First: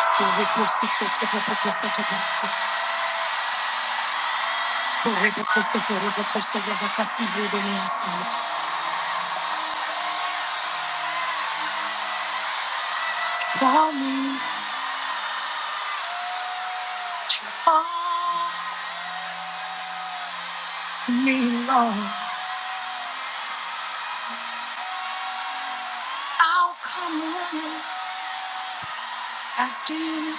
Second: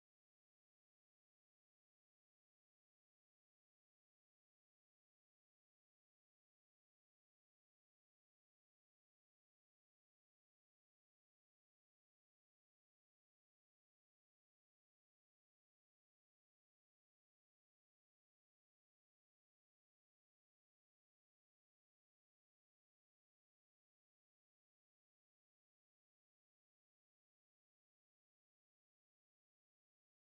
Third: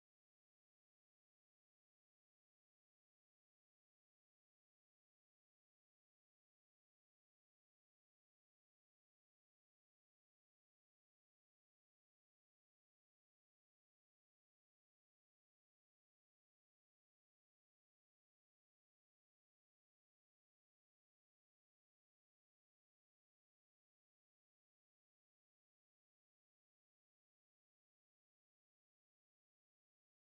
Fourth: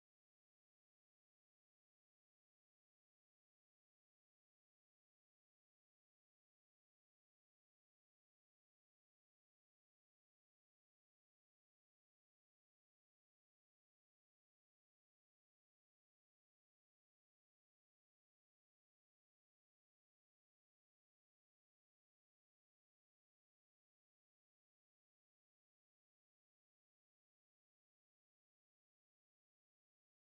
Call me, call me, Lord. I'll come running after you.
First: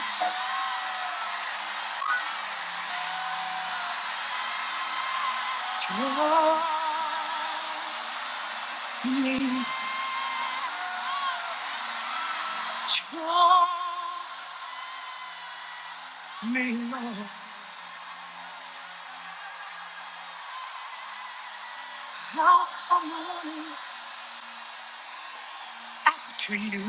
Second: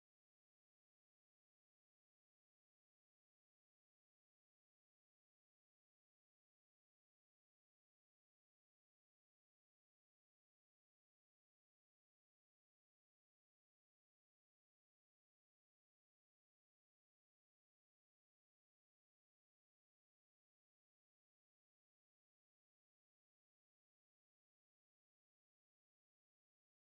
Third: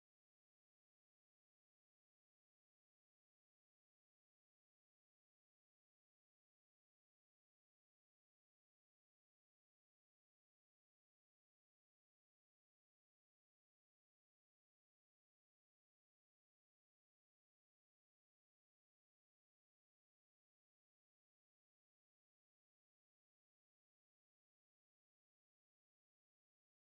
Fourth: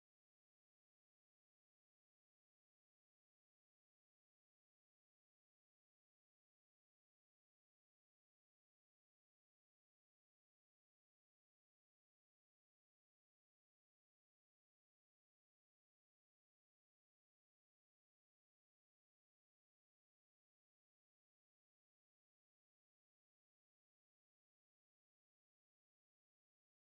Draw me, draw me, Lord. I'll come running after you.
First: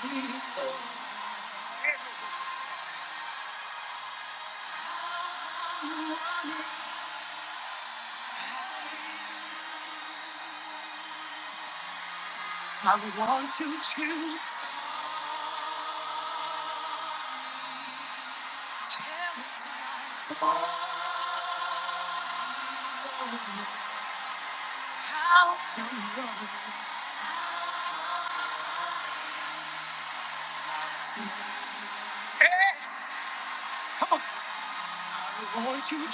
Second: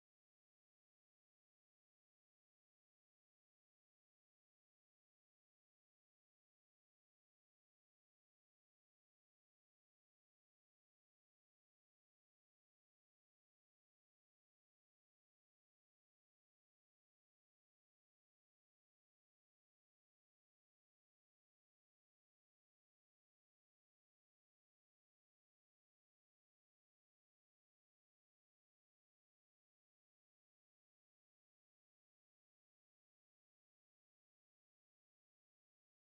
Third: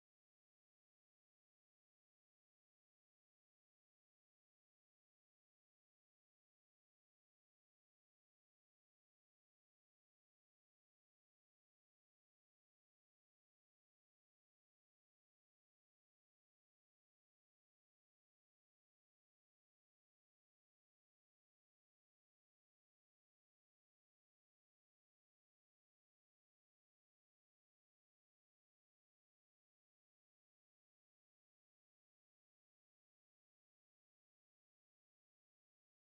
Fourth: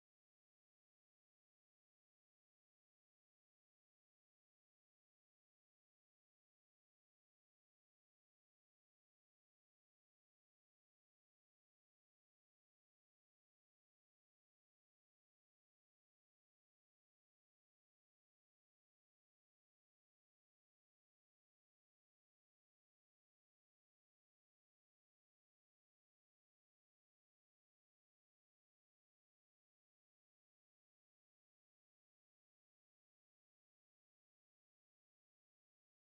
Draw me, Lord. I want you to tell me how I'm Come on, I want you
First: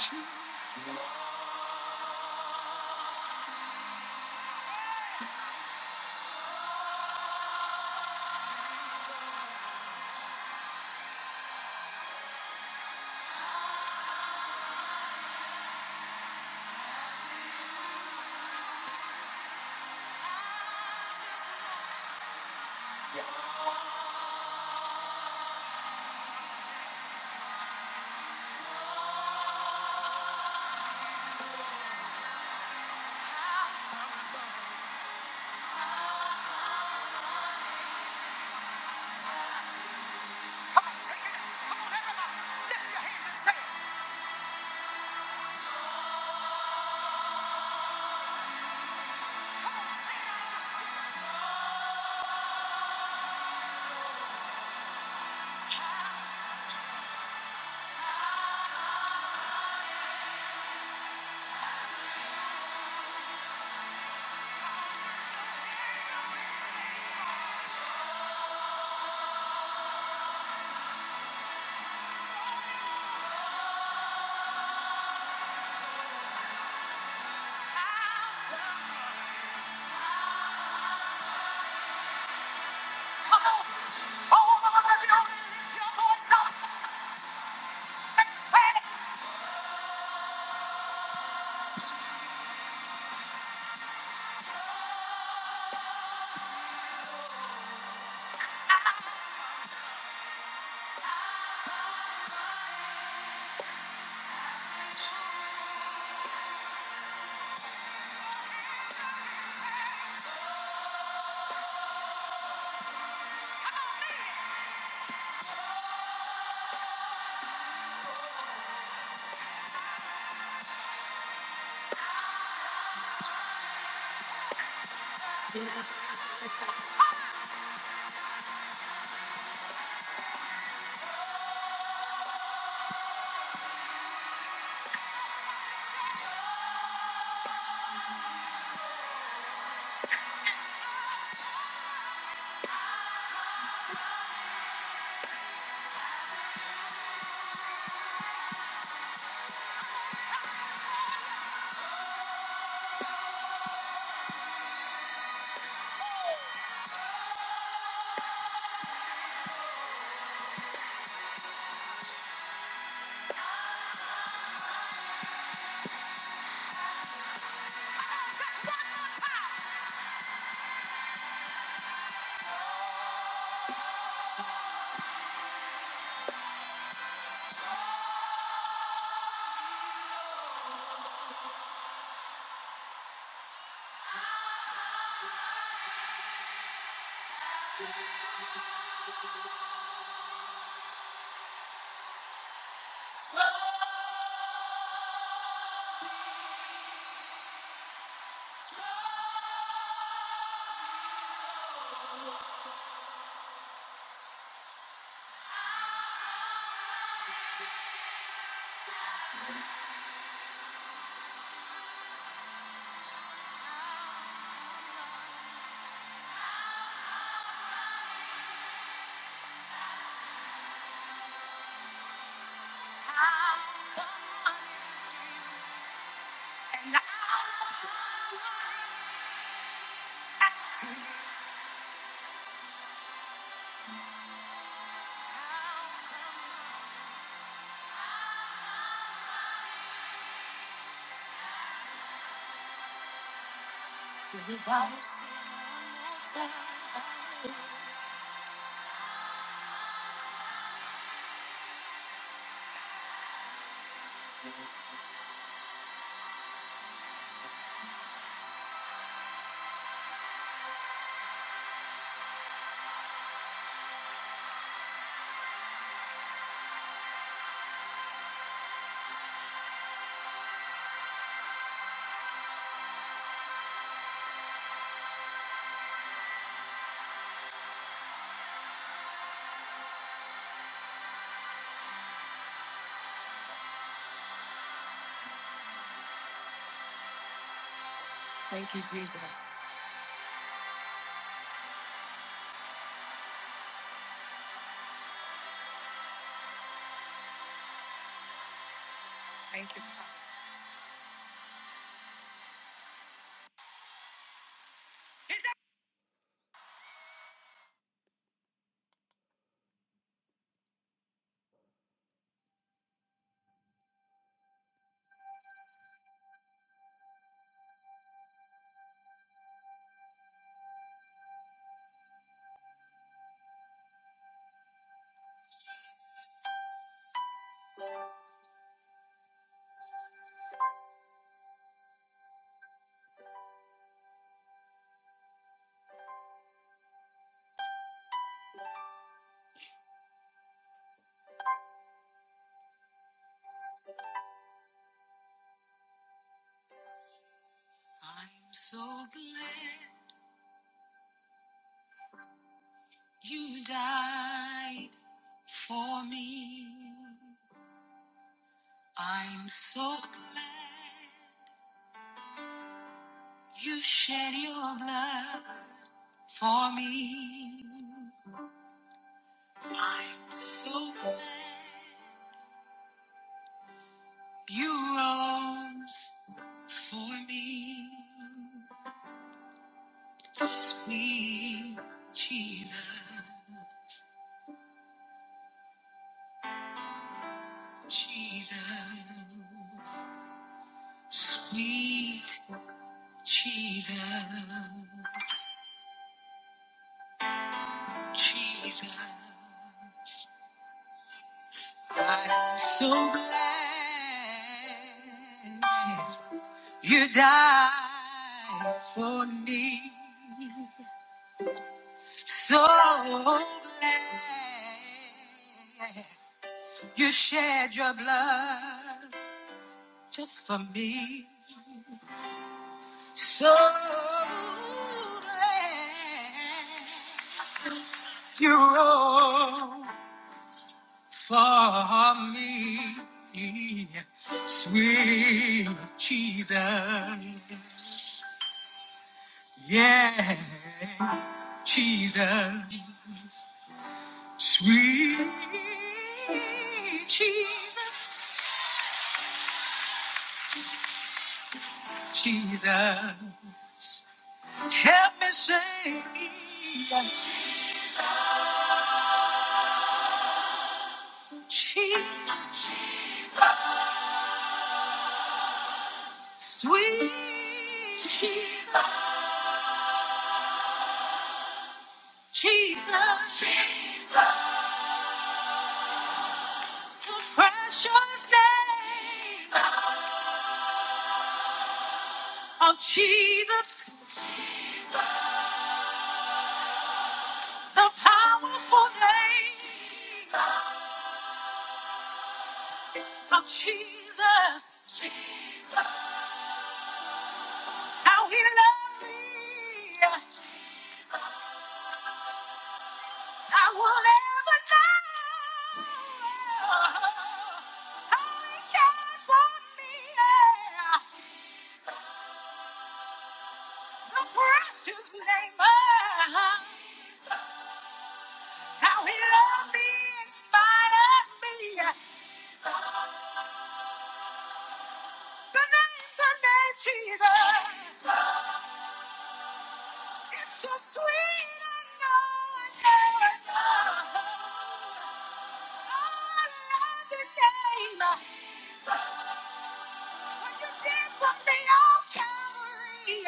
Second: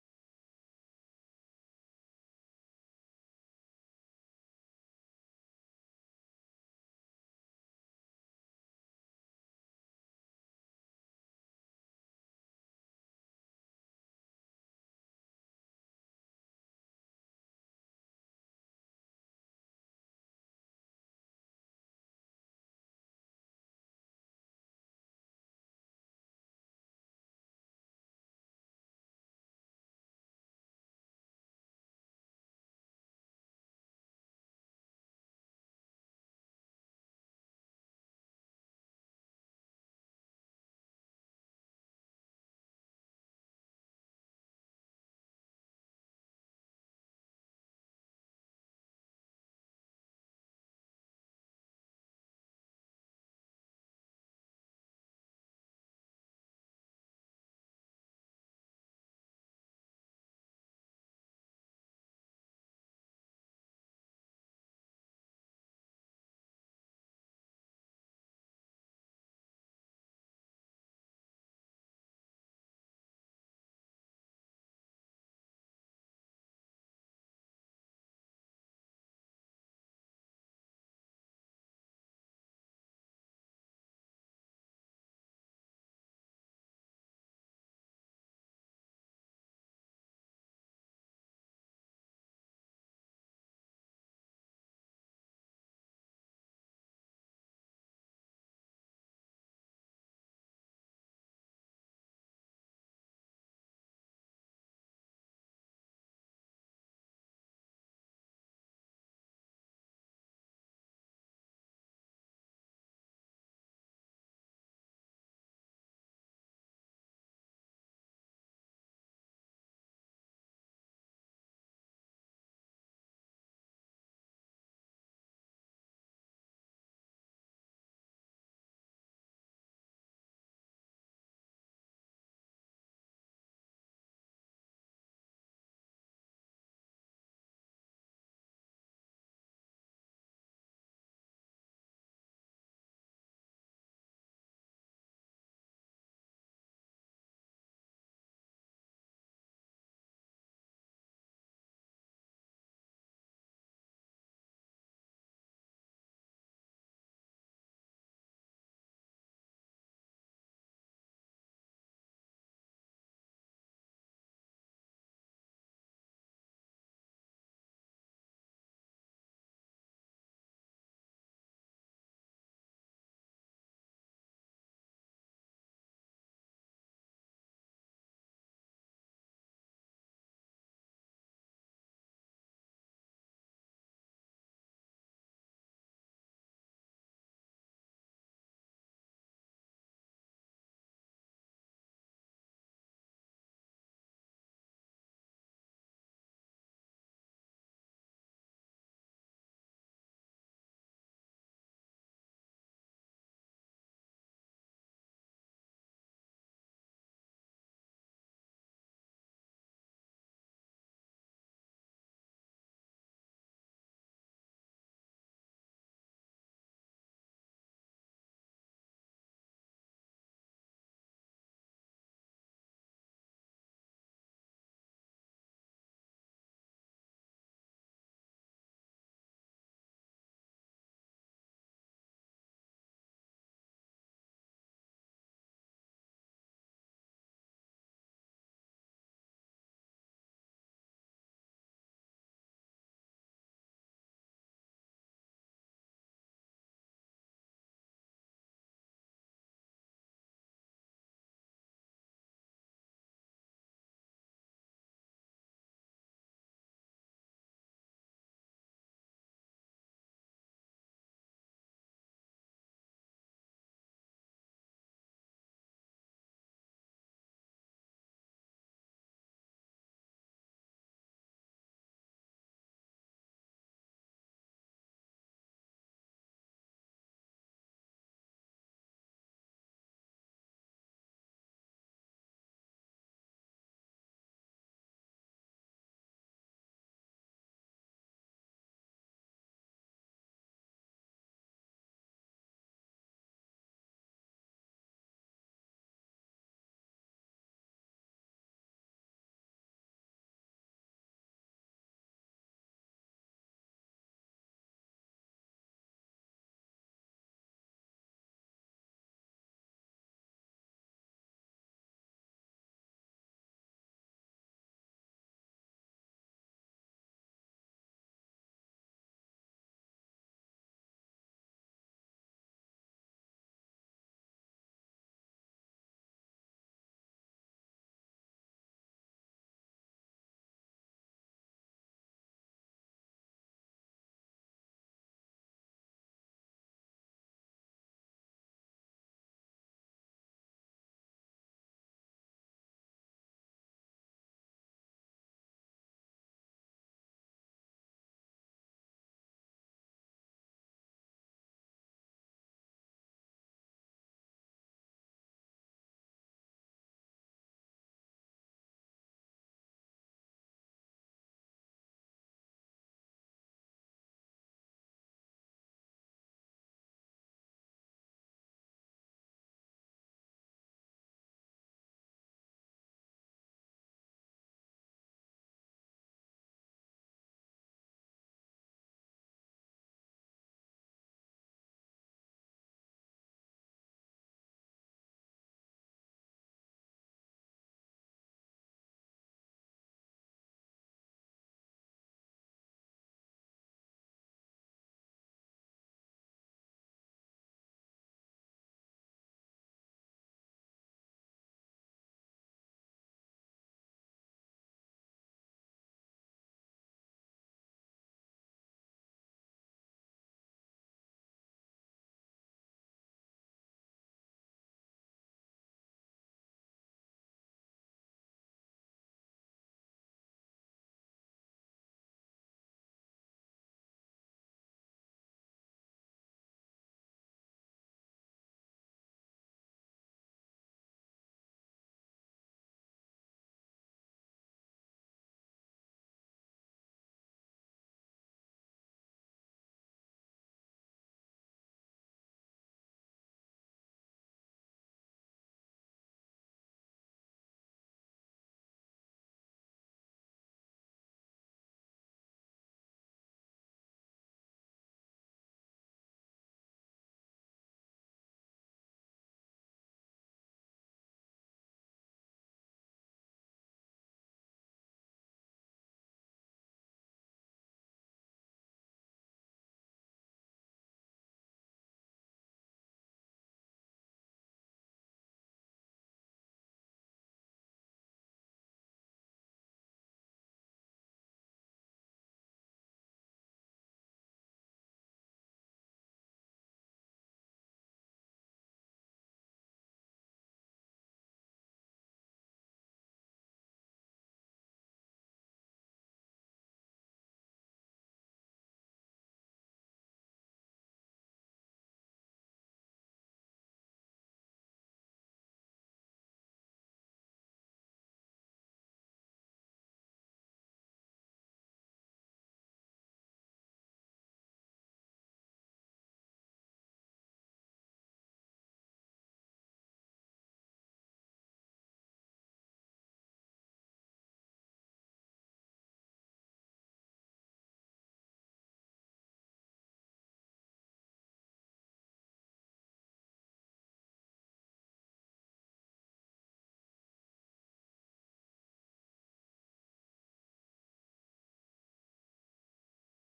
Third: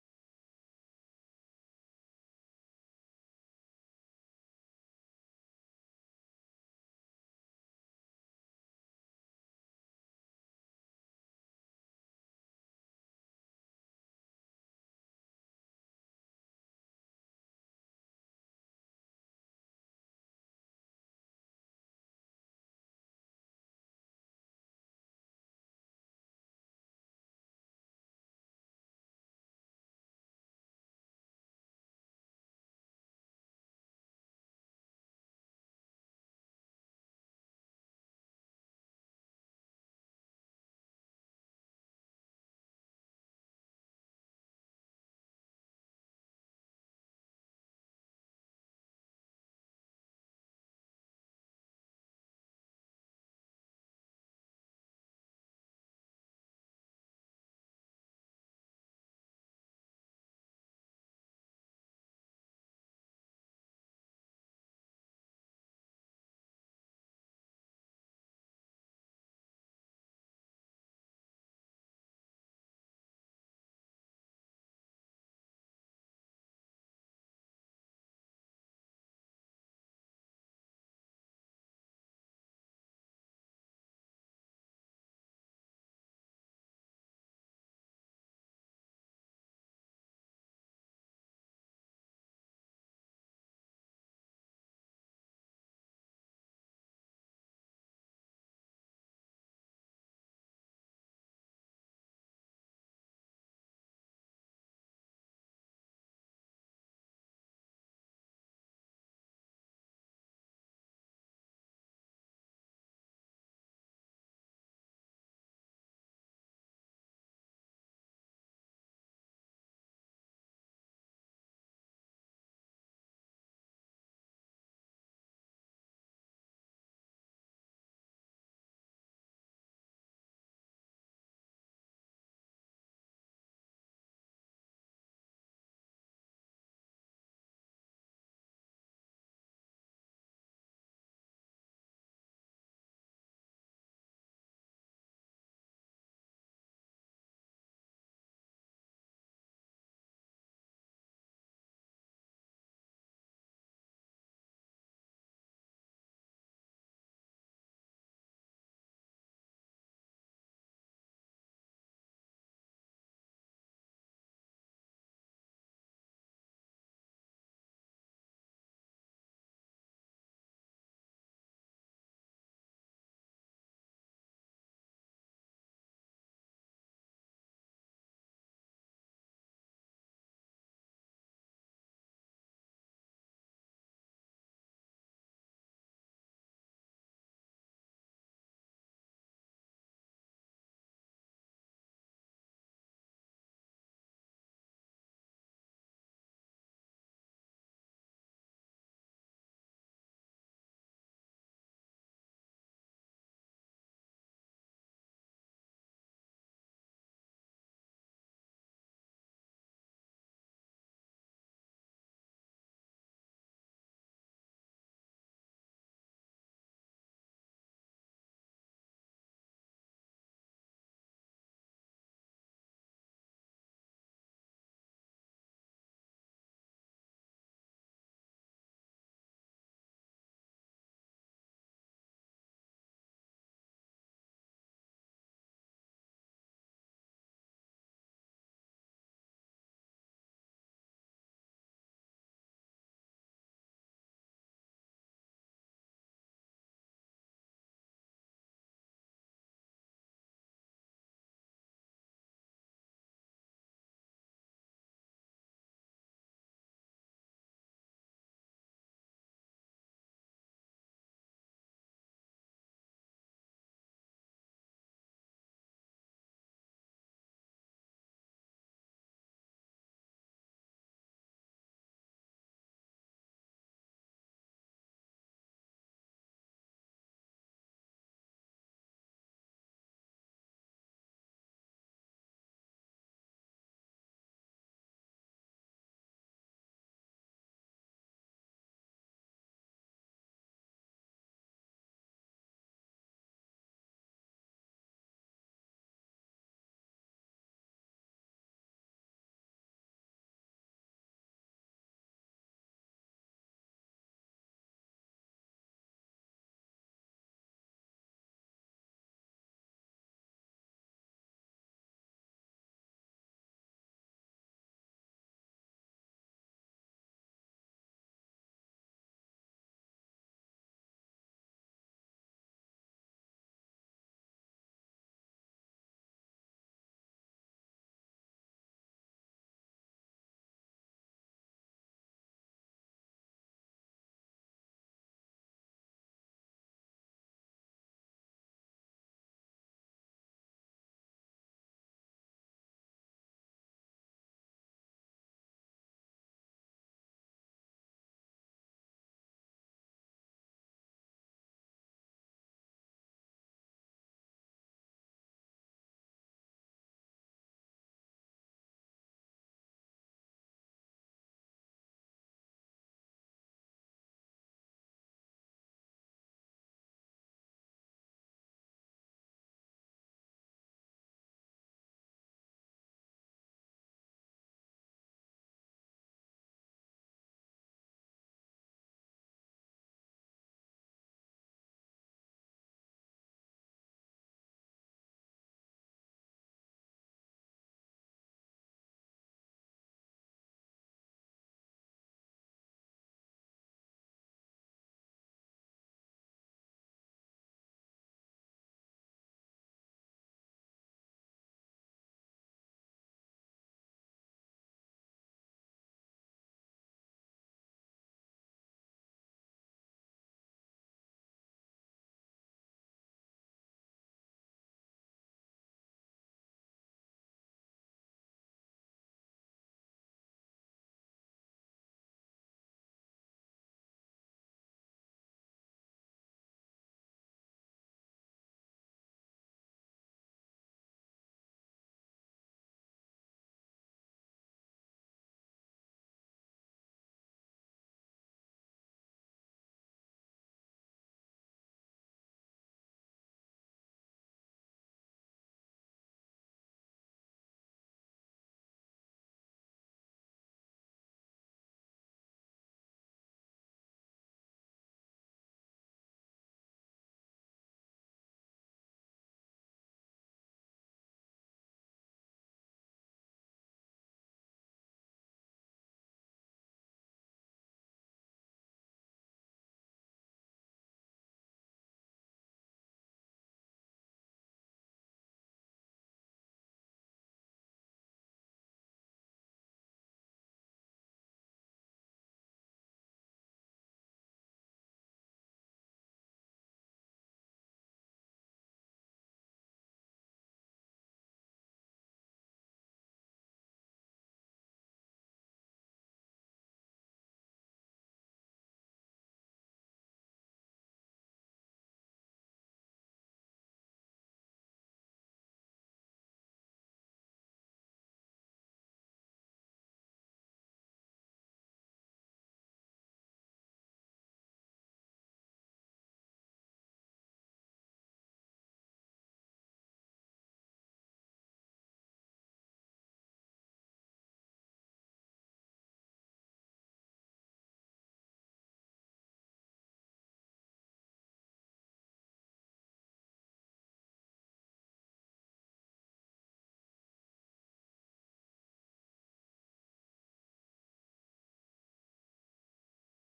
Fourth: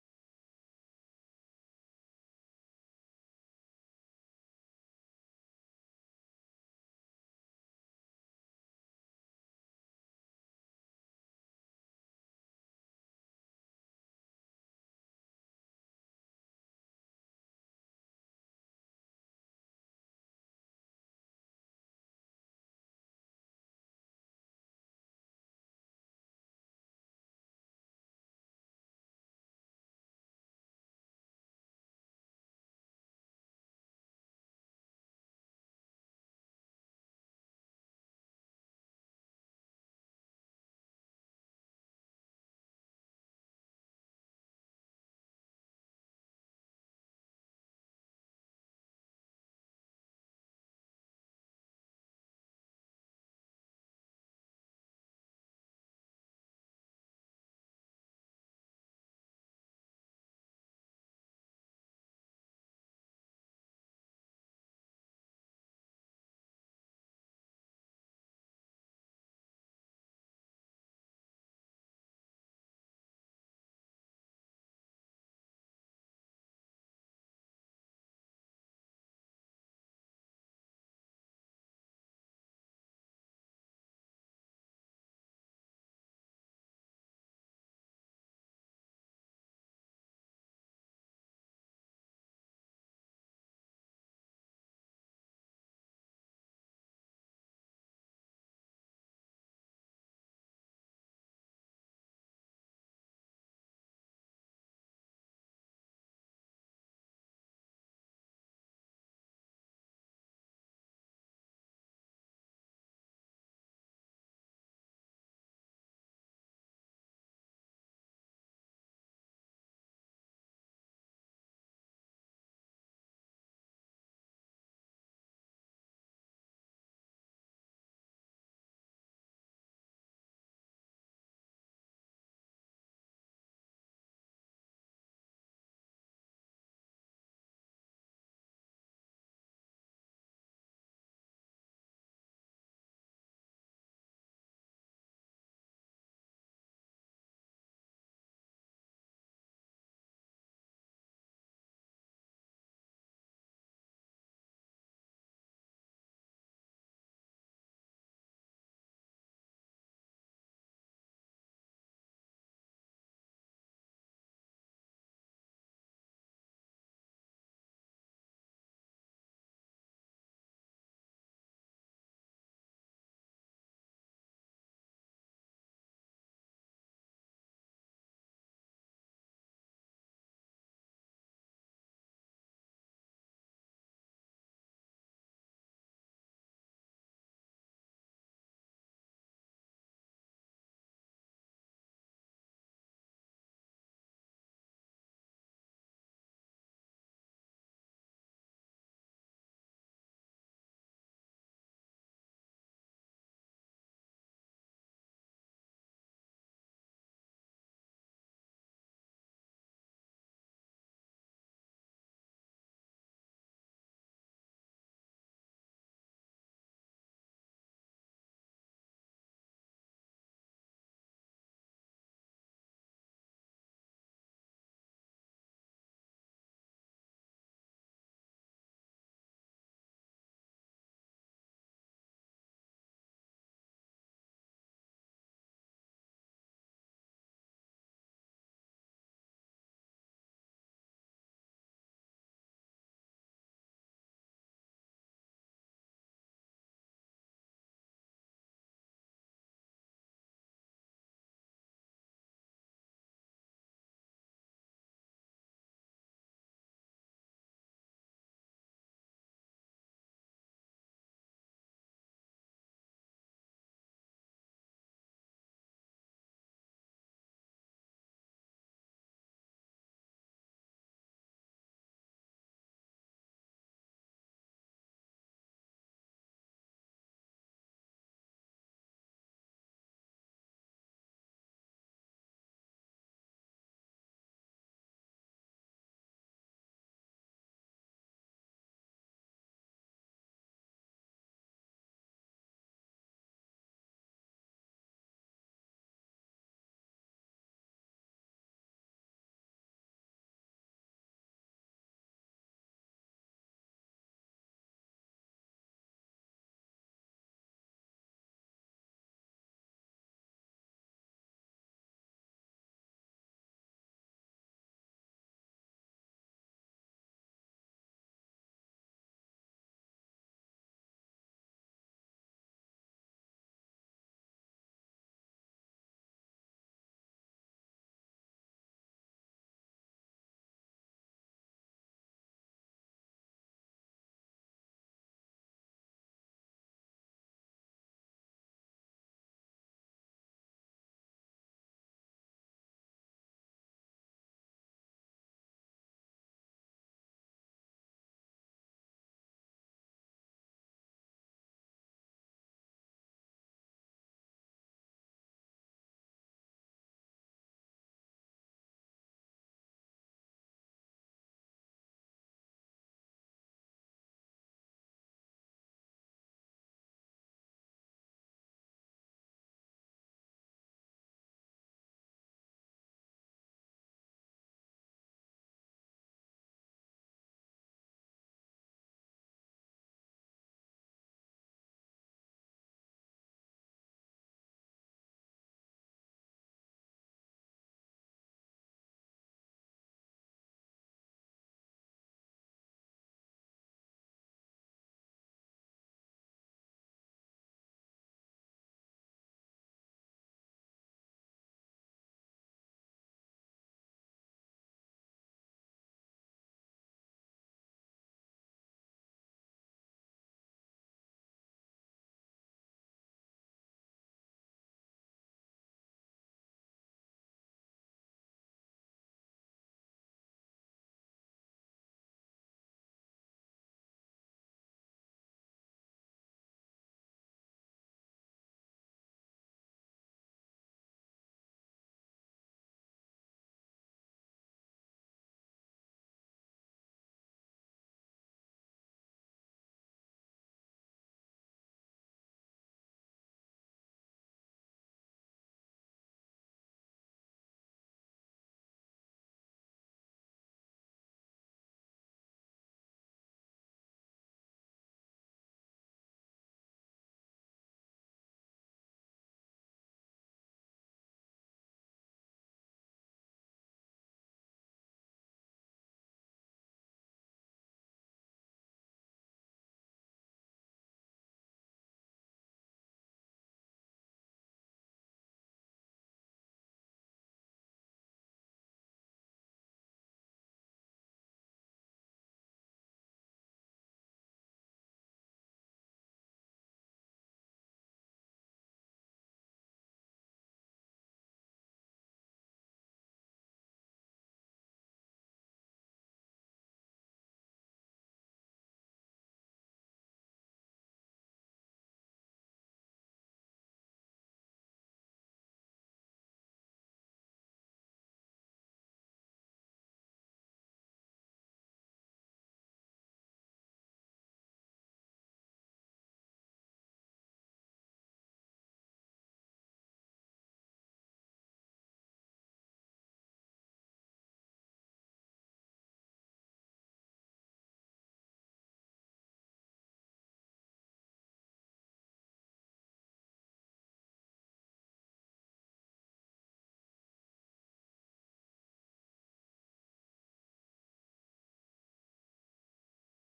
to Thank you, Jesus. Thank you. I'm so glad you died for me. I'm so glad you shed your blood. for me. So glad you rose for me, sweet Jesus, Jesus, sweet Jesus, Jesus. I'm so glad you died for me. So glad You shed your blood just for me. So glad you rose for me. Sweet Jesus. Yeah, Jesus. Sweet Jesus. Jesus. Help me say Jesus. Sweet Jesus, Jesus, the precious name of Jesus, the powerful name of Jesus, how he loved me, I will never know how he cared for me, yeah. the precious name of how he loved me in spite of me. The name, the name Jesus. It's so sweet. I know. I know. I love the name. What you did for me on Calvary.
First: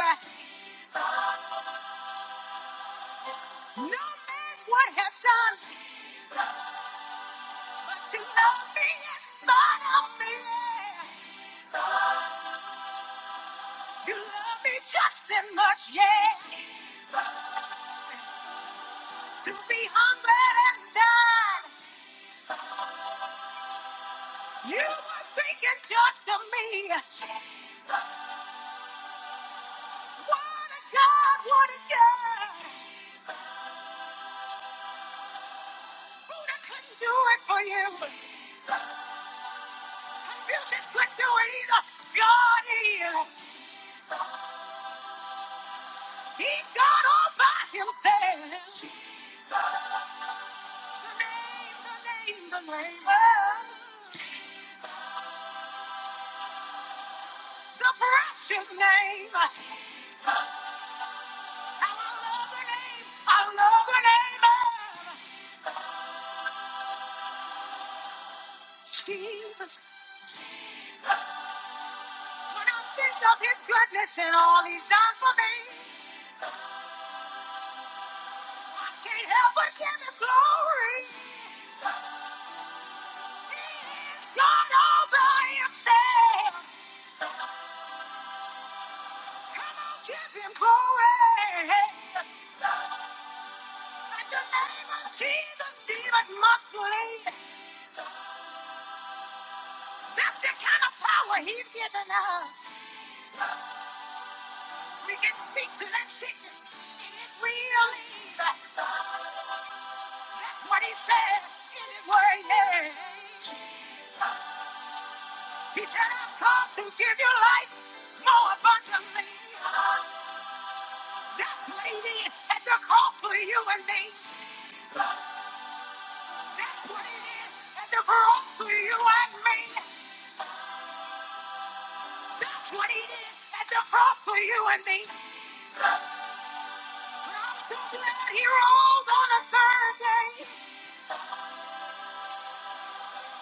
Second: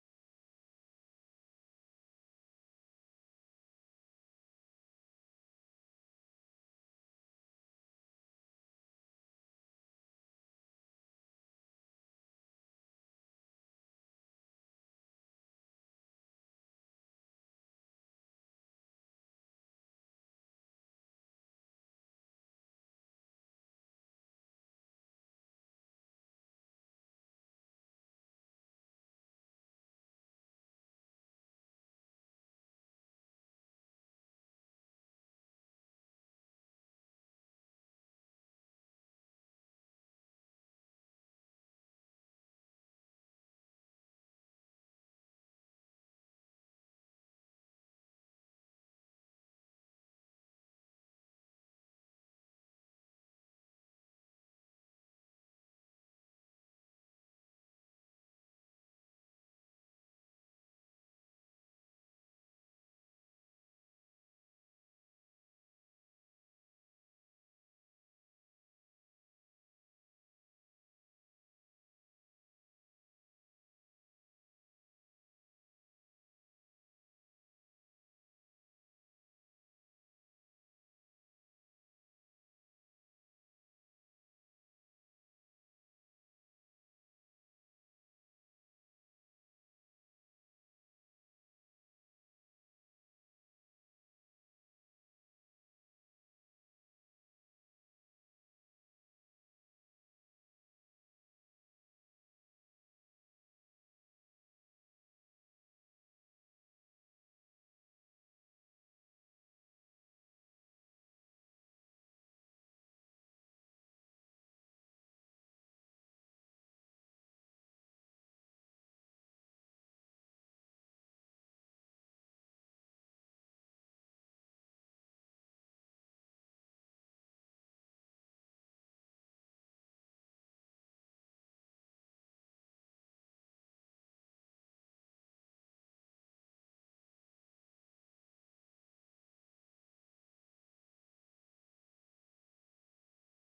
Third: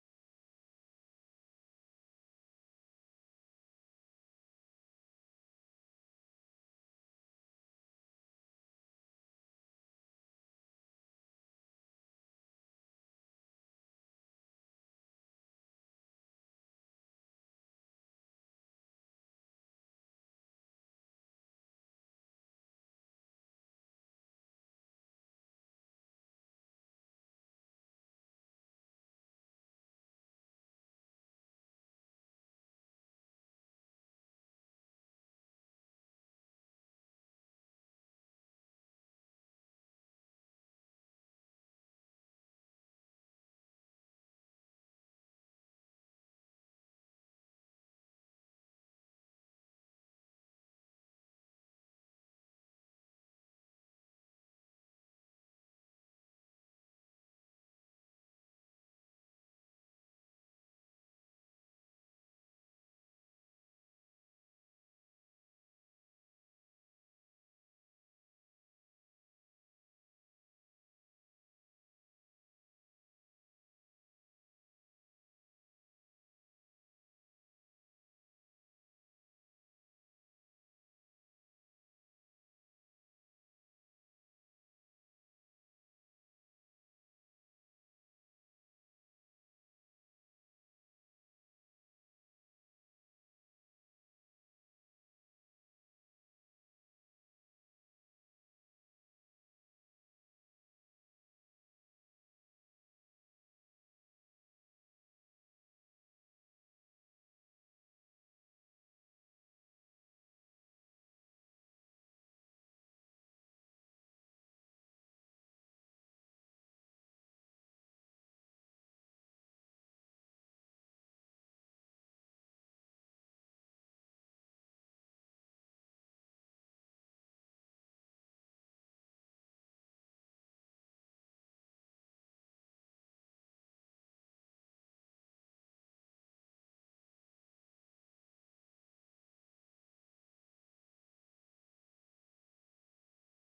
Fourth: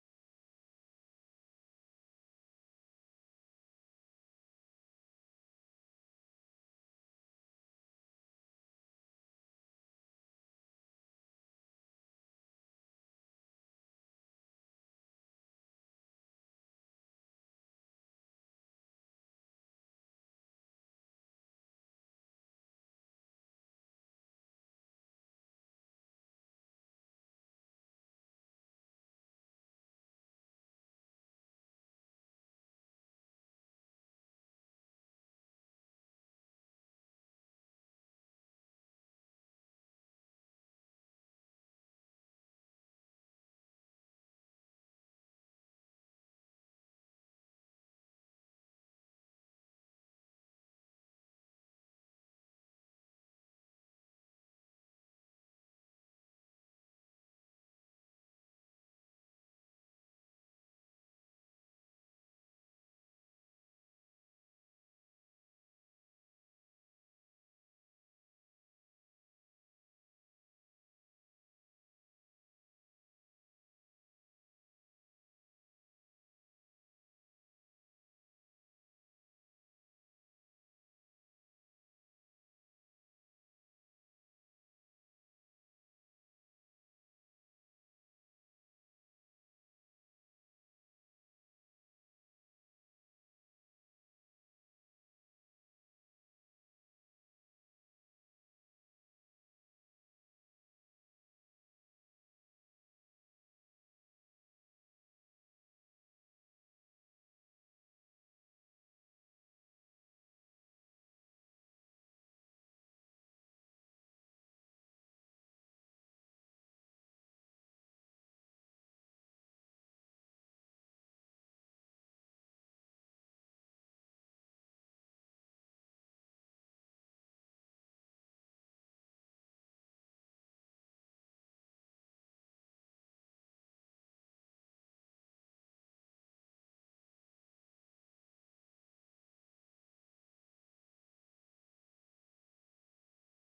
No man would have done, but you love me in spite of me. You love me just as much, yeah. To be humbled and died. You were thinking just of me. What a God, what a God. Buddha couldn't do it for you. Confucius couldn't do it either. God is. He's God all by himself. The name, the name, the name. Oh, the precious name. How I love the name. I love the name of Jesus. When I think of his goodness and all he's done for me, I can't help but give him glory. God all by himself. Come on, give him glory. At the name of Jesus, demon must flee. That's the kind of power he's given us. We can speak to that sickness, and it will leave. That's what he said in his word. yeah. He said, I've come to give you life more abundantly. That's what he did at the cost for you and me. That's what he did at the cross for you and me. That's what he did at the cross for you and me. But I'm so glad he rose on the third day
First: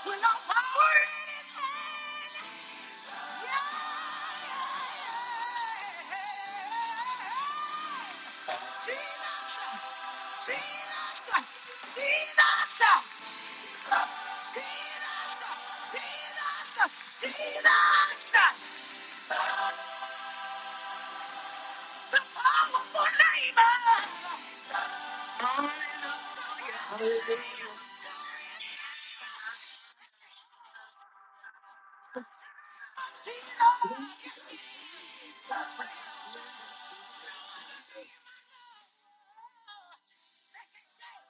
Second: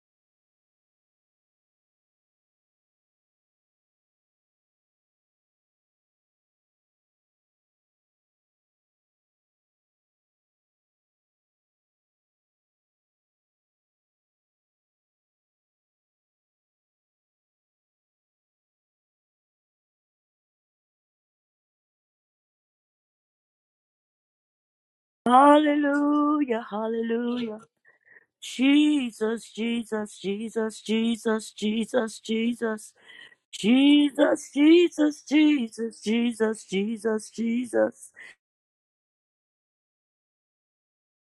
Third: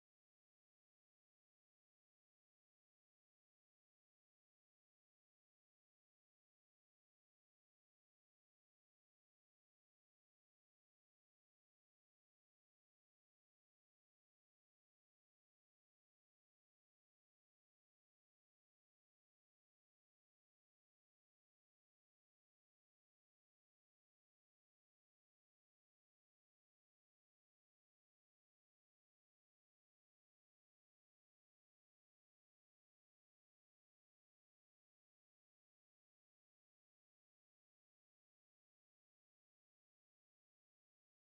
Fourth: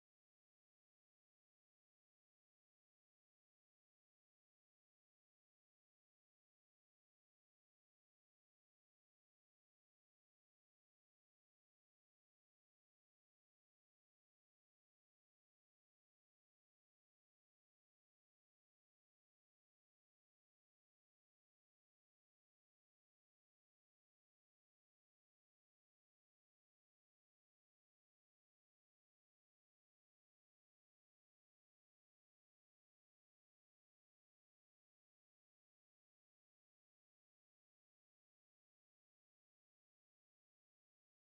with all power in his hand. Yeah. yeah, yeah, yeah. Jesus, Jesus, Jesus, Jesus, Jesus, Jesus. I Powerful name. Hallelujah, hallelujah. Jesus, Jesus, Jesus, Jesus, Jesus, Jesus, Jesus, Jesus, Jesus, Jesus, Jesus, Jesus. They can say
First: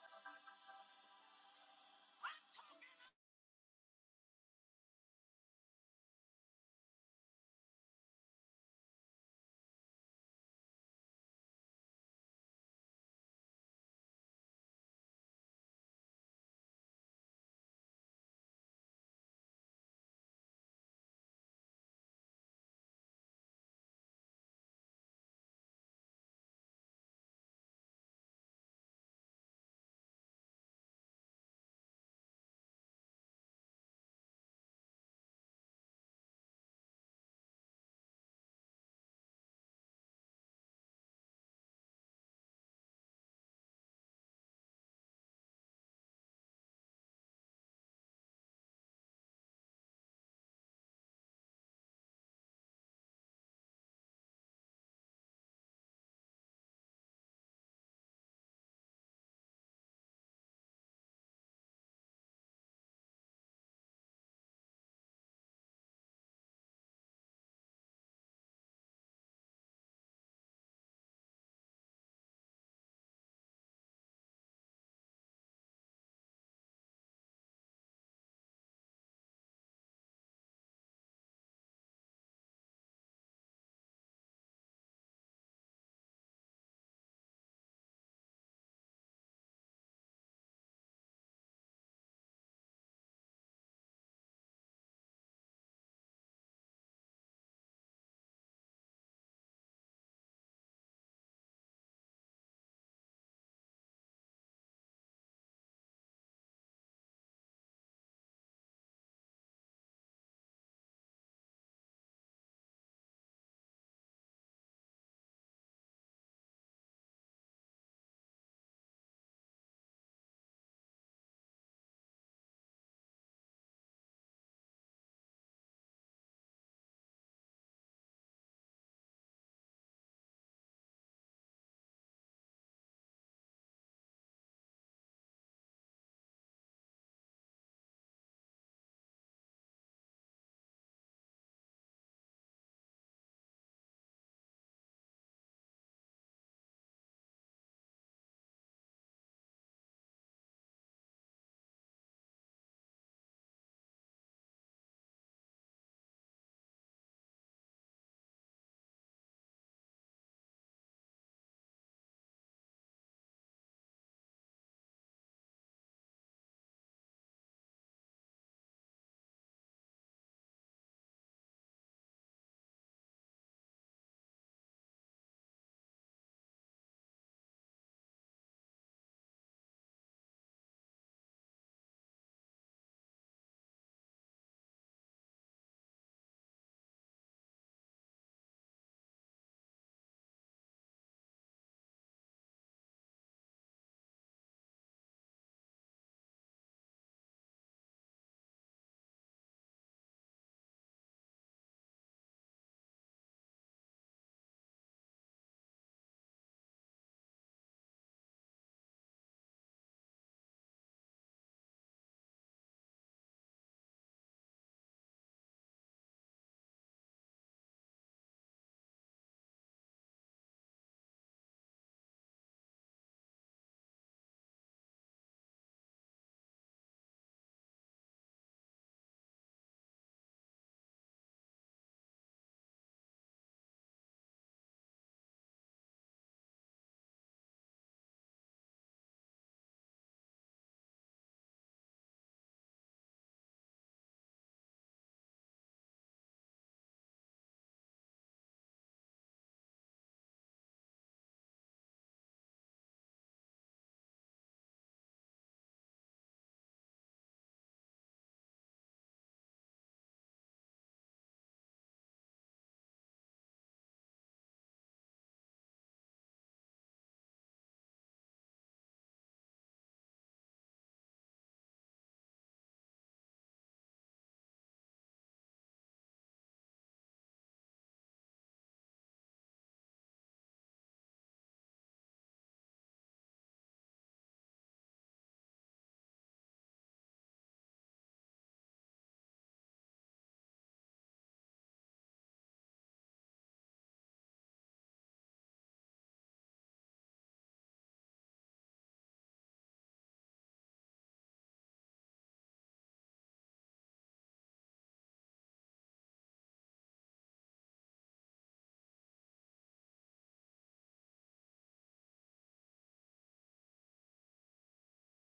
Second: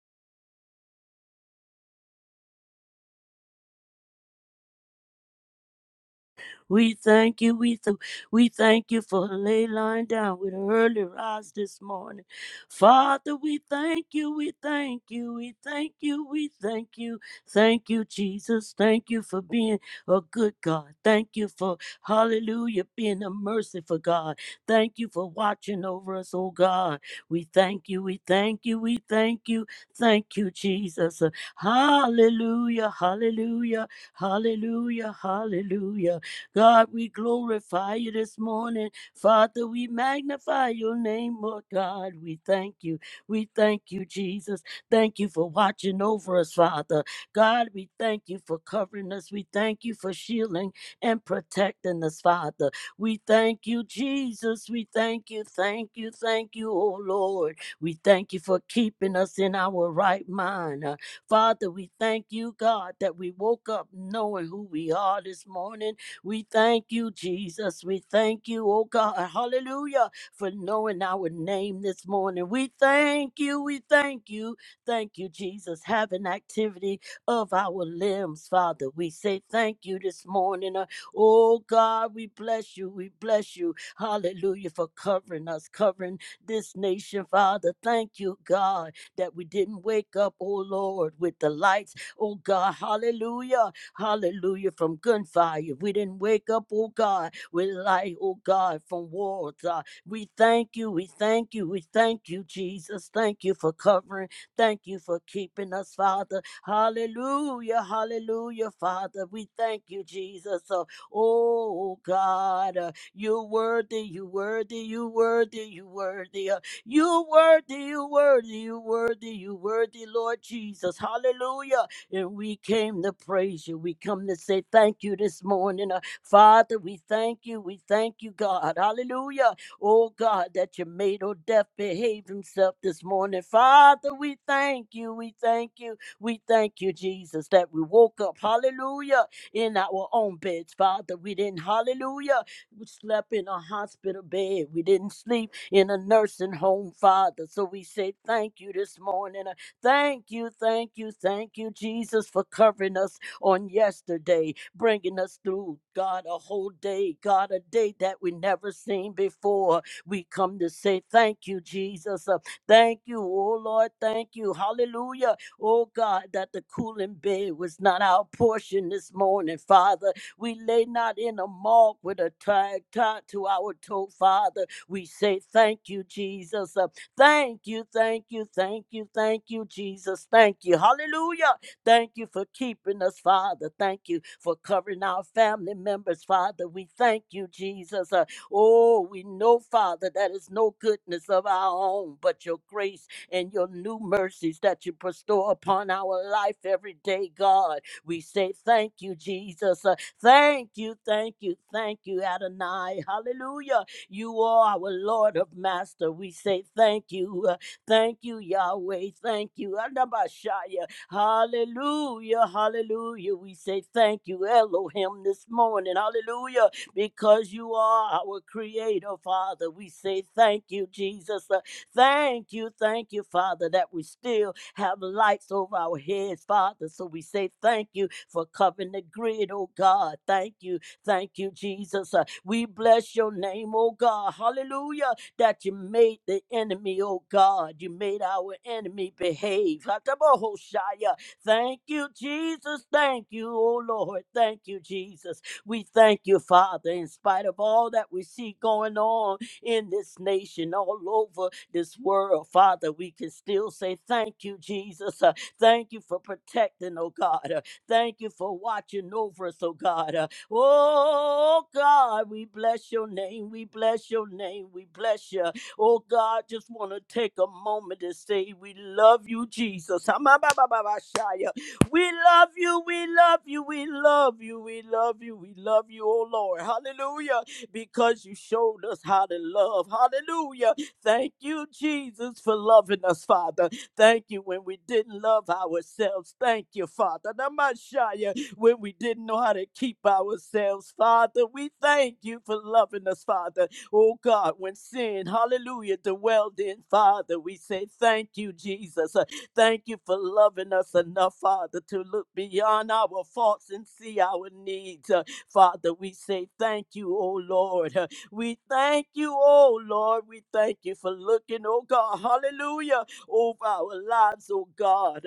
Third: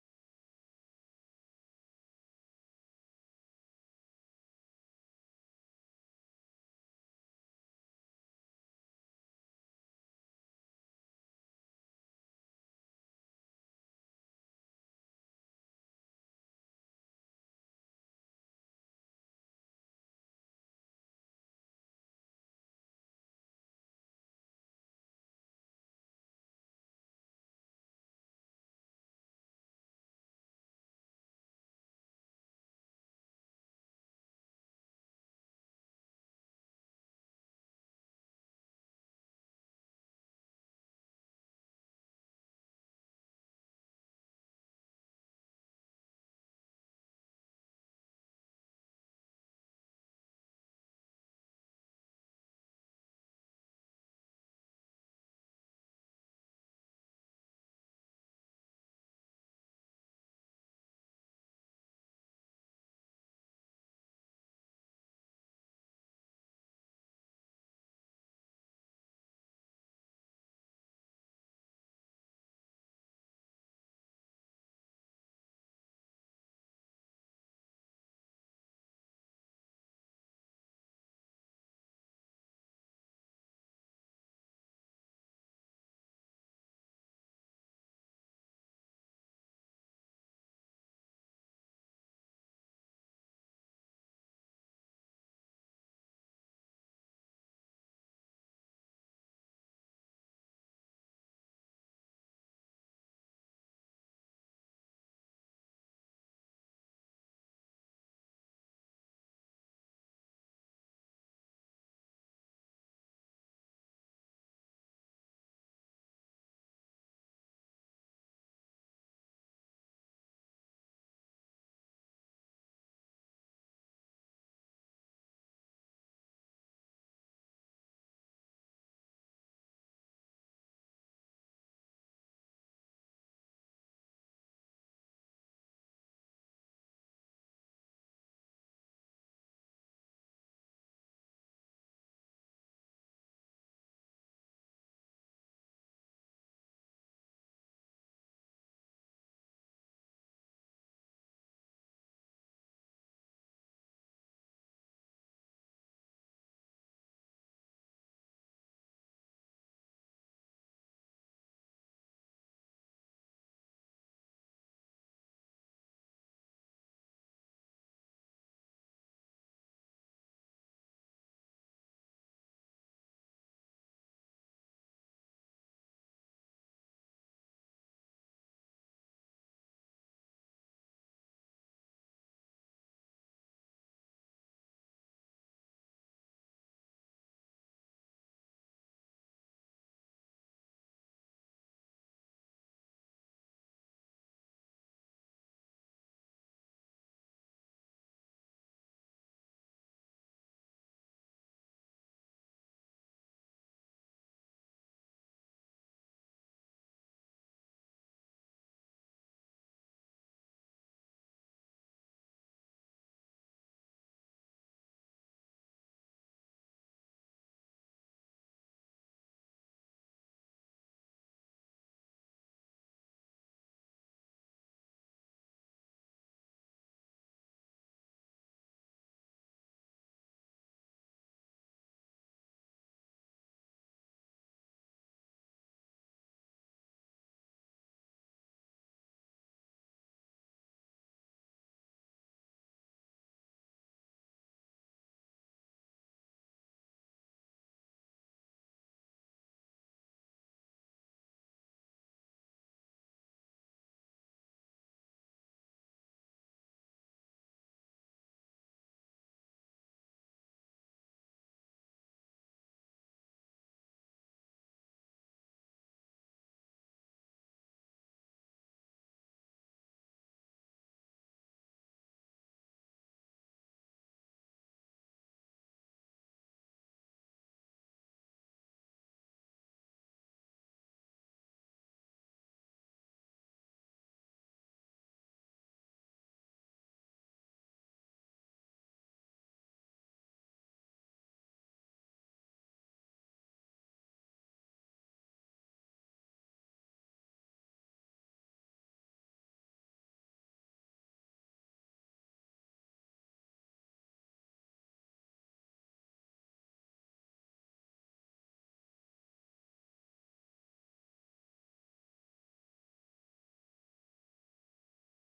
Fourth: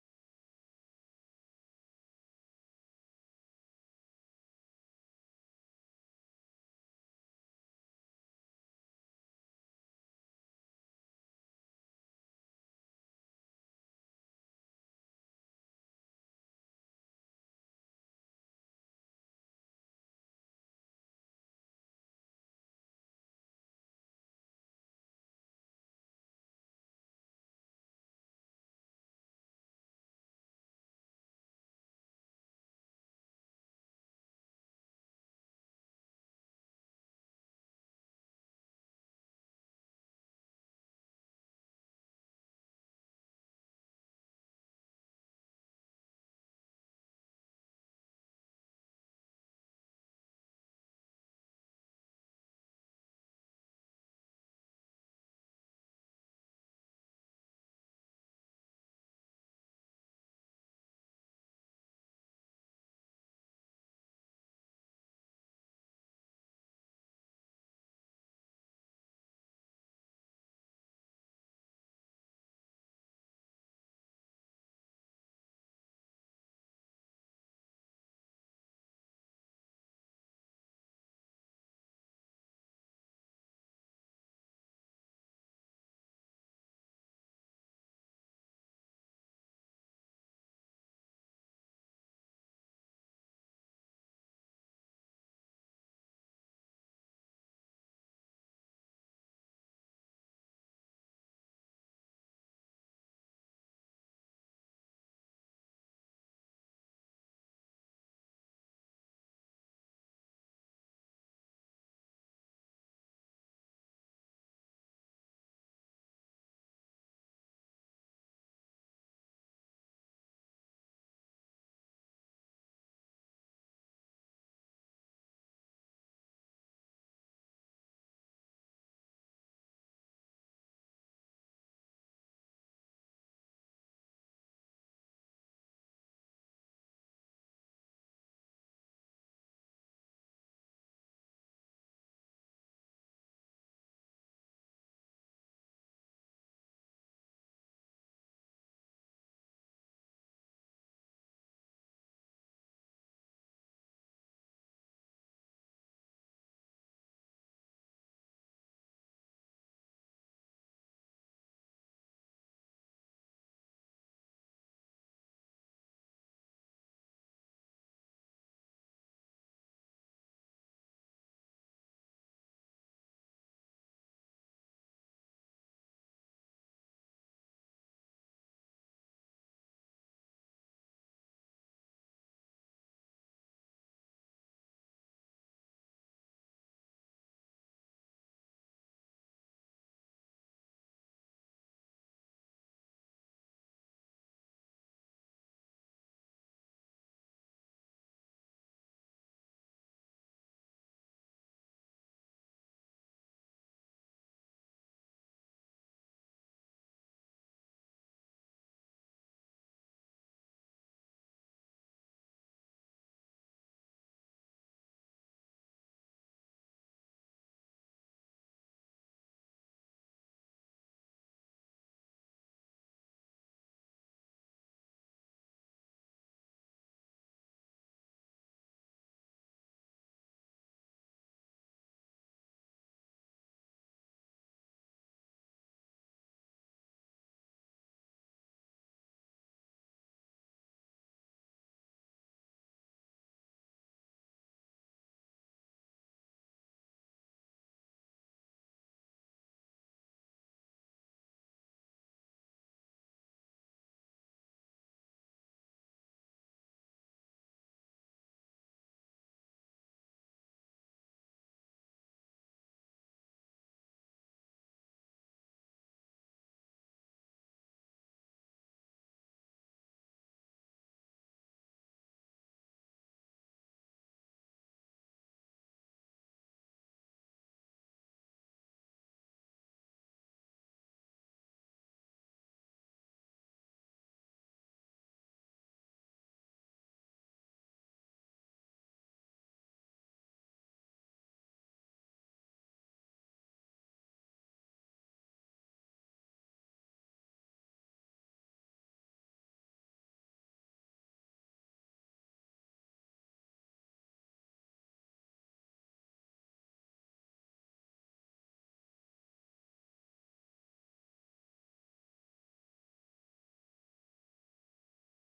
We thank you. We, th- we thank you for lay lying down with an early rise this morning. Father, we thank you. We thank you. We thank you. We thank you. Thank you, Jesus. Thank you for being a good God. Thank you for, hallelujah, being a merciful God. Thank you for watching over us, oh God. We thank you. We thank you. We thank you. Thank you, Jesus. Hallelujah. Hallelujah. Hallelujah, hallelujah. God, we glorify you this morning. Father, we magnify your name, Lord God. We thank you. We thank you, Jesus. Thank you for watching over us, Father. God, we thank you for covering us. We thank you for shielding and protecting us, Father. We thank you, Jesus. We thank you, thank you, thank you, oh Lord. We thank you for keeping us in our right mind. Uh, Father, we thank you, God, that we woke up knowing who we are this morning we thank you, Jesus. We thank you, oh God. Hallelujah. For knowing our name this morning. We thank you. We thank you. Thank you, Jesus. Having activity of our limbs, Father. We say thank you this morning. Uh, Oh God, we bless you. We bless you. Hallelujah. For covering us, covering this nation, Father. Thank you, God, that we didn't wake up, oh Lord, with the lights. Oh God, hallelujah Hallelujah. From gunfire. We didn't wake up, oh God, with light, oh God, from wars. Uh, we thank you. We thank you. We thank you, Jesus. Thank you for covering. Thank you for keeping us, Father. Hallelujah. Hallelujah, Father. We thank you, Jesus. Uh, oh God, uh, you worthy, you worthy, you worthy, you worthy. Uh, you worthy, you worthy, you worthy, you worthy, Lord Jesus. Hallelujah. And we came to praise you. We come to say thank you this morning. Uh, Father, we thank you. We thank you, God. Hallelujah. Oh, God, that you made old death behave himself this morning. Father, we thank you. We thank you. We thank you, Jesus, that we woke up. Hallelujah. In our own beds, Father. We didn't, hallelujah. We slept in a hospital bed. We didn't sleep in a nursing home, Father. So we say thank you this morning. Thank you, thank you, thank you, Jesus, for covering us on yesterday, bringing us through, God, a whole day, God, a day that we never seen before. We come to say thank you, Jesus. Uh, thank you, oh Lord, thank you. Hallelujah. Oh God, that the cooling bed was not our portion this morning, Father. We lay not in a mark with a tag tied to our toe, Father. We say thank you, Jesus. Uh, Thank you, thank you, thank you, thank you, Jesus. Thank you. Hallelujah. Thank you for keeping us, Father. Thank you for covering our family members, Father. We thank you, Jesus. Uh, oh, we know, Father, that is no goodness of our own, but your grace and your new mercies that you bestow upon our life every day, God. We say thank you, Jesus. Uh, thank you, thank you, thank you, Adonai. Hallelujah. You are our Lord of Master. We say thank you. uh, Thank you, Yahweh. Thank you. Adabashaya. Hallelujah. Hallelujah. We say thank you, Elohim, this morning. Hallelujah. Because you are our creator, Father. We say thank you, Jesus. Uh, Thank you. Thank you, Father, that we still have lights over our heads, Father. So we say thank you for covering the grid, oh God. Thank you. Thank you, Jesus. Uh, we bless your name, oh God. Hallelujah. That you made the enemy, oh God. You made our enemy behave. Hatabohoshaya. Thank you, Jesus. Thank you, oh Lord. Thank you, Jesus. We thank you, Father, in spite of all that we see going on in this nation, all over this world, Father, we can still say thank you, Jesus. Uh, thank you for protecting, oh God. Uh, thank you for watching over us, oh God. Uh, Oh God, we bless your name. We bless your name. We bless you. Oh God, just want to take a moment to say we love you, Jesus. Ha-ma-ba-ba-ba-ba-shia. We love you. We love you. We love you. We love you. We love you, oh Lord. Hallelujah. Because you showed us how to love. Hallelujah. Thank you, Jesus, for loving us, Father. Thank you when we didn't love ourselves. Thank you, Father. Namashaya when we didn't know how to keep ourselves, Father. We thank you for loving us, Father. Oh God, when sin, hallelujah, dwelled in, Father, we say thank you, Jesus. Uh, Thank you for loving us enough, Father, to look beyond our faults and see our needs. Uh, Father, we say thank you, oh Lord. Uh, We thank you, oh Lord. We thank you for looking, oh God, hallelujah, over our lives, oh God.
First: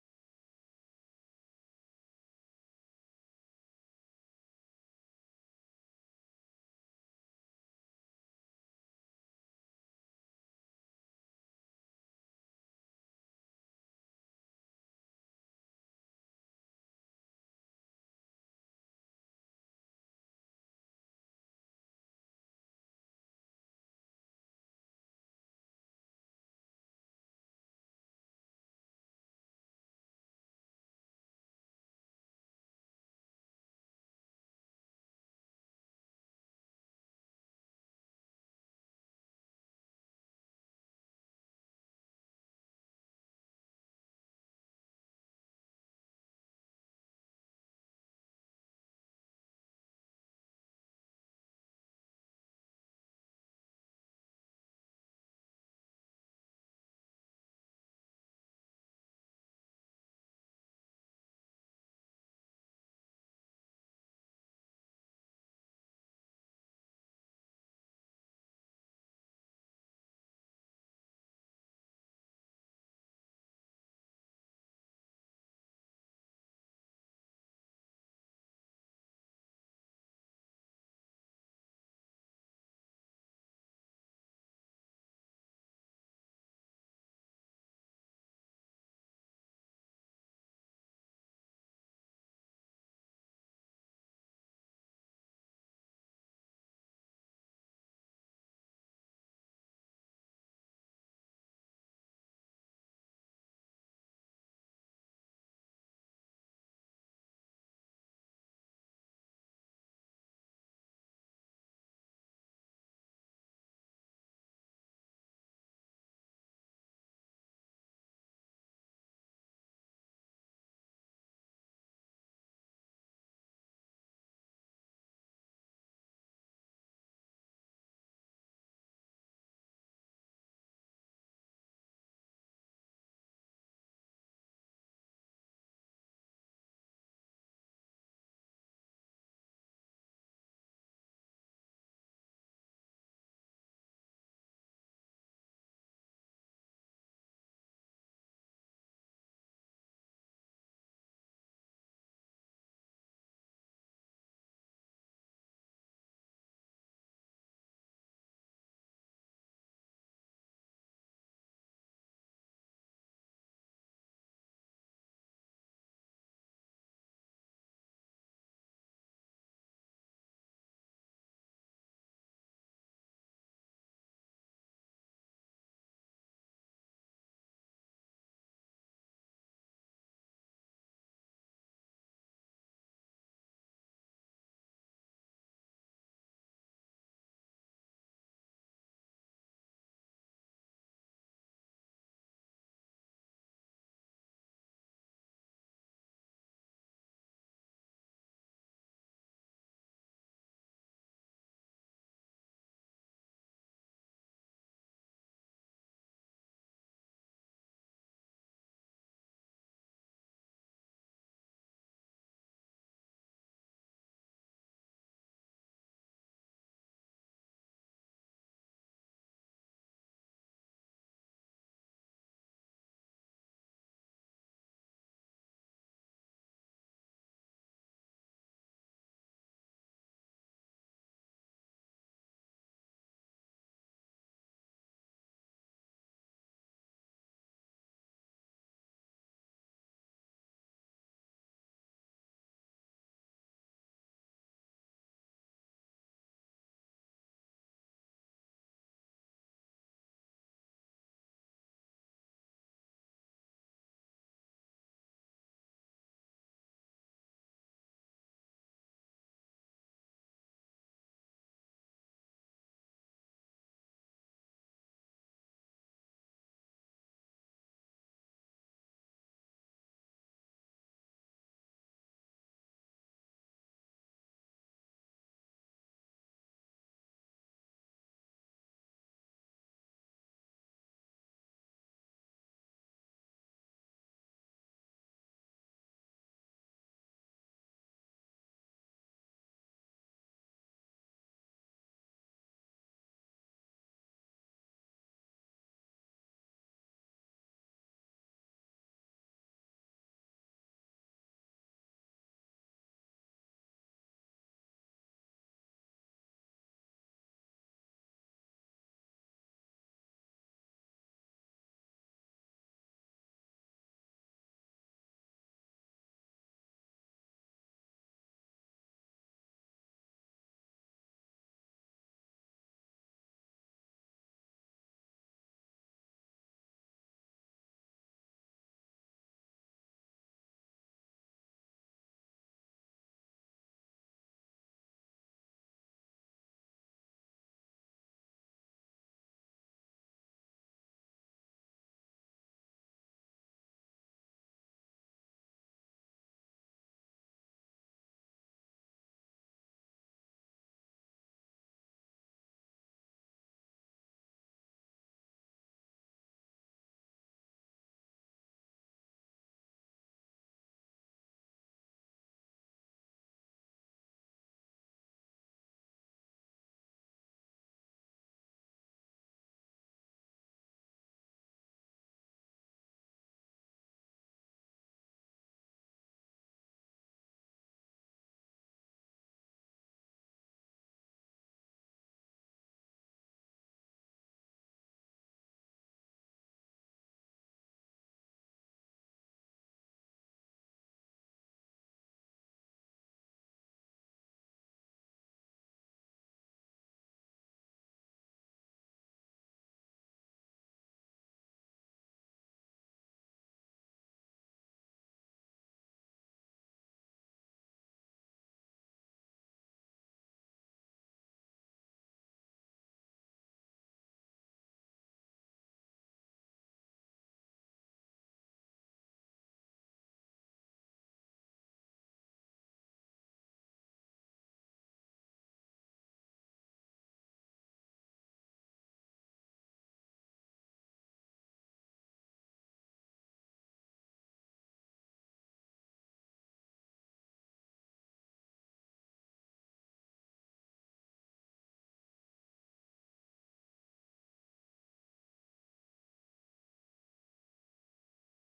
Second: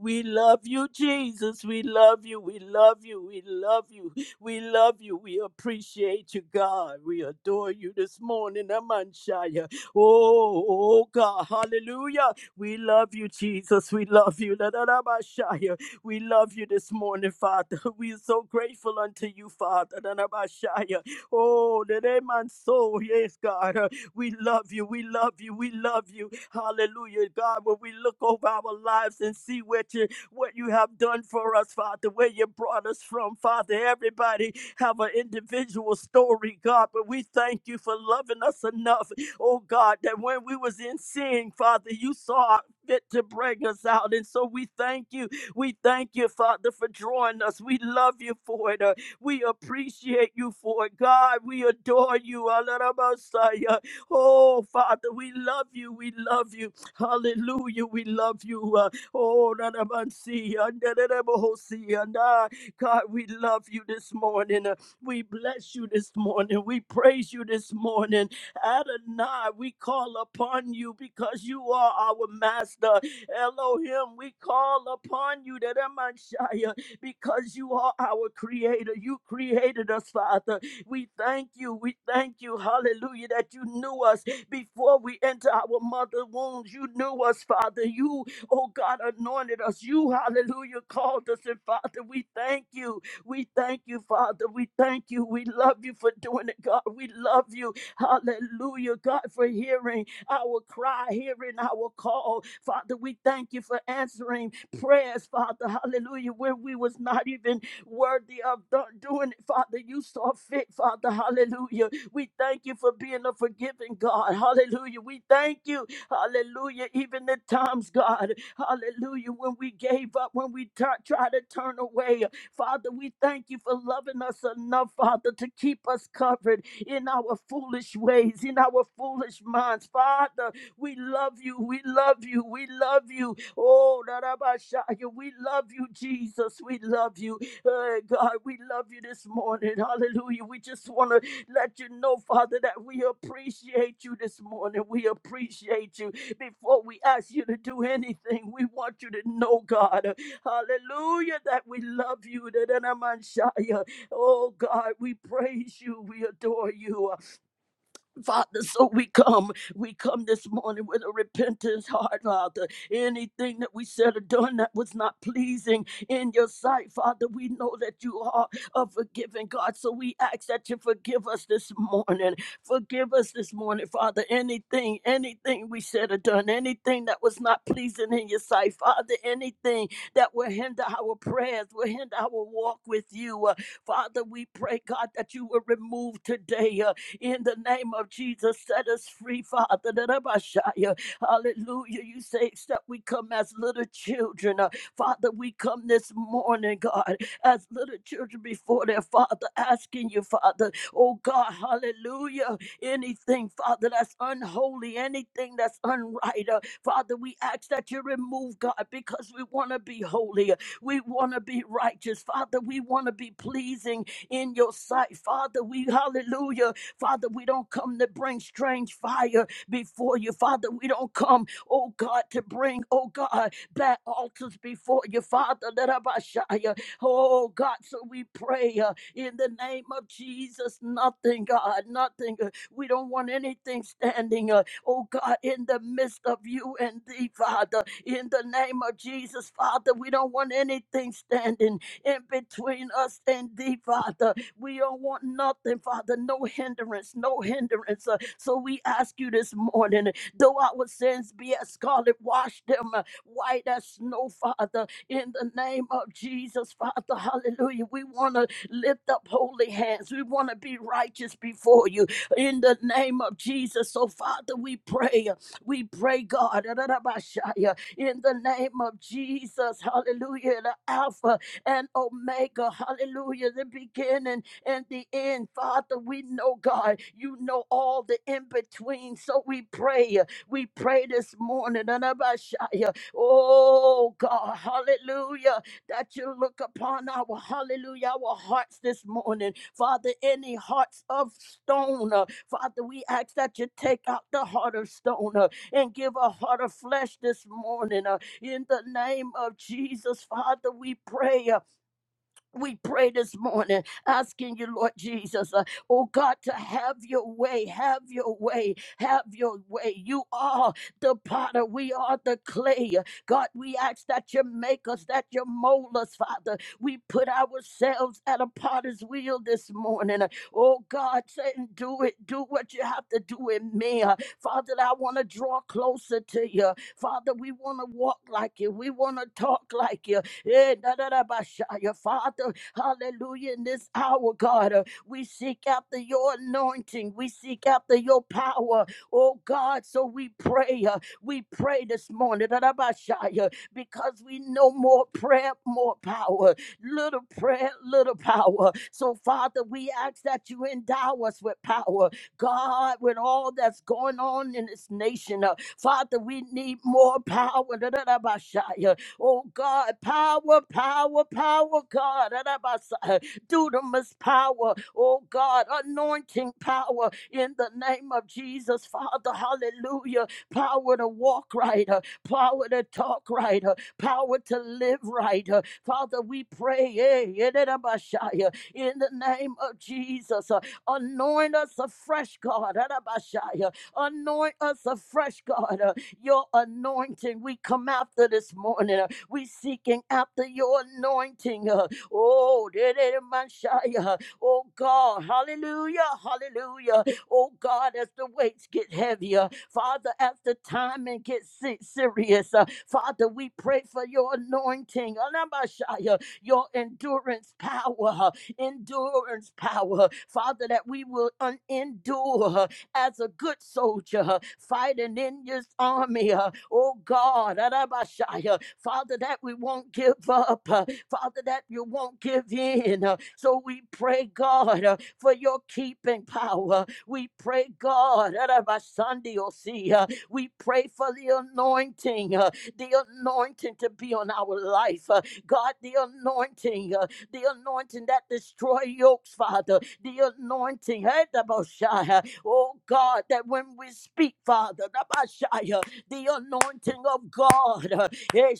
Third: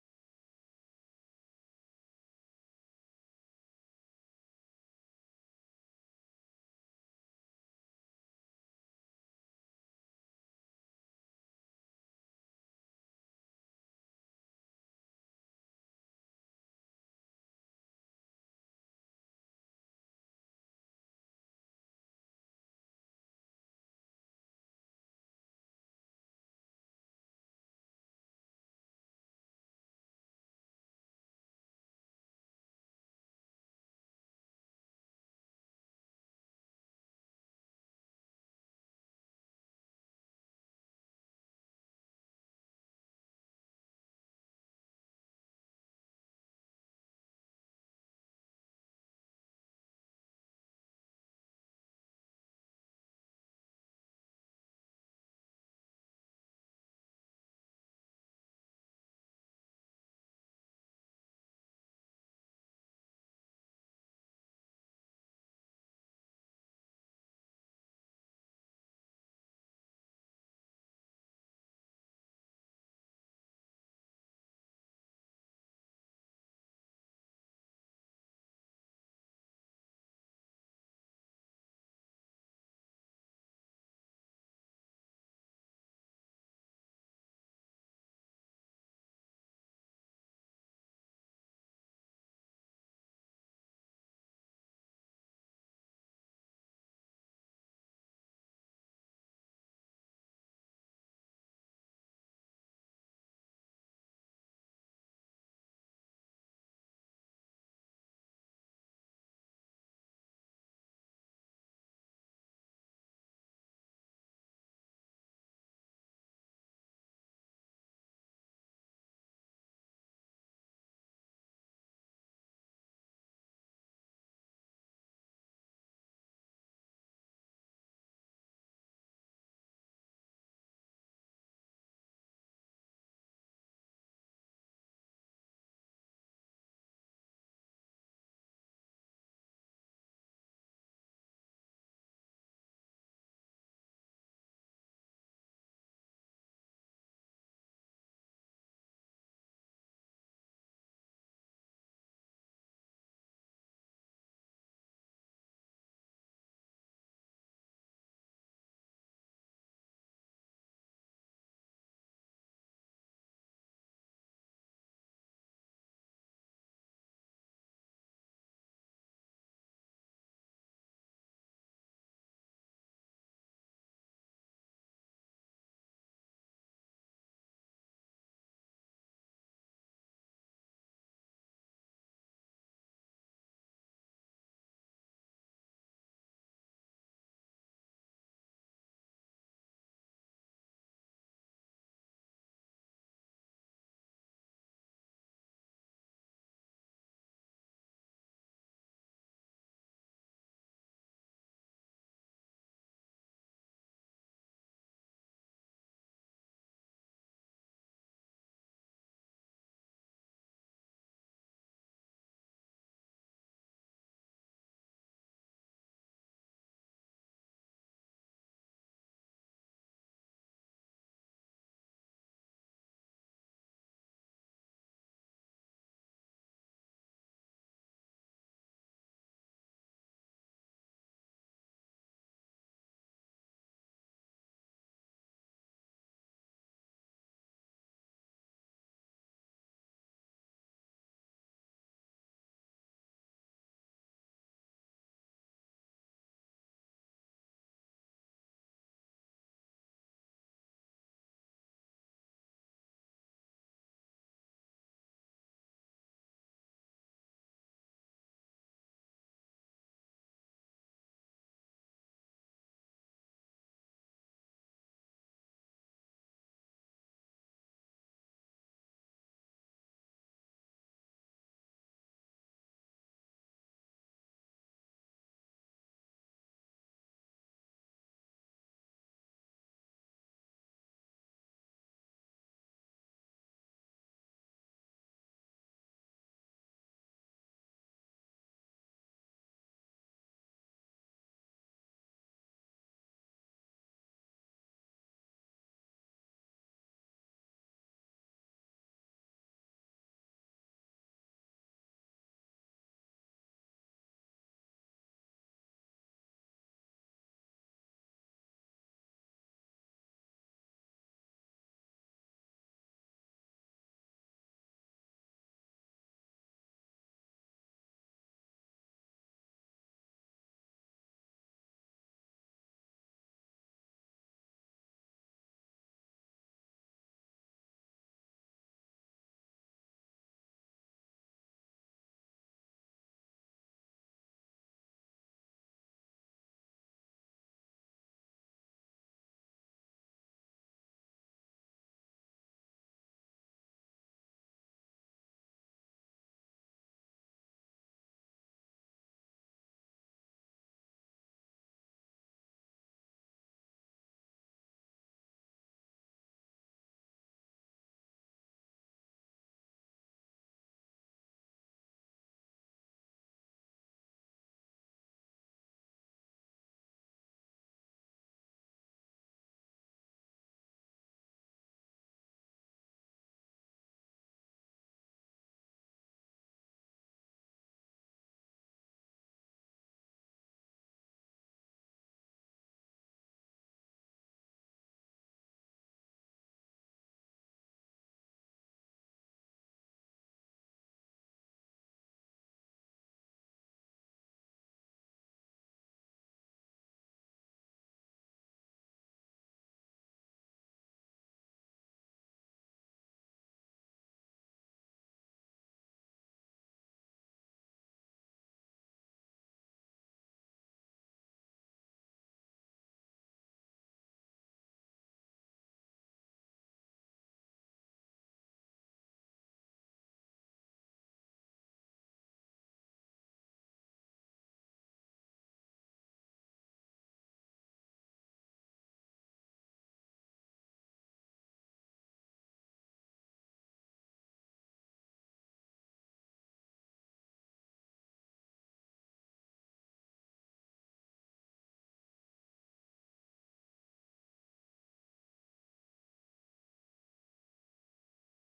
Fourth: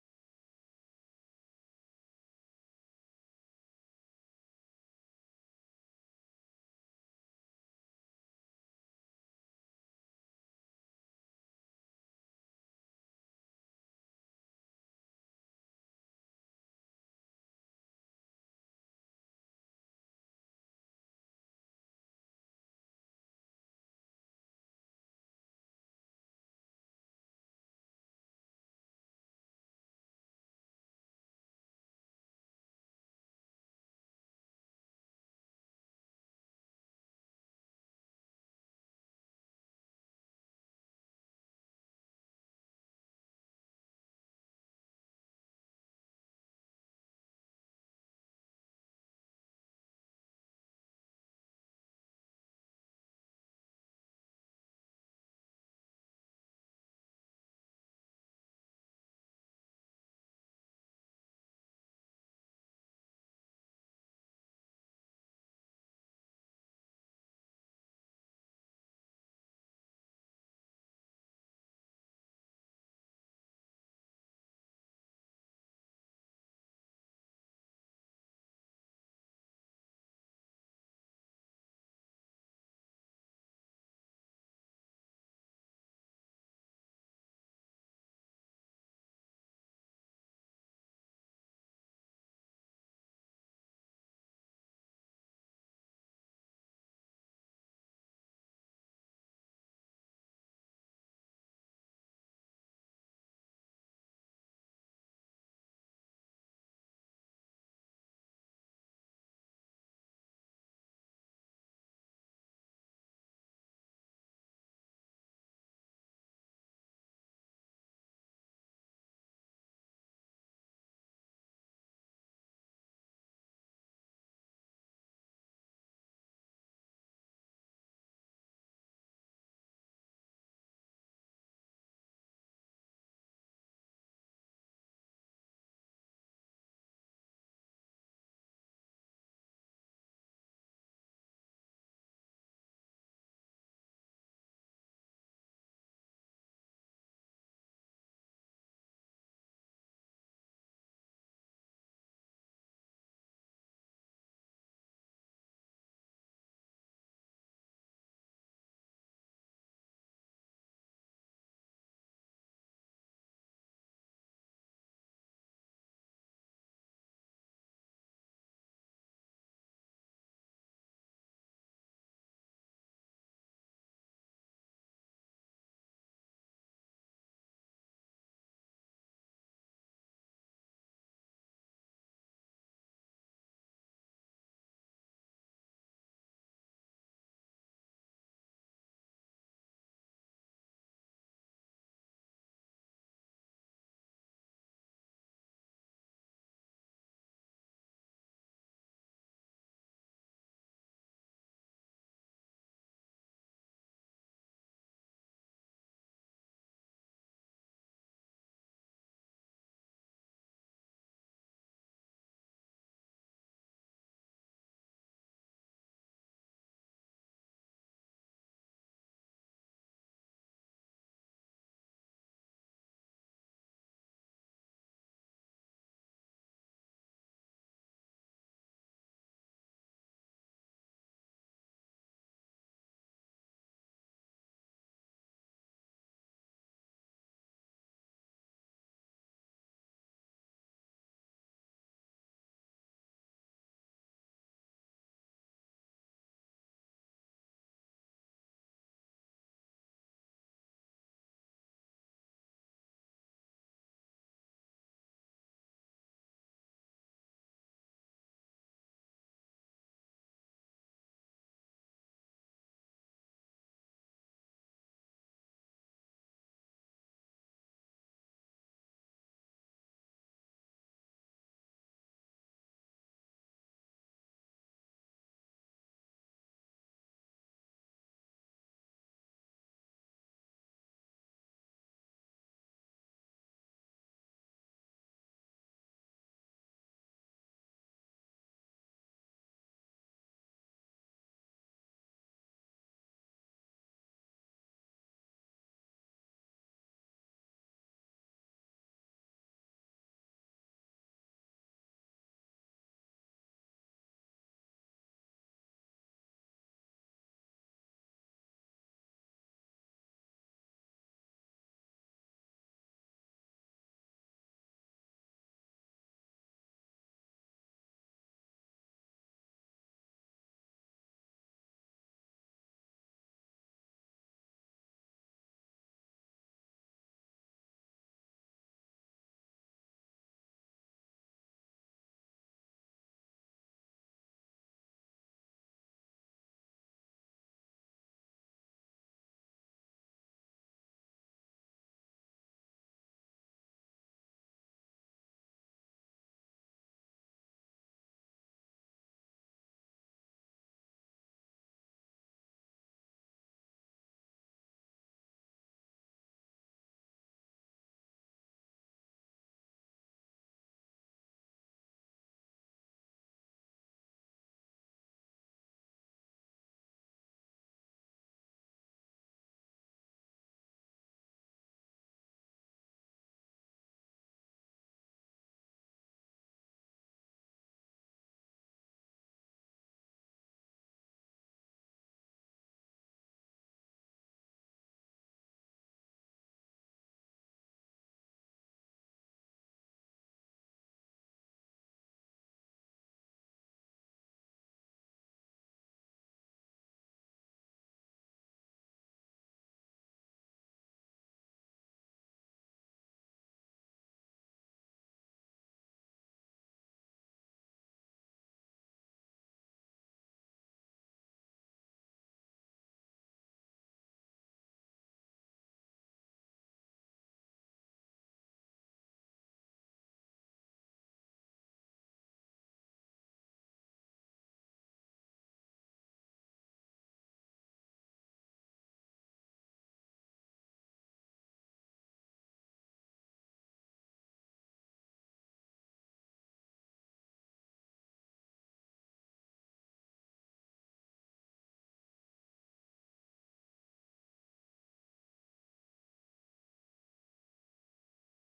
We love you, Jesus. We love you. We love you. We love you. We love you. We appreciate you, God. We adore you this morning, Amanshaya. Oh, oh, God. Hallelujah. We love you, Jesus. We love you. Da, da, da, ba, shaya. We love you this morning, Father. We are so grateful unto you, Father. Da, da, ba, shaya. Oh, that ain't my soul, Yes, God. We love you. We love you. We love you. Hallelujah, God. When we look over our lives and see what you what you have done for us, Father, where you brought us from, Father. Everybody have an individual story, God, but we thank you for loving us enough, oh God, that when we was in sin, Father, you saw fit to bring us out, and so we thank you. We thank you, Father, for drawing us. We love you for it. Uh, we appreciate you for it, God. We adore you. Oh, Father, we love you. We love you. Hallelujah. We love you. Uh, oh, Nanamansi, Andadadabohosi, and, uh, God, we love you this morning. Uh, we bless you this morning. We praise you this morning. Adonai, we call upon you because you are our master. Elohim, we call upon you, Nanamanshaya, because you are our creator. You created us, Father. We thank you. We thank you. Hallelujah. That you knew us before we enter our mother wombs. You knew us, Father. You, oh God, anointed us. You, hallelujah, called us. And Father, we thank you. We thank you, Father. We thank you. We love you for doing it, God. We love you. Hallelujah, God, for hearing our cry, hearing our call. Father, we thank you for answering prayers, Father. Hallelujah. When we was not even worthy of do- doing it, Father. You saw fit, Father. Hallelujah. We thank you for being a forgiving God. Hallelujah. We thank you. Hallelujah. Even at times, God. Hallelujah. When we gave up, when we t- try to turn away, Father, we thank you for loving us enough, Father, to keep us covered in our foolish ways, in our foolish minds. Father, we love you. We love you. We love you. Oh, Rabashaya, we love you, Jesus. We love you. Uh, God, we love you this morning. Hallelujah. We just want to let you know, Father, that we appreciate you this morning. We appreciate you. Before we ask you to do anything, we want you to know, God, uh, hallelujah, that we love you. Da-da-da-man-shia. Oh, God, we praise you. We adore you. Father, so we come. We come this morning with a repentant heart, Father. Anything that we said or done that was not pleasing in your sight, Father, we know that you are a forgiving God. So we ask that you forgive us this morning. Forgive us this morning, Father. Anything, anything we said or done, anything that was not pleasing in your sight, Father, anything that will hinder our prayers, will hinder our walk with you. Uh, Father, we pray, God, that you will remove today. uh, in the name of Jesus. Set us free, Father. da da Hallelujah. You say, except we come as little children. uh, Father, we come this morning, God, as little children before their Father, asking you, Father, oh God, hallelujah. Anything, Father, that's unholy, anything that's unright, uh, Father, we ask that you remove, God, because we want to be holy. uh, We want to be righteous, Father. We want to be pleasing in your sight, Father. We, hallelujah. Father, we don't come to bring strange fire before you. Father, we don't come, oh God, to bring, oh God, bad altars before you. Father, let Abashaya, oh God, so we pray uh, in the name of Jesus, nothing, God, nothing. uh, we don't want anything standing, uh, oh God, in the midst of you and thee, Father, in the name of Jesus, Father, we don't want anything standing in between us and thee, Father. We don't want nothing, Father, no hindrance, no hindrance. Uh, so we ask you this morning, though our sins be as scarlet, wash them uh, white as snow, Father, in the name of Jesus, Father. Hallelujah. We want to lift up holy hands. We want to be righteous before you in the name of Jesus. So, Father, we pray. uh, We pray, God, Ra-ra-ra-ba-shaya, in the name of Jesus. Hallelujah. The Alpha and Omega. Hallelujah. The beginning in the end, Father, we know, God, you know all the in between. So we pray. We pray this morning. Anabashaya. Oh, God, hallelujah, that you look upon our hallelujah, our hearts this morning. Father, any hearts of stone, uh, Father, we ask that you take out the heart of stone uh, and give a heart of flesh this morning. uh, in the name of Jesus, Father, we pray. Uh, we pray this morning, asking you, Lord Jesus, uh, oh God, to have your way, have your way, have your way. You are the potter, we are the clay. God, we ask that you make us, that you mold us, Father. We put ourselves at a potter's wheel this morning. Oh God, saying, do it, do what you have to do in me. Uh, Father, I want to draw closer to you. Father, we want to walk like you, we want to talk like you. Eh, da, da, da, ba, sha, Your Father, hallelujah, in this hour, God, uh, we seek after your anointing. We seek after your power, oh God. So we pray. uh, We pray this morning, da, da, ba, sha, yeah, because we know more prayer, more power. Little prayer, little power. So, Father, we ask that you endow us with power. God, with all that's going on in this nation, uh, Father, we need more power. da, da, da, ba, sha, yeah. Oh God, power, power, power, God. Arabasa- Dunamis power, oh God, anointing power in the name of Jesus, Father, hallelujah. Power to walk right, uh, power to talk right, uh, power to live right. uh. Father, we pray eh, in the name of Jesus. uh, Anoint us afresh, God. adabashaya. Anoint us afresh, God. uh, Your anointing, we come after this morning. We seeking after your anointing. uh, Oh, de- de- de- Messiah. Oh God, hallelujah, hallelujah. Oh God, as the weights get heavier, Father, as the timing gets se- serious, uh, Father, we pray for your anointing, Alabashaya, your endurance power, uh, endurance power, Father, that we will un- endure uh, as a good soldier uh, fighting in your army. uh, Oh God, Arabashaya. Father, that we won't give up. uh, Father, that you won't give in. uh, So we pray, God, uh, for your keeping power. We pray, God, Arabasandiosi, uh, we pray for the anointing, uh, the anointing to be on our life. uh, God, the anointing. uh, the anointing that destroy yokes, Father, the anointing, eh, the oh God, that when we speak, Father, the Messiah, the anointing of God, uh, eh,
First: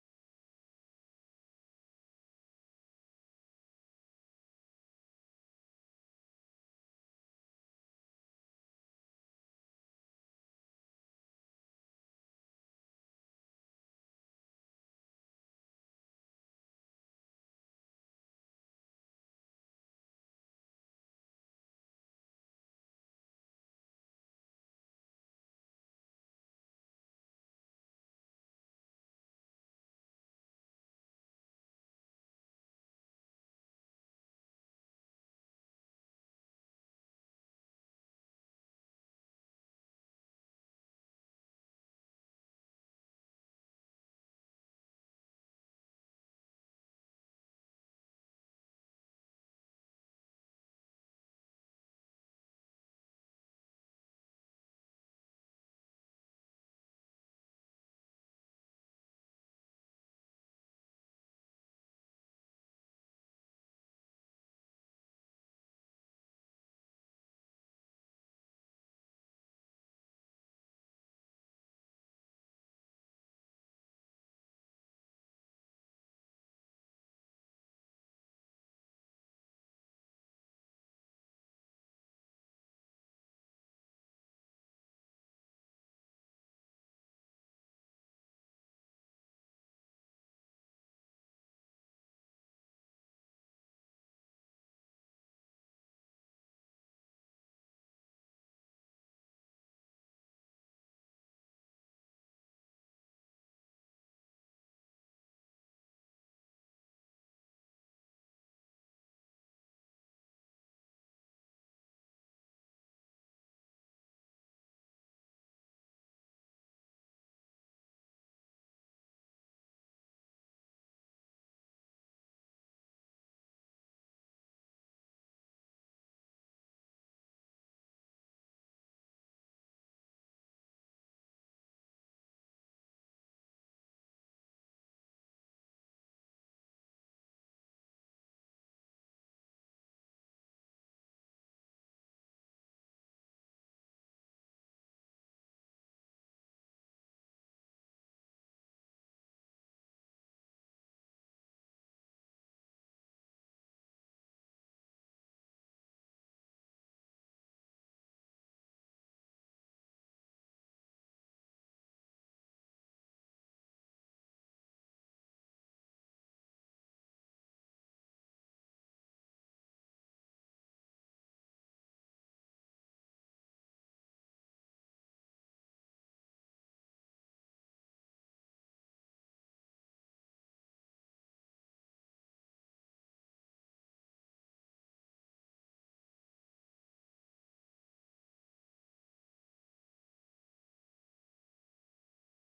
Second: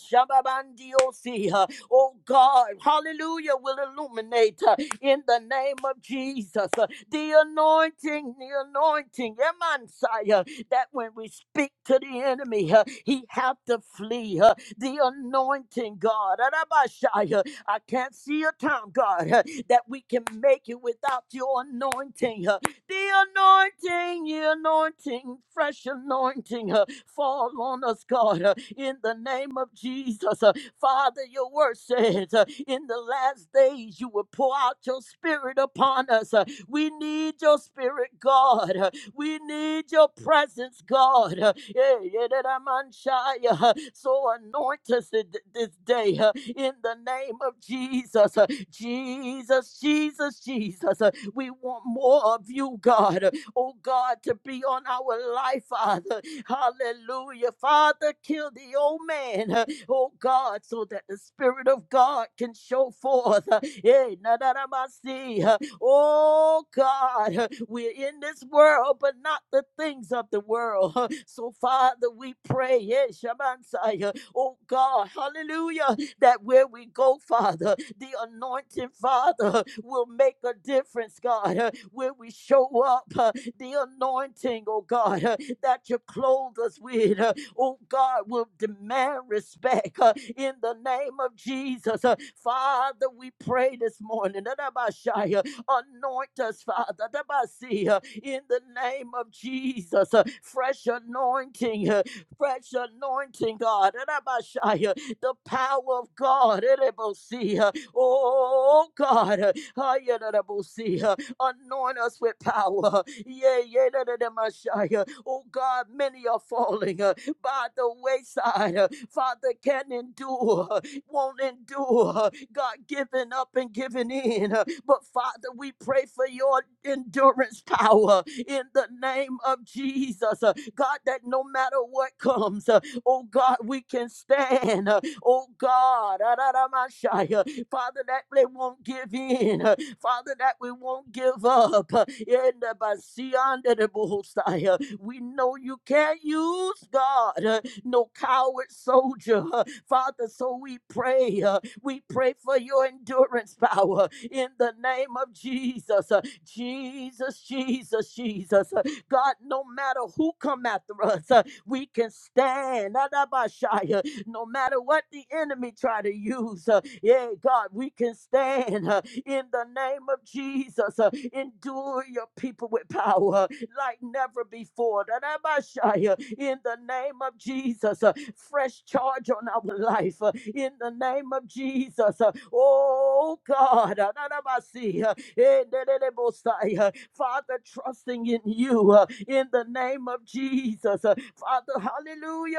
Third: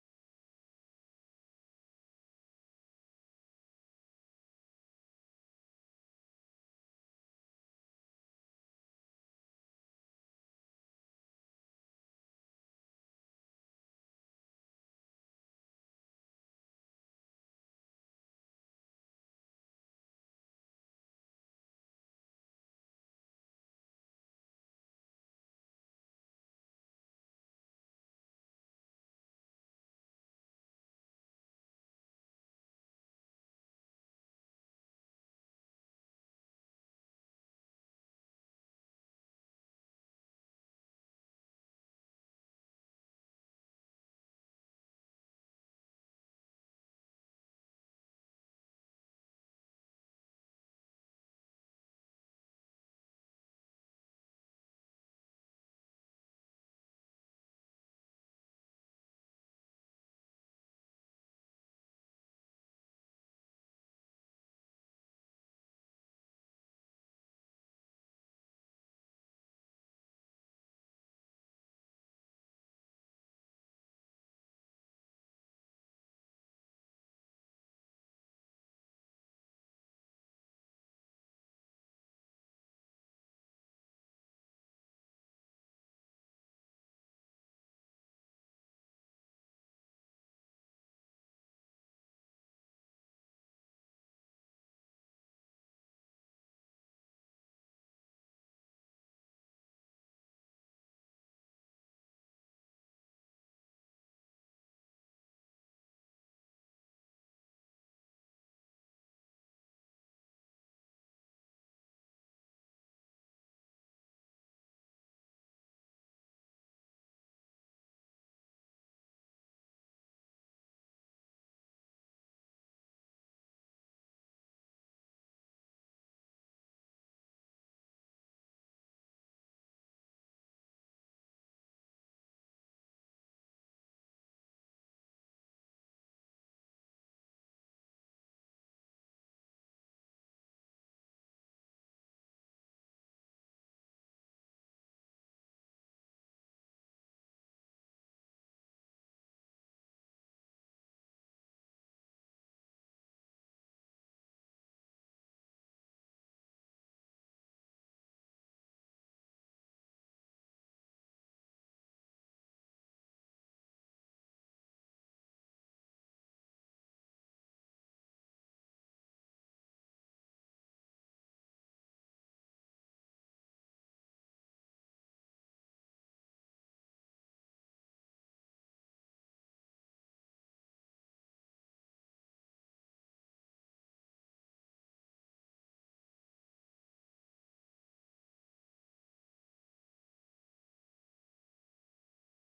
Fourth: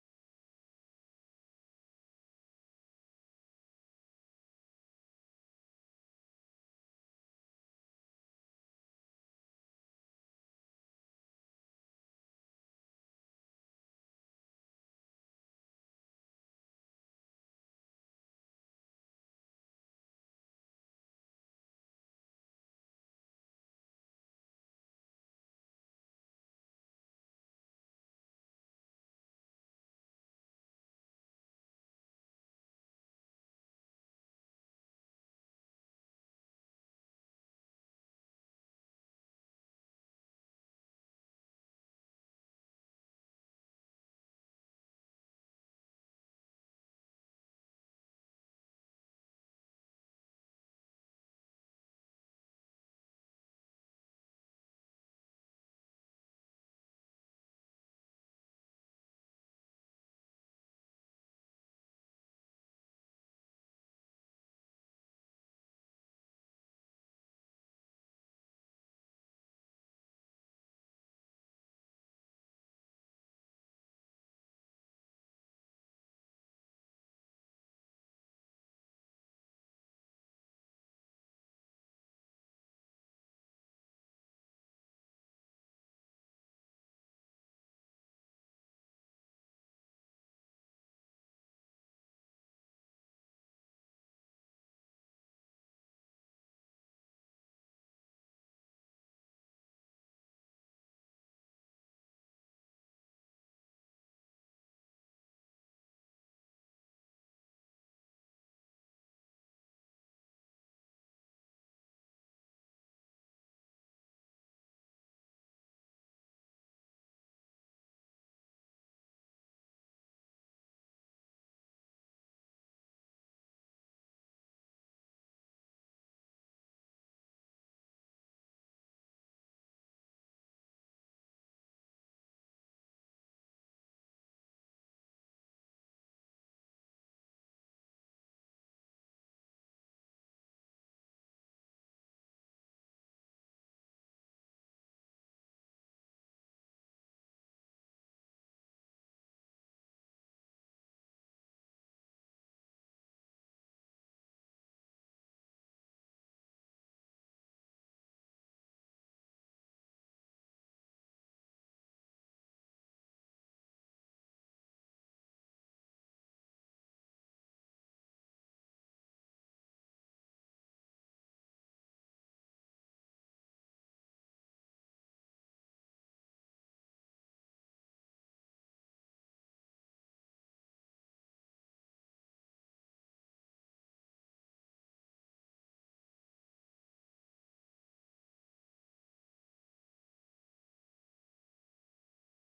uh, oh God, hallelujah, will illuminate uh, in the name of Jesus, uh, the anointing, the anointing, Emansaya, that when we speak to the enemy, uh, he have to flee, uh, the anointing, God, Arabashaya, I can't see a time, God, uh, that we can make it without your anointing. uh, The anointing, the anointing, fresh anointing, uh, fall on us, God, uh, in the name of Jesus. uh, Father, your word says uh, in the last days you will pour out your spirit upon us. uh, We need your spirit, God. huh. We need your presence, God. Uh, yeah, yeah, that I'm unshia. Uh, So anoint us this day uh, in the name of Jesus. Uh, Jesus, Jesus, Jesus. Uh, We want more of you, God. Uh, Oh, God, to be on our life, Father. Hallelujah. Father, kill the old man, uh, oh God, so that the Spirit of God can show forth. uh, eh, na, na, na, ma, see, uh, Oh God, uh, we're in this world, but not the things of the world. uh, So, Father, we pray, eh, Shabansai, uh, oh God, hallelujah, that where we go, Father, the anointing, Father, uh, will make a difference, God, uh, where we show up, uh, the anointing, oh God. uh, that you clothe us with. Uh, oh God, will demand respect uh, in the name of Jesus. Uh, Father, we pray this morning. that uh, Anoint us, Father, that uh, in the name of Jesus. Uh, Fresh anointing, uh, fresh anointing, God. that uh, The power of God. that uh, Oh God, uh, Hi, Anoint us with power. Yeah, yeah, da, da, da, Messiah. Oh God, many are falling uh, by the wayside. uh, Father, can endure, uh, won't endure. uh, God, giving up and giving in. uh, But Father, we pray for your endurance power in the name of Jesus. uh, God, that no matter what comes, uh, oh God, we can stand. uh, Oh God, ah, da, da, Messiah. Father, that they won't give in. Uh, Father, that we won't give up. In the Basianda de Bohosaya, we know you can't use God, uh, no coward soldier. uh, Father, so we pray. uh, We pray for your endurance power in the name of Jesus. uh, Jesus, Jesus, Jesus. uh, God, no matter who come after us, uh, we can stand. Adabashaya. No matter what the enemy try to use, uh, yeah, God, we can stand in the name of Jesus. Uh, Endure your people with power like never before. da In the name of Jesus, uh, fresh charge on our life. uh, In the name of Jesus, Uh, oh God, da-da-ba-sia. Eh, da Father, trusting in you uh, in the name of Jesus. Uh, Father, hallelujah.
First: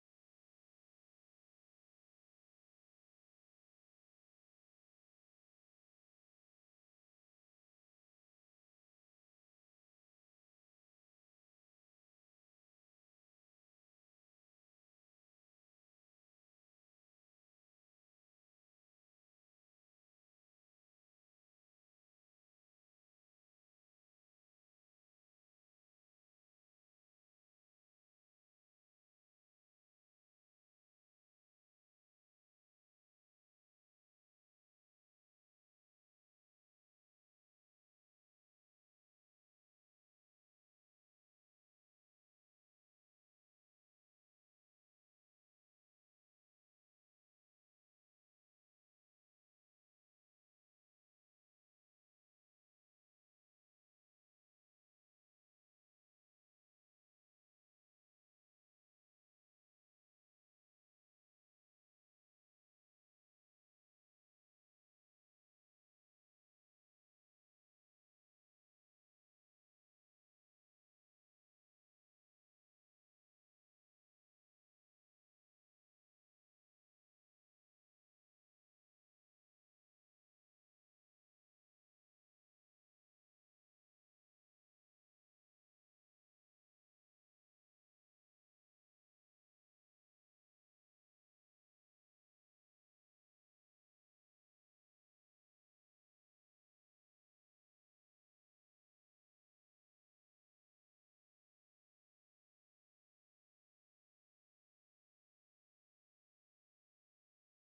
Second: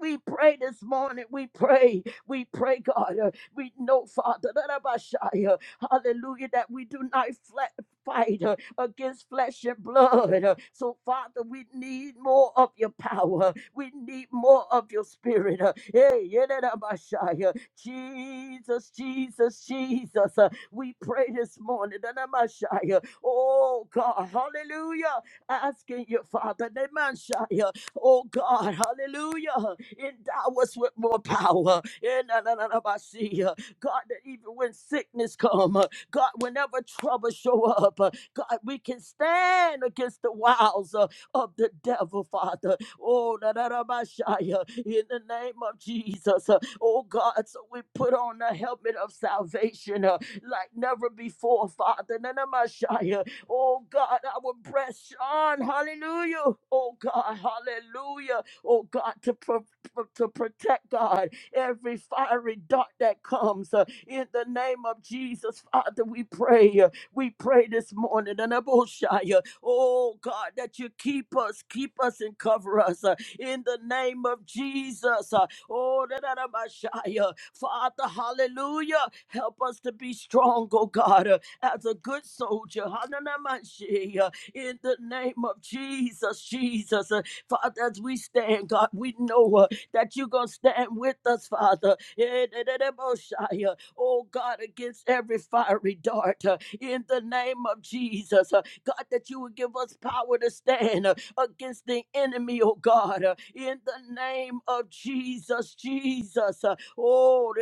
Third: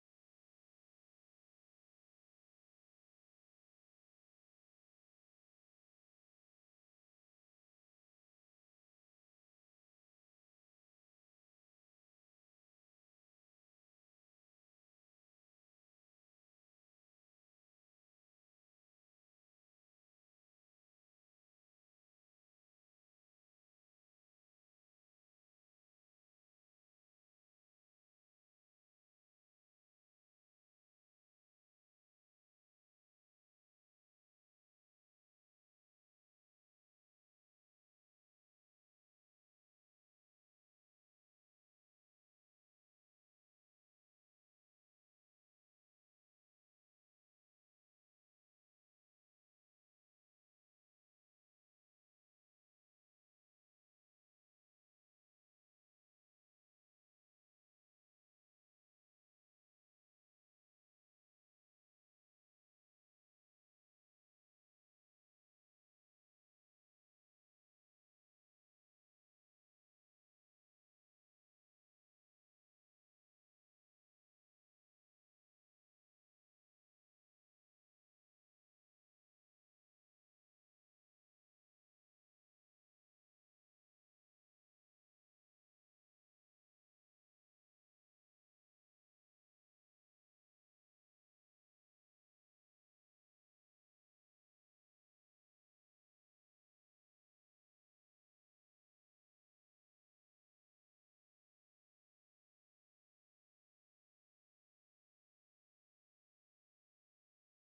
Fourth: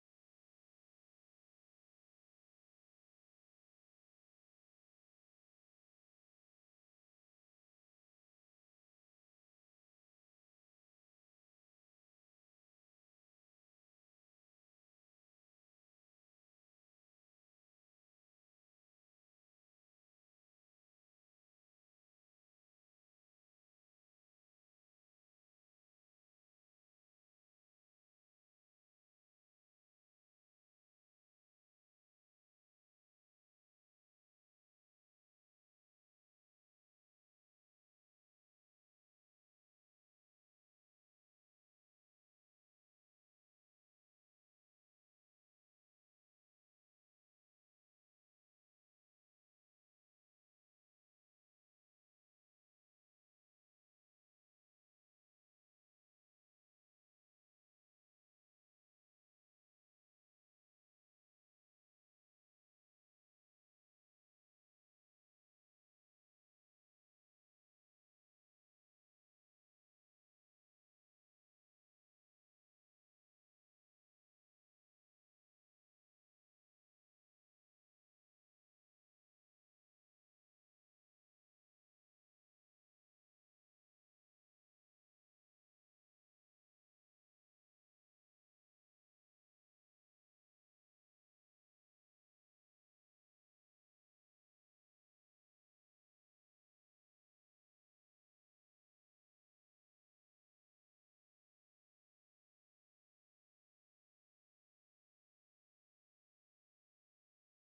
We pray this morning. We pray. We pray, God. Uh, We know, Father, that about shy, uh, hallelujah, that we do not fla- fight uh, against flesh and blood. Uh, So, Father, we need more of your power. We need more of your spirit. Uh, Hey, yeah, that about shy, uh, Jesus, Jesus, Jesus. Uh, We pray this morning. that about shy, uh, Oh, God, hallelujah. Asking you, Father, that about shy, uh, Oh God, hallelujah. Endow us with more power. Eh, na, na, na, na, ba, see, uh, God, that even when sickness come, uh, God, whenever trouble show up, uh, God, we can stand against the wiles uh, of the devil, Father. Oh, na, na, na, ba, shi, uh, in the name of Jesus. uh, Oh God, so we put on the helmet of salvation uh, like never before, Father. Na, na, ma, shi, uh, Oh God, our breast on. Hallelujah. Oh God, hallelujah. Oh God, to, pro- pro- to protect God every fiery dart that comes. uh, in the name of Jesus, Father, we pray. uh, we pray this morning. And Abosha, oh God, that you keep us, keep us and cover us uh, in the name of Jesus. uh, oh, da- da- da- Messiah. Father, hallelujah. Help us to be strong, oh God. uh, as a good soldier. Hananamashiach, In the name of Jesus, Jesus. Uh, Father, as we stand, God, we know uh, that you're going to stand with us, Father. Eh, Oh, God, against every fiery dart uh, in the name of Jesus. Uh, God, that you would give us power to stand uh, against the enemy, oh God, uh, in the name of Jesus, Jesus. uh, Oh,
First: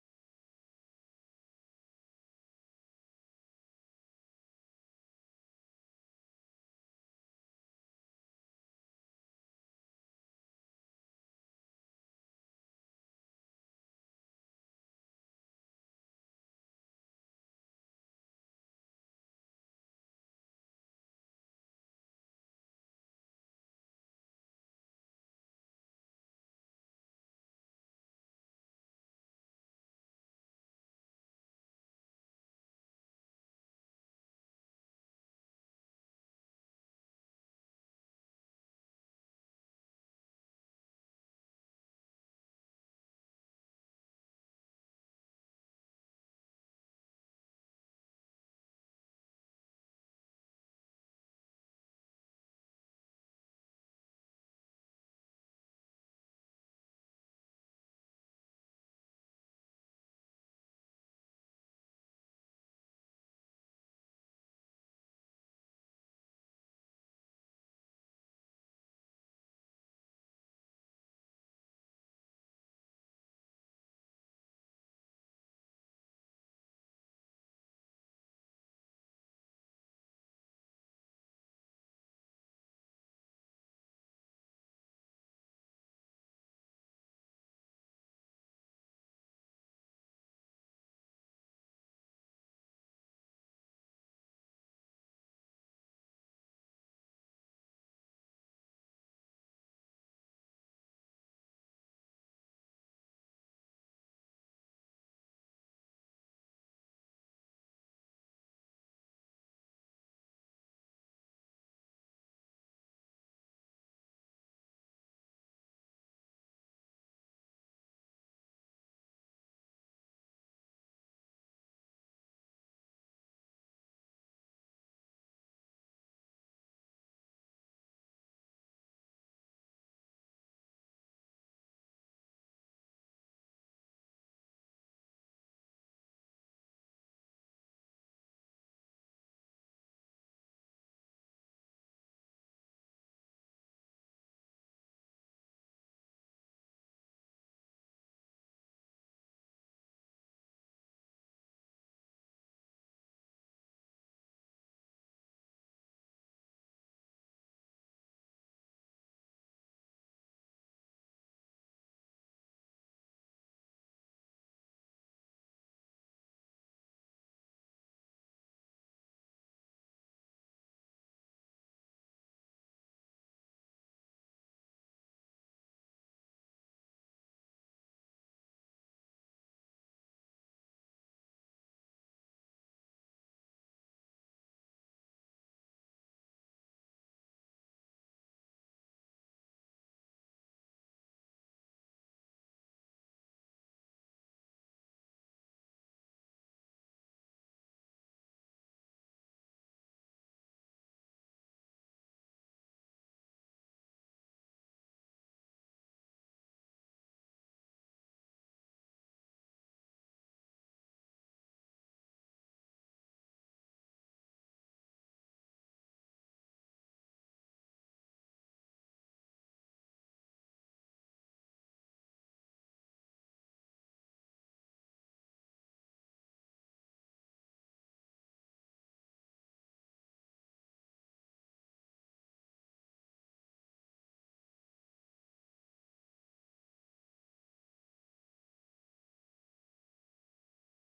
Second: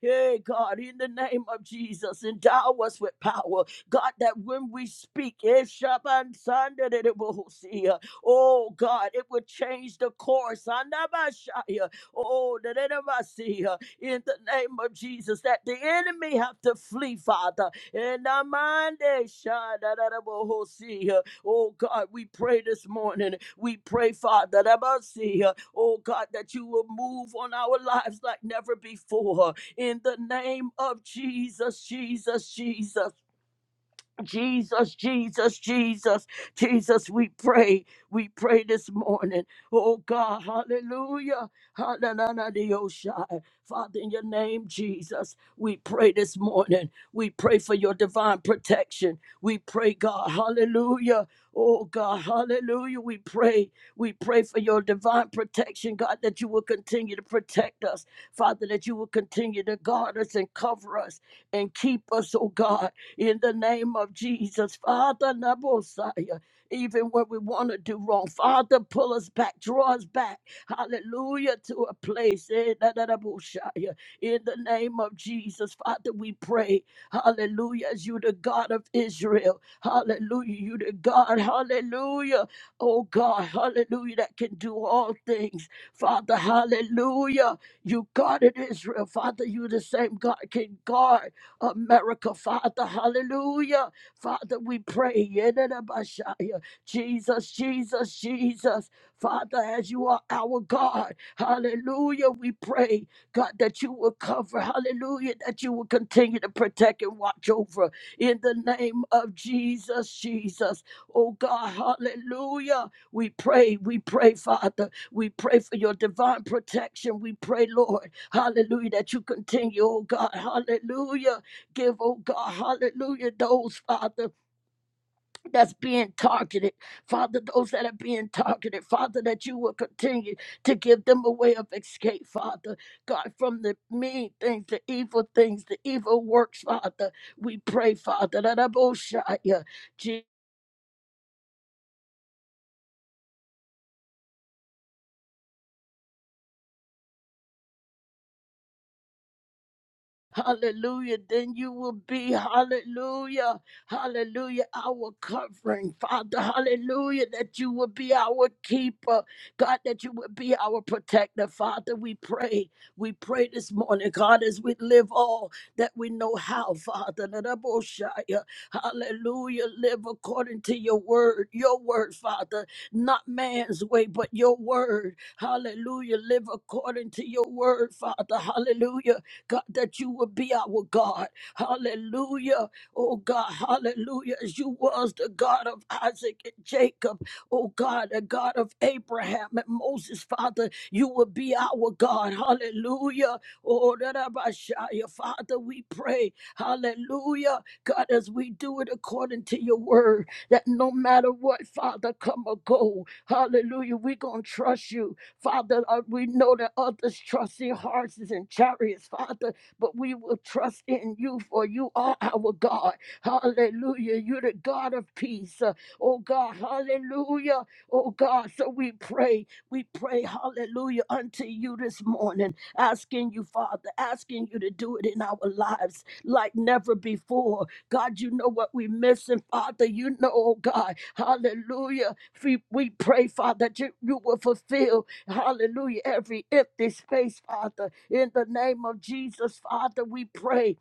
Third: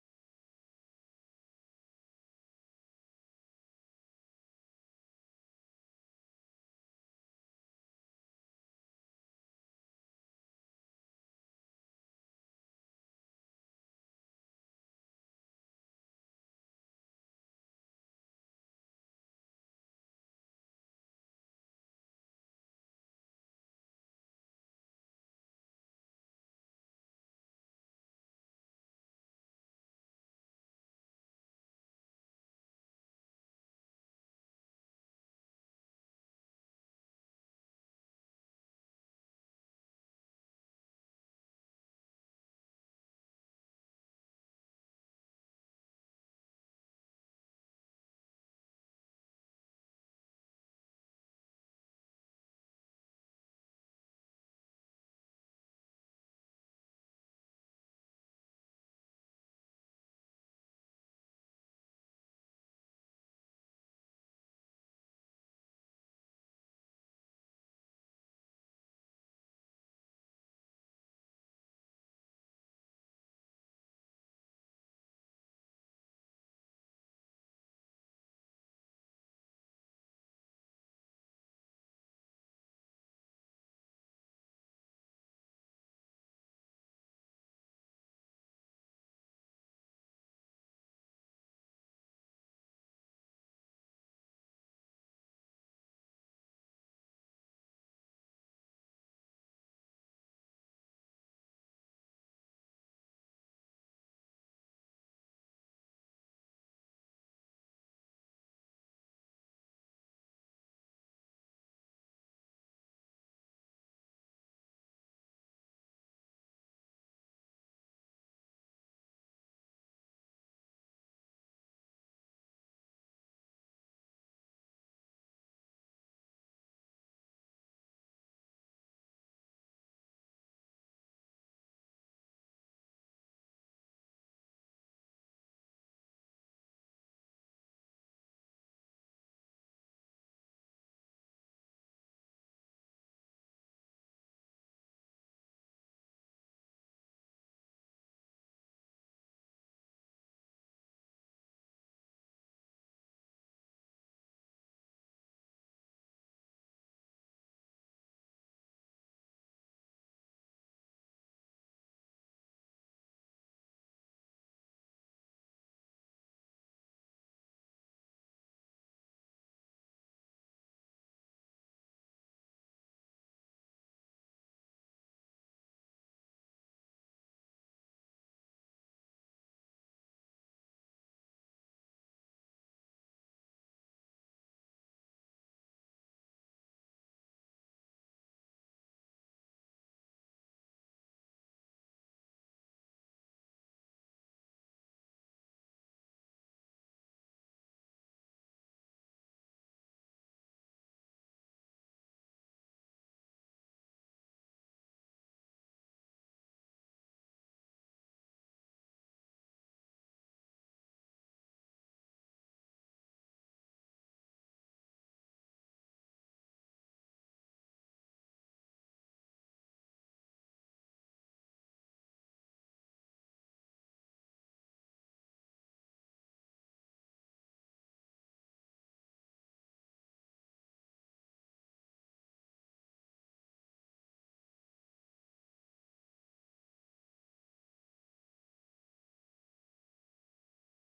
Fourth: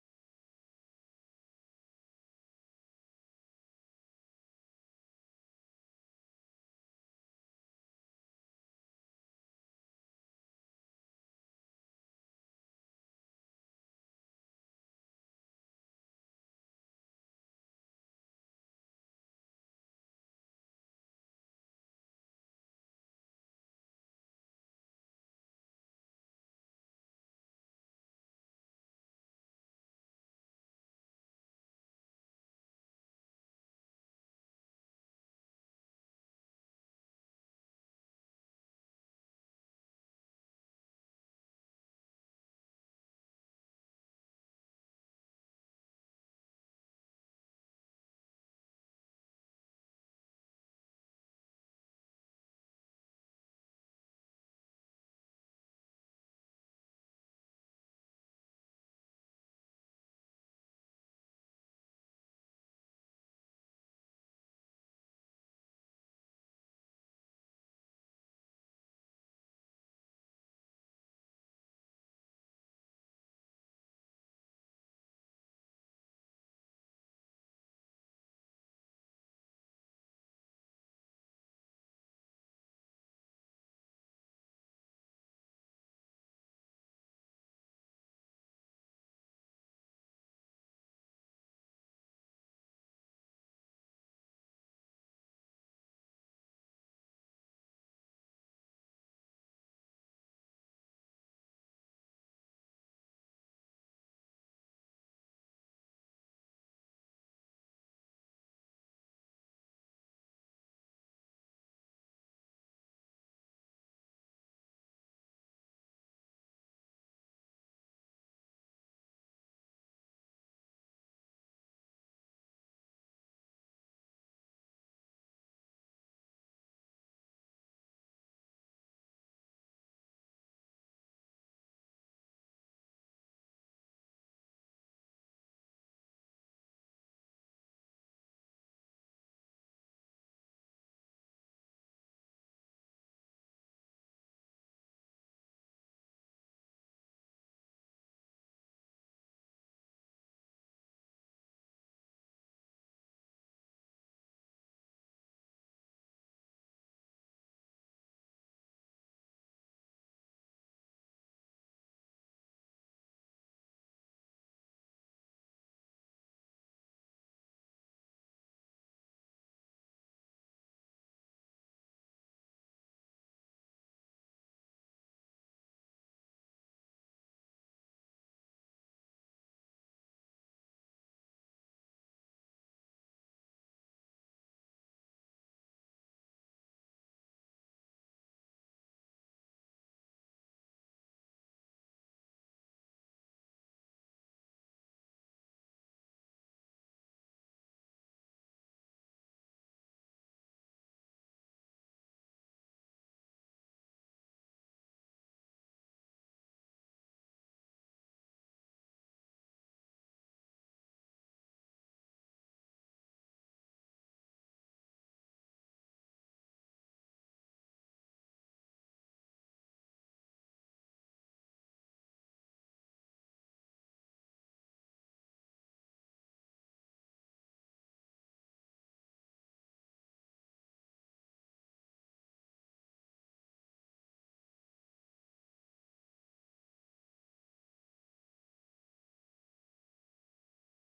Hey, God, in the name of Jesus, endow us with power. God, that when we speak, eh, Shaban Sanda de de Bohosia, oh God, it would change the course. Andabashaya, Oh, da de de Basia, in the name of Jesus, that the enemy have to flee, Father. And Amande Shada da de Bohosia. Oh God, we pray this morning. We pray, Father, that I must see, uh, oh God, that you will move on our lives like never before in the name of Jesus, Jesus, Jesus. Jesus, Jesus, Jesus, Jesus, we pray. We pray this morning. Oh God, hallelujah. Hallelujah. Father, in your name, Jesus, we pray this morning. We pray for your divine protection. We pray, God, hallelujah. Oh God, hallelujah. We pray. We pray for your divine protection, God, that you will continue to protect us. Father, that you will continue to guard us and cover us and keep us, oh God in the name of Jesus. Father, Nabosaya, even when we want to do wrong, Father, pull us back, draw us back, hallelujah, to a place eh, da, da, da, Boshaya. in the name of Jesus. Father, we pray, hallelujah, as you the God of Israel, hallelujah, you the God, hallelujah, oh God, hallelujah, that can do all things. Father, hallelujah, you guarded Israel. Father, you the same God can guard. America, Father. Hallelujah. Father, we pray. Yedidabashaya. Jesus, Jesus, Jesus. Father, as you are our God, hallelujah, we pray, God, that you will cover, hallelujah, that you will continue to protect and watch over in the name of Jesus, Jesus. Oh God, hallelujah. We pray, we pray, Father. We pray for your divine protection. We pray, Lord, hallelujah, that you continue, oh God, hallelujah give, oh God, hallelujah, those, Father, that's being targeted. Father, those that are being targeted, Father, that you will continue to give them a way of escape, Father. God, from the mean things, the evil things, the evil works, Father. We pray, Father, that I Hallelujah. Then you will be, hallelujah, hallelujah, our covering, Father. Hallelujah. That you will be our keeper. God, that you will be our protector, Father. We pray. We pray this morning, God, as we live all that we know how, Father. Nadaboshaya. Hallelujah. Live according to your word, your word, Father. Not man's way, but your word. Hallelujah. Live according to your word, Father. Hallelujah God, that you would be our God. Hallelujah. Oh God, hallelujah. As you was the God of Isaac and Jacob, oh God, the God of Abraham and Moses, Father, you would be our God. Hallelujah. Oh, that I might shout Father, we pray. Hallelujah. God, as we do it according to your word, that no matter what, Father, come or go. Hallelujah. We're going to trust you. Father, uh, we know that others trust in horses and chariots, Father, but we will trust in you, for you are our God. Hallelujah. You're the God of peace. Uh, oh God, hallelujah. Oh God, so we pray, we pray, hallelujah, unto you this morning, asking you, Father, asking you to do it in our lives like never before. God, you know what we're missing, Father. You know, oh God, hallelujah. We, we pray, Father, that you, you will fulfill Hallelujah. Every empty space, Father. In the name of Jesus, Father, we pray.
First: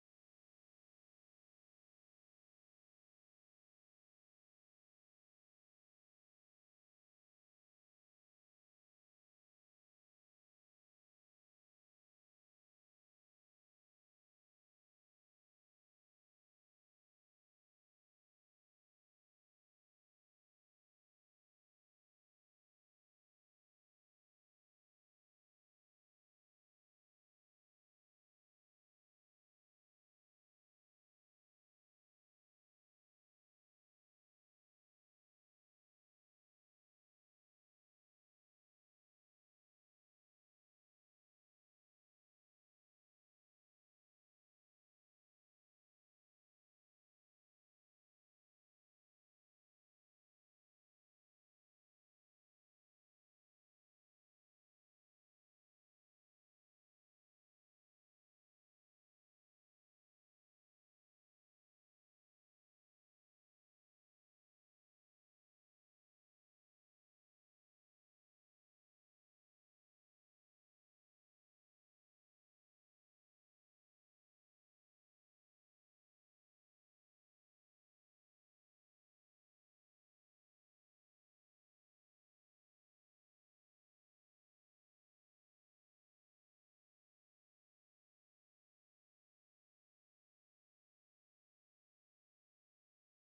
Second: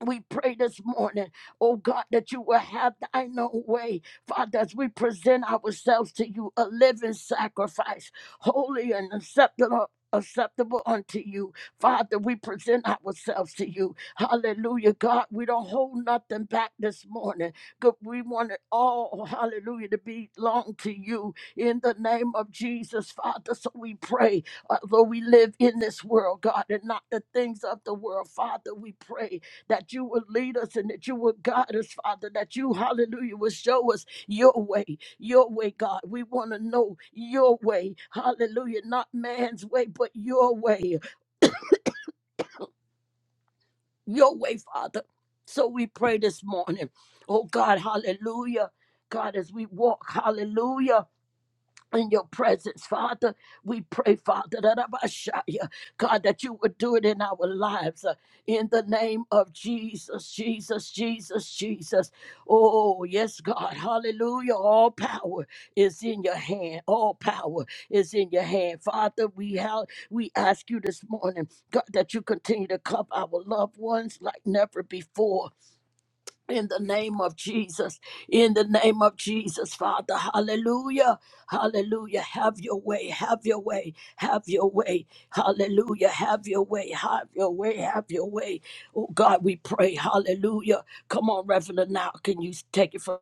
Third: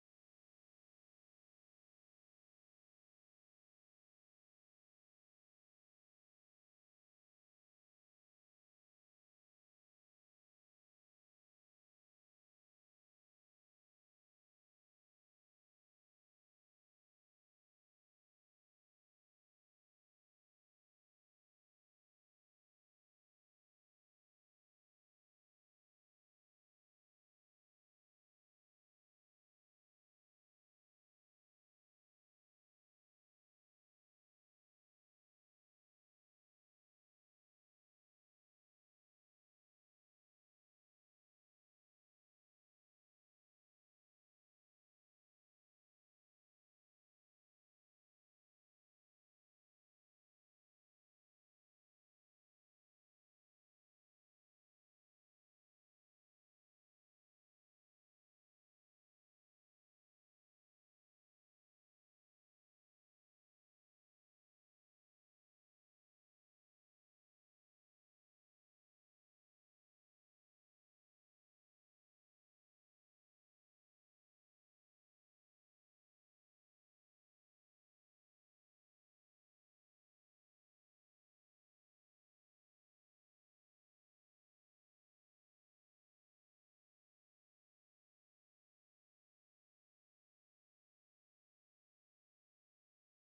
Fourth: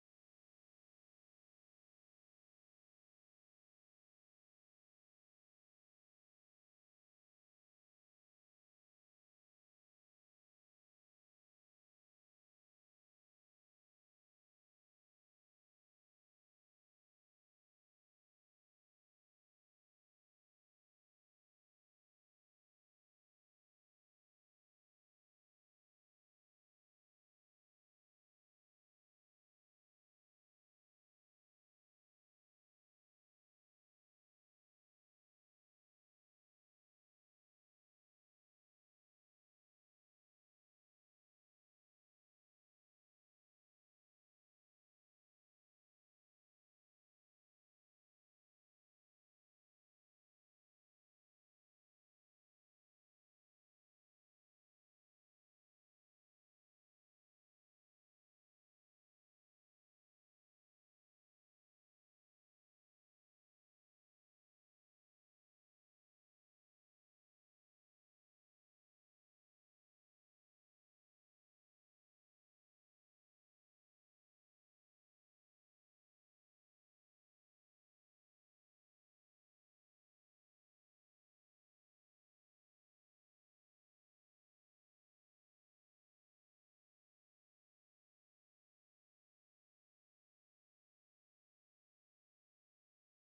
We pray this morning, oh God, that you will have thine own way. Father, as we present ourselves to you, a living sacrifice, holy and acceptable. Acceptable unto you, Father. We present ourselves to you. Hallelujah, God. We don't hold nothing back this morning. God, we want it all, hallelujah, to belong to you in the name of Jesus, Father. So we pray, although we live in this world, God, and not the things of the world, Father. We pray that you would lead us and that you would guide us, Father, that you, hallelujah, would show us your way, your way, God. We want to know your way, hallelujah, not man's way, but your way, your way, Father. So we pray this morning, oh God, hallelujah. God, as we walk, hallelujah. in your presence, Father. We pray, Father, that Abashaya, God, that you would do it in our lives uh, in the name of Jesus, Jesus, Jesus, Jesus. Oh, yes, God. Hallelujah. All power is in your hand. All power is in your hand. Father, we have we ask you this morning, God, that you continue to cover our loved ones like never before in the name of Jesus, in the name of Jesus, Father, hallelujah, hallelujah. Have your way, have your way, have your way, hallelujah, have your way, have your way, have your way. Oh God, we pray, hallelujah. Come on, Reverend, now can you take it from?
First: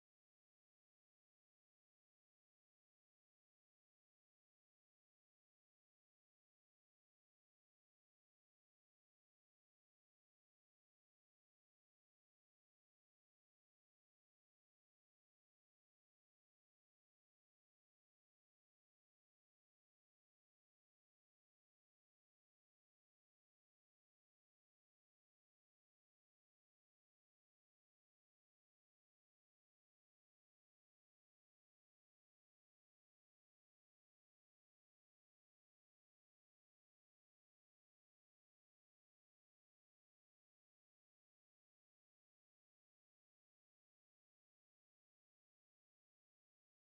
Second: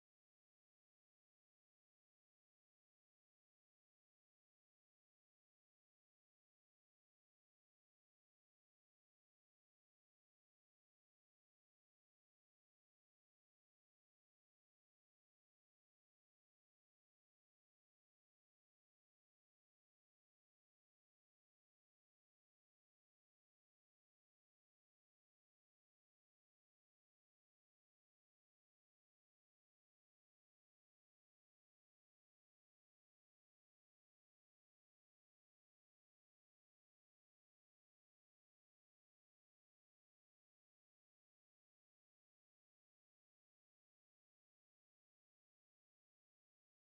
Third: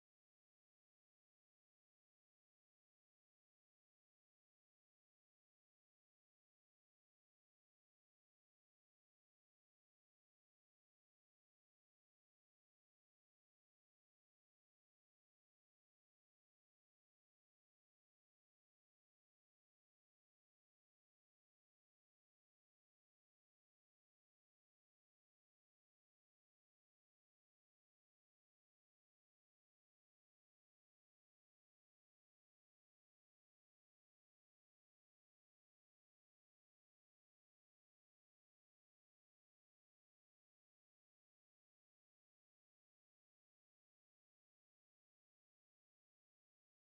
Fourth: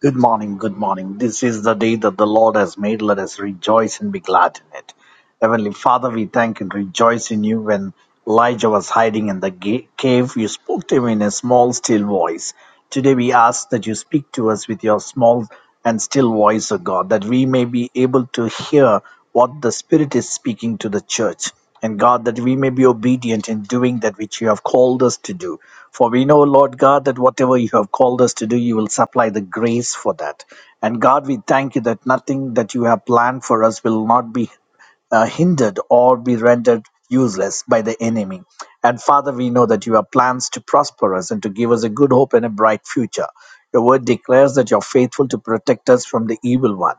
Good morning, good morning. This is the day that the Lord has made. Let us rejoice and be glad in it. Heavenly Father, we thank and rejoice in you. When Elijah was hiding in the ga- cave, you spoke to him in a small, still voice. Today we ask that you speak to us with your small and still voice, O God, that we may be able to hear what the Spirit is speaking to the church. And God, that we may be obedient in doing that which you have called us to do. For we know, Lord God, that whatever you have called us to do, you will supply the grace for that. And God, we thank you that nothing that you have planned for us will not be uh, hindered or be rendered useless by the enemy. And Father, we know that you have plans to prosper us and to give us a good hope and a bright future. Your word declares that you're faithful to protect us from the evil one.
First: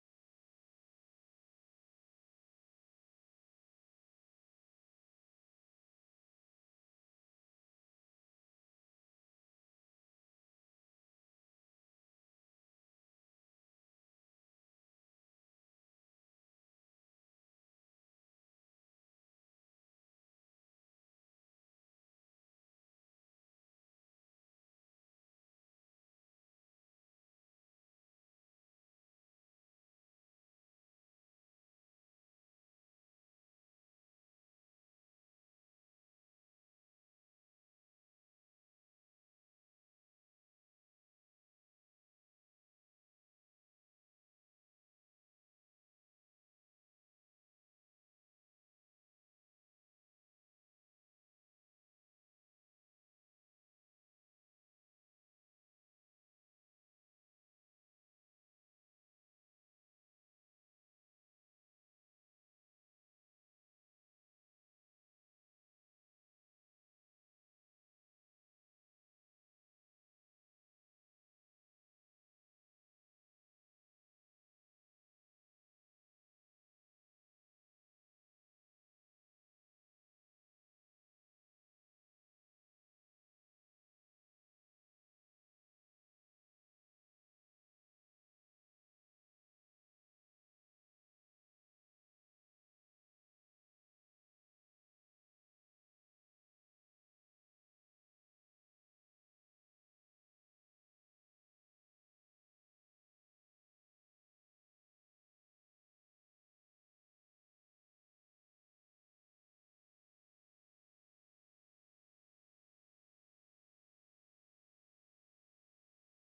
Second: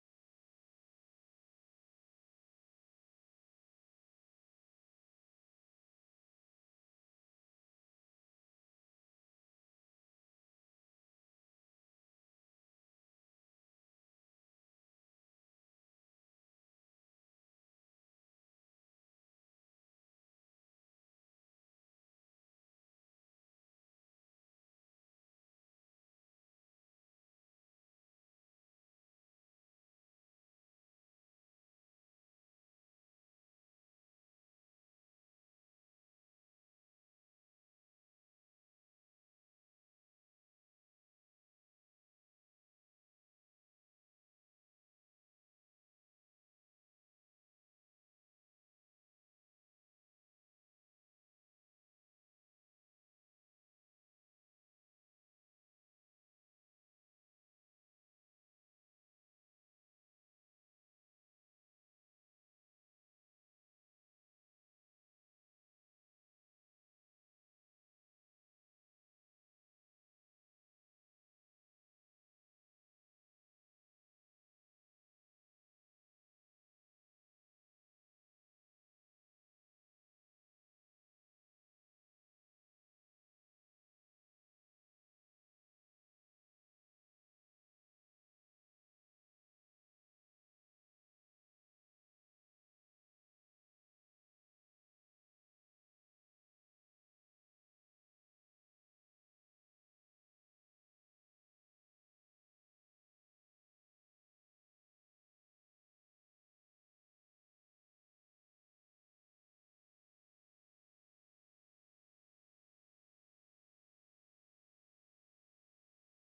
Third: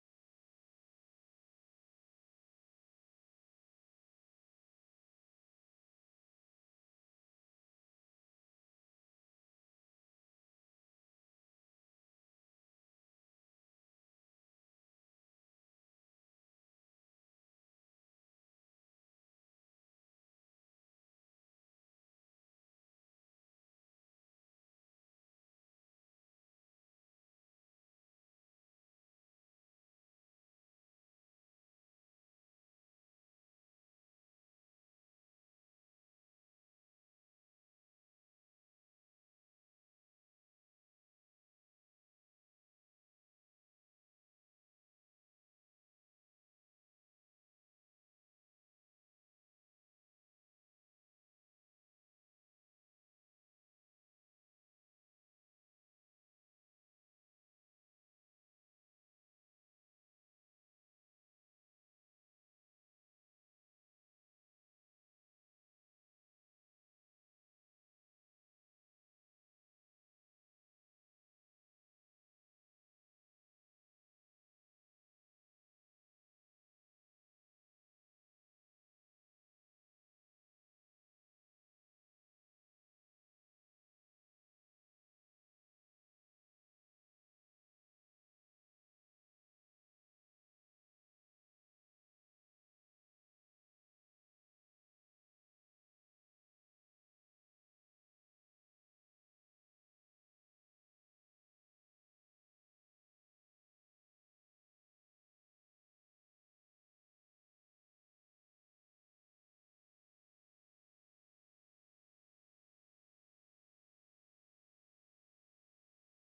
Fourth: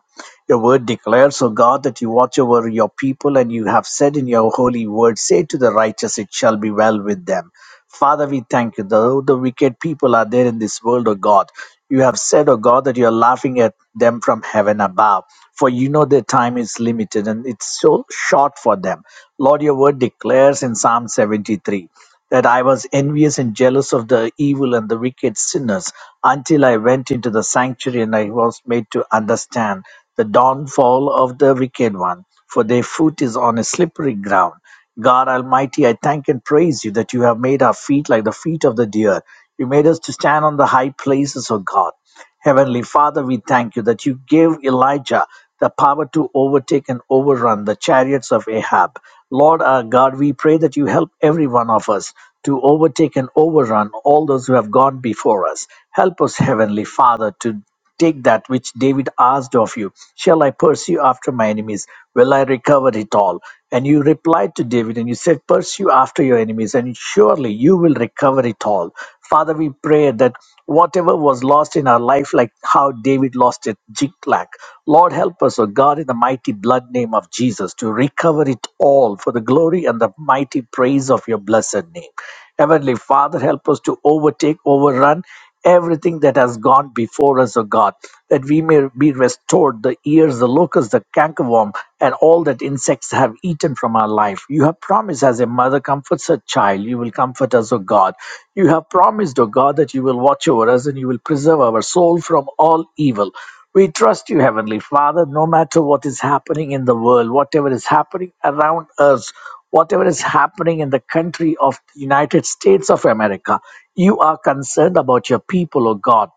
Your word declares, O God, that you watch over your people, and you have said in your holy word, Say to the righteous, it shall be well with them. Father, we thank you. Though the wicked people are there in this world, O God, you have said, O God, that you are laughing at them from heaven above. For you know their time is limited and it's so short for them. Lord, your word declares in Psalm 73 that I was envious and jealous of the evil and the wicked sinners until I went into the sanctuary and I was made to understand the downfall of the wicked one, for their foot is on a slippery ground. God Almighty, I thank and praise you that you have made our feet like the feet of the deer. You made us to stand on the high places, O God. Heavenly Father, we thank you that you gave Elijah the power to overtake and overrun the chariots of Ahab. Lord our God, we pray that you help every one of us to overtake and overrun all those who have gone before us. Help us, Heavenly Father, to Take that which David asked of you. Shall I pursue after my enemies? Will I recover it all? And you replied to David and you said, Pursue after your enemies, and surely you will recover it all. Father, we pray that whatever was lost in our life, like how David lost it, Ziklag, Lord, help us, O God, in the mighty blood name of Jesus, to recover it all for the glory and the mighty praise of your blessed name. Heavenly Father, help us to overtake, overrun everything that has gone before us, O God, that we may be restored the ears, the locusts, the cankerworm, and all that insects have eaten from our life. You have promised, as a mother comforts her child, you will comfort us, O God. You have promised, O God, that you will watch over us and you will preserve our soul from all evil. We trust you, Heavenly Father, no matter what is happening in the world, whatever is happening around us whatever is happening in the country of the United States of America. You are concerned about your people, O God.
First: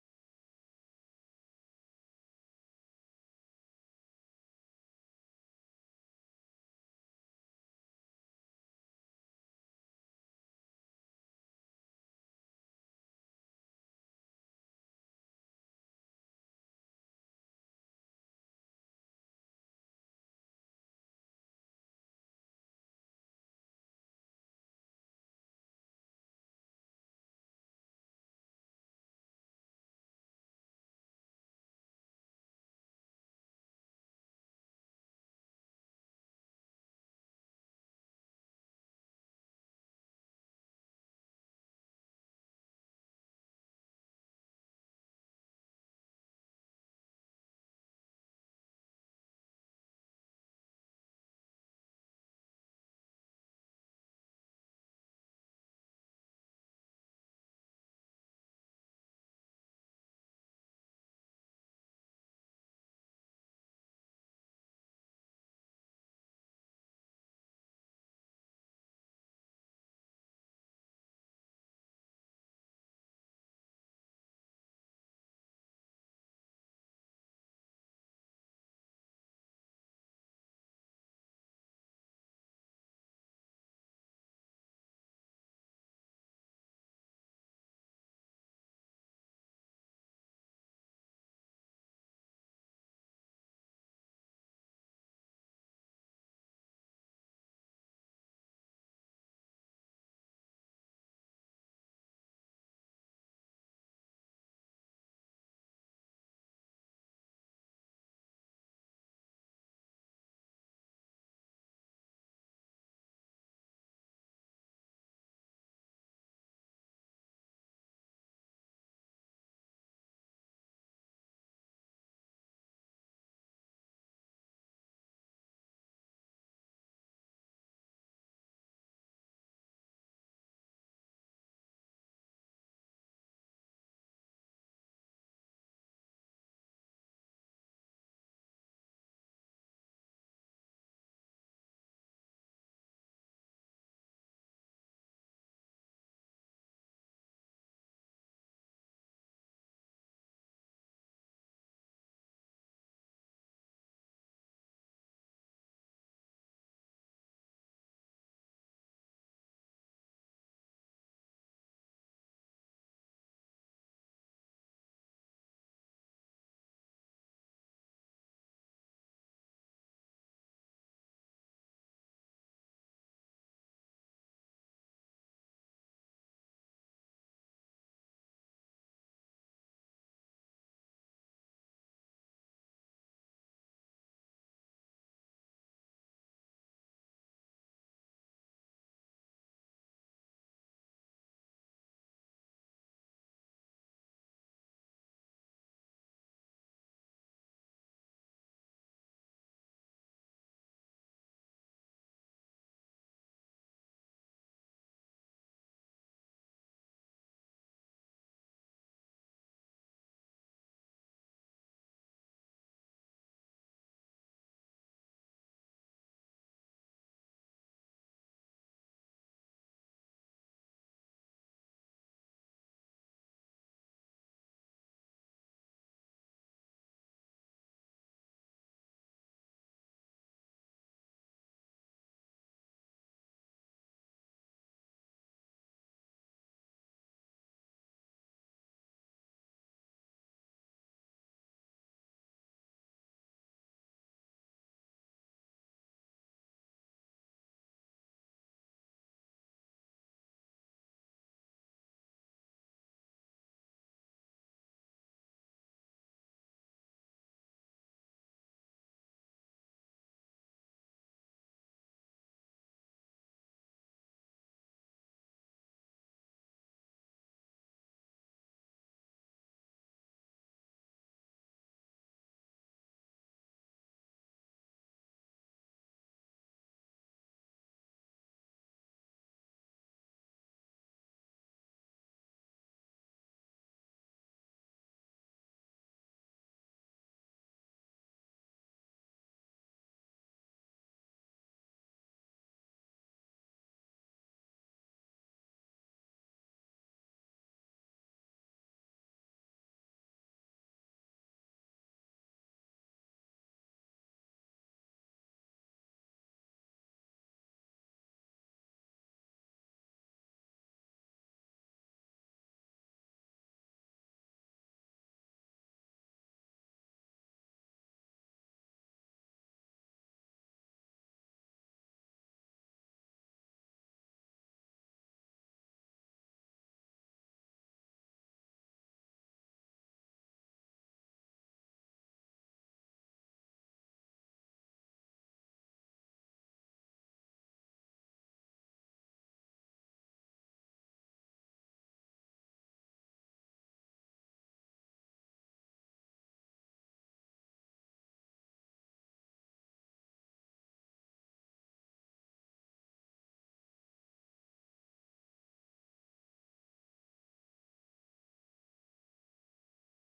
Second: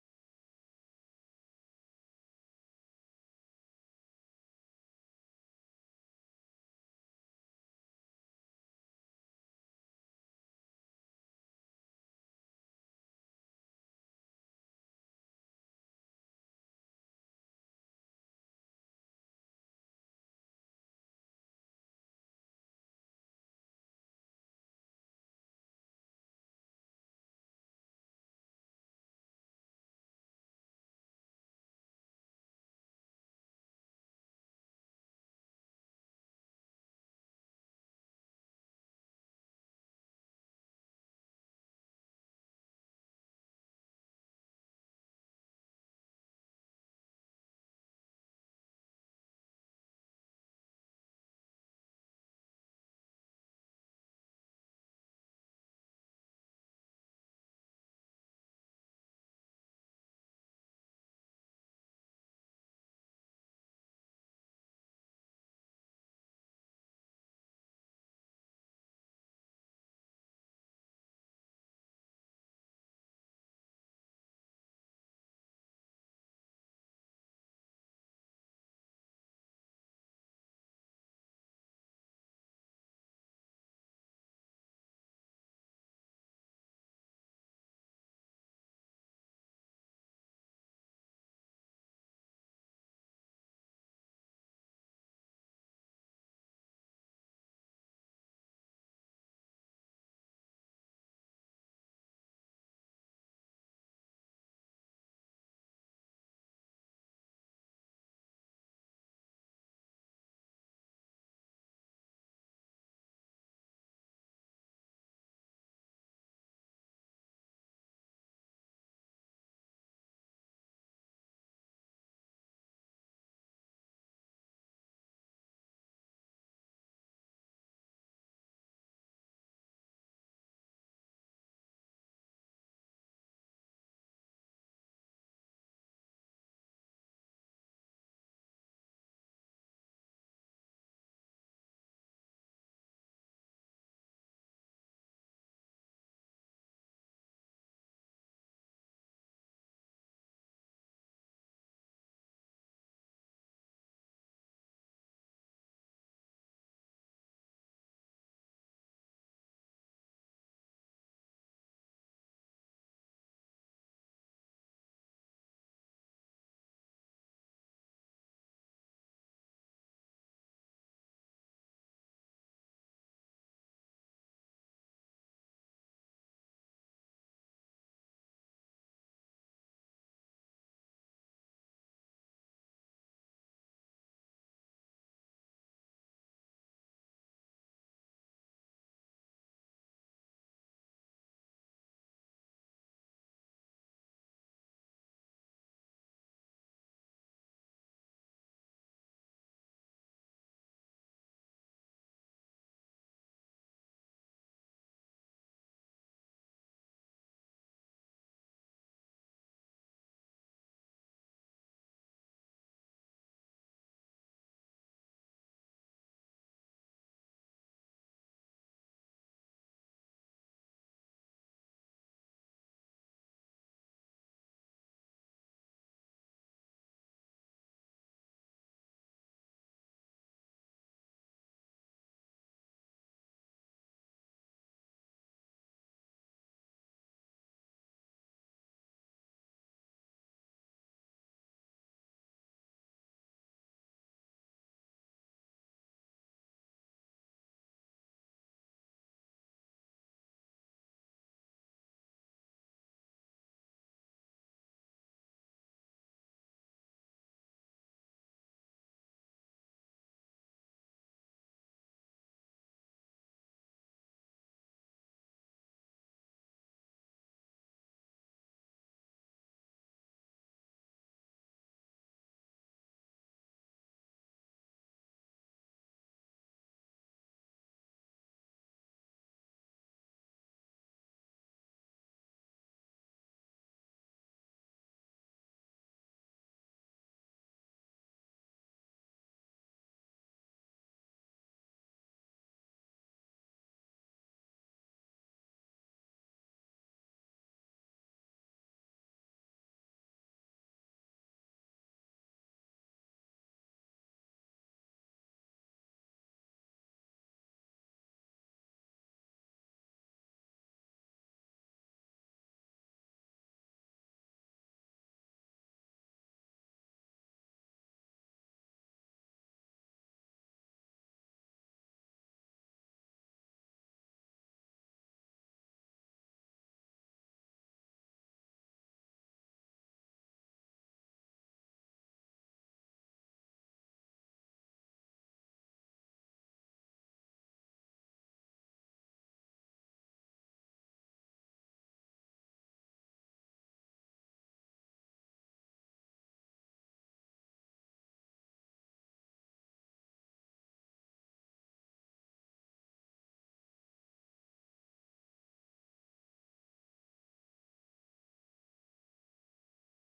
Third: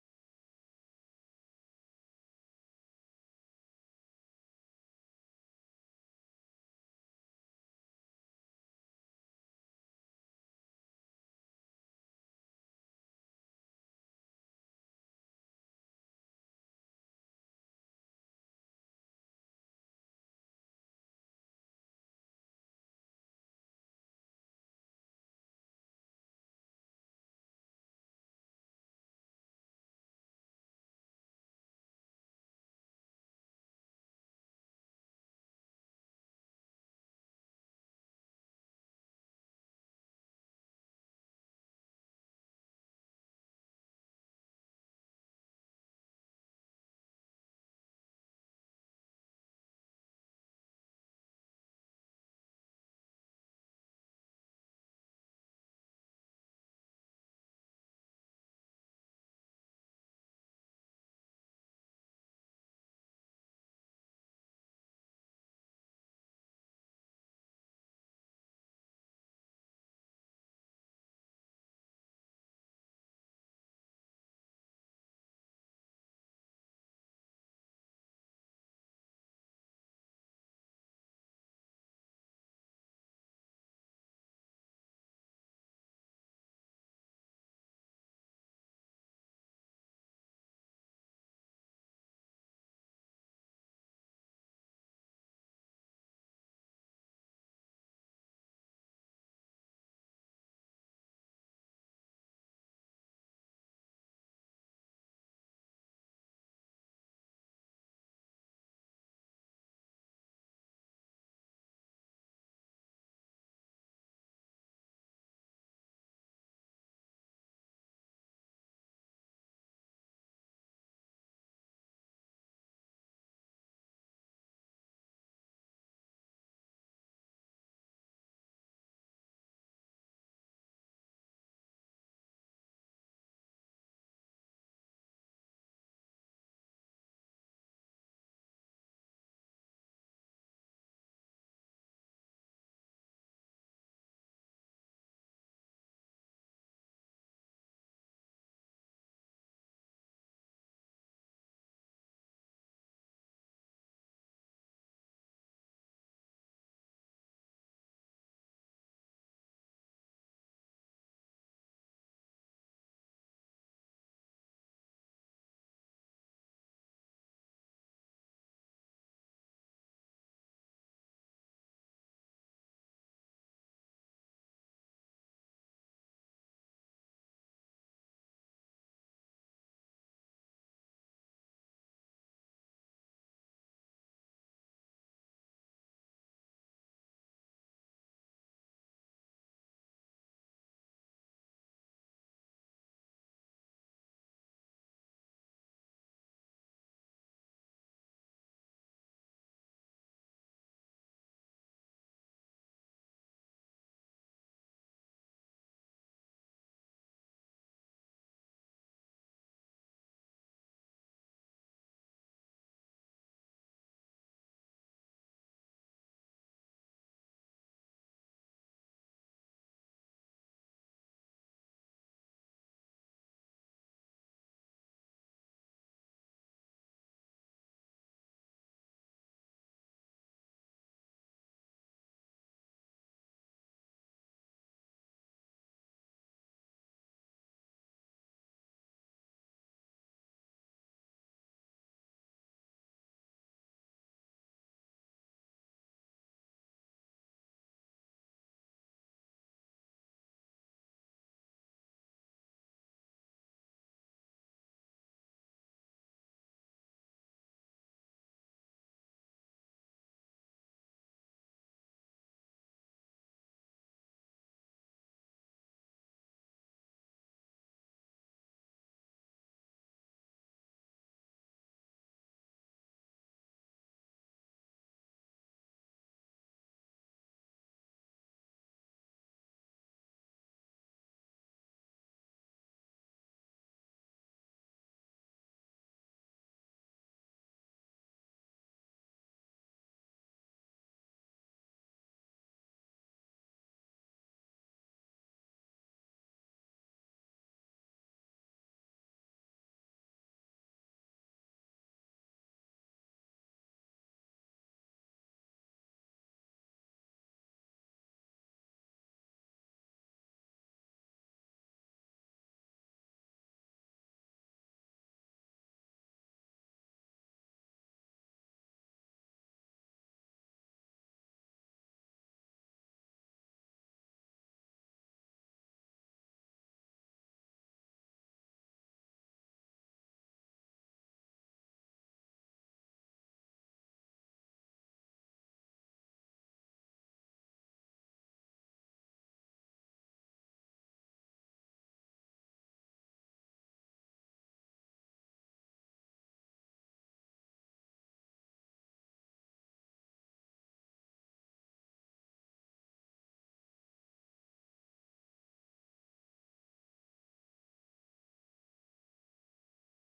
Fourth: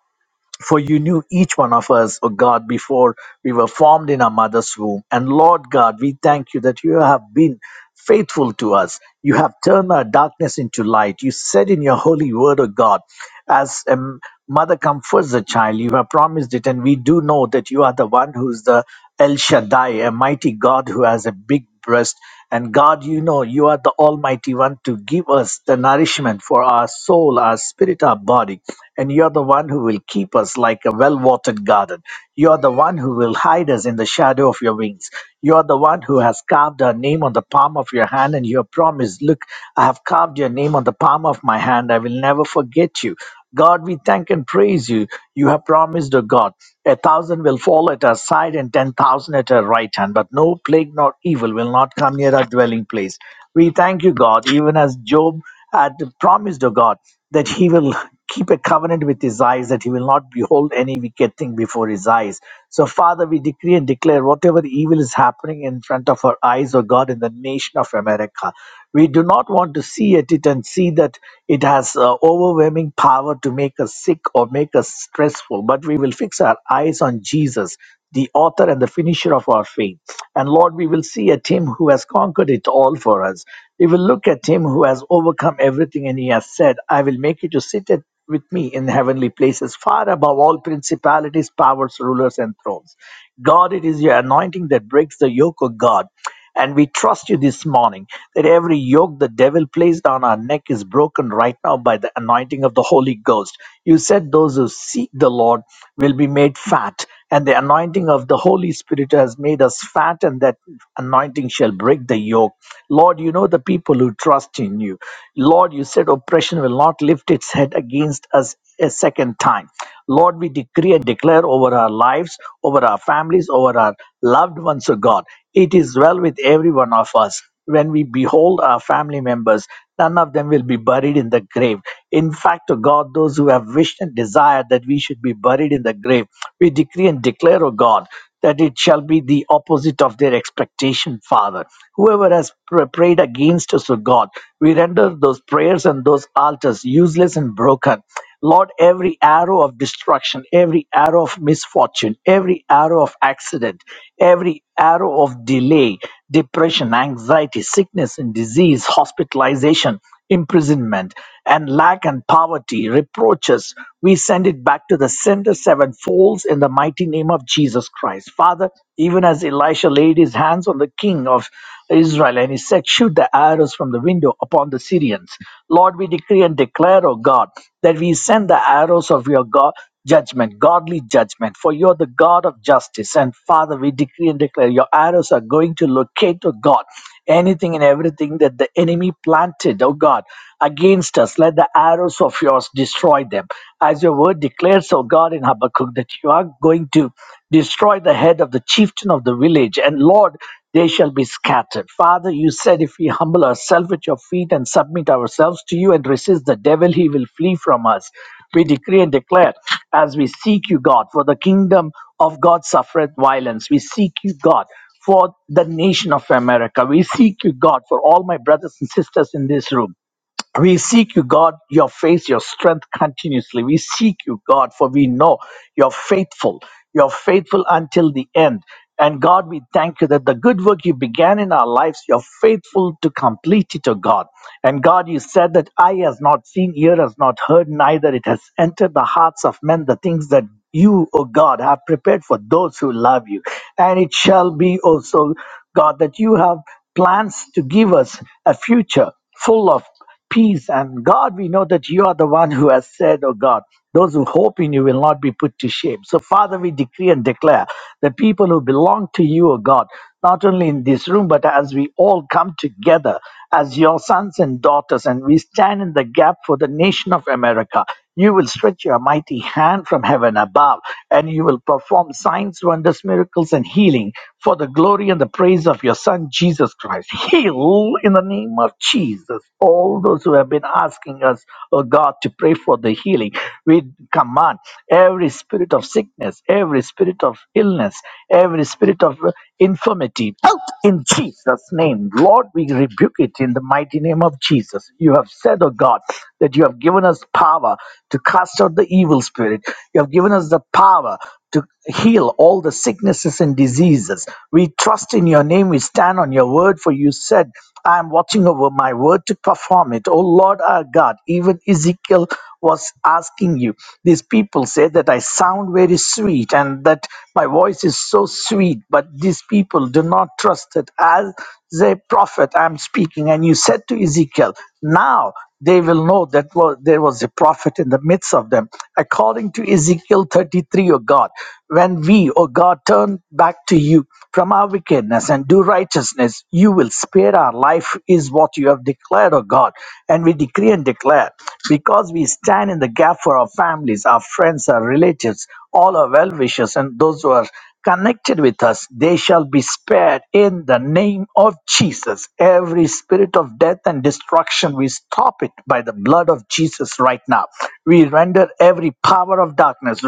For you knew each one of us, O God, before we were formed in our mother's womb. And Lord God, we thank you that you have been faithful to us. You have turned our darkness into light. You said in your holy word, O God, as a m- mother comforts the child, you have promised it. And we do know that you are the one who is the El Shaddai, a mighty God who has a big breast. And God, you know, you are the Almighty One to give us the nourishment for our soul, our spirit, our body. And you are the one who will keep us like a well watered garden. You are the one who will hide us in the shadow of your wings. You are the one who has carved our name on the palm of your hand, and you have promised, Look, I have carved your name on the palm of my hand. I will never forget you. God, we thank and praise you. You have promised, O God, a thousand will fall at our side and ten thousand at our right hand, but no plague nor evil will not come near our dwelling place. We thank you, God, even as Job had promised, O God, that he will keep a covenant with his eyes, that he will not behold any wicked thing before his eyes. So, Father, we decree and declare whatever evil is happening in front of our eyes, O God, in the nation of America. We do not want to see at it and see that it has uh, overwhelming any power to make us sick or make us stressful, but we will fix our eyes on Jesus, the author and the finisher of our faith. And Lord, we will see at him who has conquered it all for us. We will look at him who has overcome everything, and he has said, I will make you to sit at with me in heavenly places, far above all principalities, powers, rulers, and thrones. God, it is your anointing that breaks the yoke of God. And we trust you this morning that every yoke the devil placed on our neck is broken right now by the anointing of the Holy Ghost. You said those who seek the Lord will be made fat, and the anointing of the Holy Spirit has made us fat, and that anointing shall break the yoke. Lord, you know the people who trust in you. Lord, you said oppression will not lift its head against us a second time. Lord, we decree and declare declare over our lives, over our families, over our loved ones, O God. It is well with every one of us. When we behold our family members, none of them will be buried in the grave. In fact, O God, those who have wished and desired that we should be buried in the grave, we decree and declare, O God that it shall be the opposite of their expectation, Father. Whoever has pr- prayed against us, O God, we render those prayers and those altars useless and broken. Lord, every arrow of destruction, every arrow of misfortune, every arrow of accident, every arrow of delay, depression, anxiety, sickness and disease, hospitalization imprisonment, and lack and poverty, reproaches, we send it back to the sender sevenfold in the mighty name of Jesus Christ. Father, even as Elisha laid his hands on the king of Israel and he said, Shoot the arrows from the window upon the Syrians. Lord, we decree and declare, O God, that we send the arrows of your God judgment, godly judgment, for you're the God of justice. And Father, we decree and declare your arrows are going to locate, oh God, anything and everything that the enemy planted, oh God, against us. Let the arrows of yours destroy them. As your word declares, oh God, in Habakkuk, that you are going to destroy the head of the chieftain of the village. And Lord, they shall be scattered. Father, you said if we humble ourselves at your feet and submit ourselves to you and resist the devil, he will flee from us. We decree and declare as we seek you, God, for the kingdom of God suffereth violence. We seek you, God, for the nation of America. We seek you, God, for all my brothers and sisters in this room. We seek you, God, your face, your strength continuously. We seek you, God, for we know you're faithful. You're faithful until the end. And God, we thank you that the good work you began in our lives, you're faithful to complete it, O God. And God, you said that eye has not seen, ear has not heard, neither it has entered the hearts of men the things that you, O God, have prepared for those who love you. And it shall be also, God, that you have plans to give us a future full of peace. And God, we know that you are the one who has said, Oh God, those who hope in you will not be put to shame. So, Father, we decree and declare that people who belong to you, oh God, not only in this room, but as we all come together as your sons and daughters, and we stand in the gap for the nation of America, you will stretch your mighty hand from heaven above, and you will perform signs, wonders, miracles, and healing for the glory and the praise of your Son, Jesus Christ. Heal in the name of Jesus. Jesus, all those who have been asking us, oh God, to pray for the healing, we command every spirit of sickness, every spirit of illness, every spirit of infirmity out in Jesus' name. Lord, we rebuke it in the mighty name of Jesus. You have said, oh God, that you have given us power to cast out the evil spirit. You have given us the power to heal all the sicknesses and diseases. We trust in your name. We stand on your word, for you said I am watching over my word to perform it. O Lord our God, even Ezekiel was asking you. These people say that I sound very sweet and that my voice is so sweet, but these people do not trust it. As a prophet, I'm speaking. And you said to Ezekiel, Now they will know that wa- there was a prophet in the midst of them. According to Ezekiel 33, O God, when we, O God, turn back to you from our wickedness and do righteousness, you will spare our life, is what you have declared, O God. And we decree and declare because we stand in the gap for our families, our friends, our relatives, all our well wishers, and those who are connected with us, they shall be spared in the name of Jesus. Every spirit of death and destruction, we stop it by the blood of Jesus right now. We render every power of darkness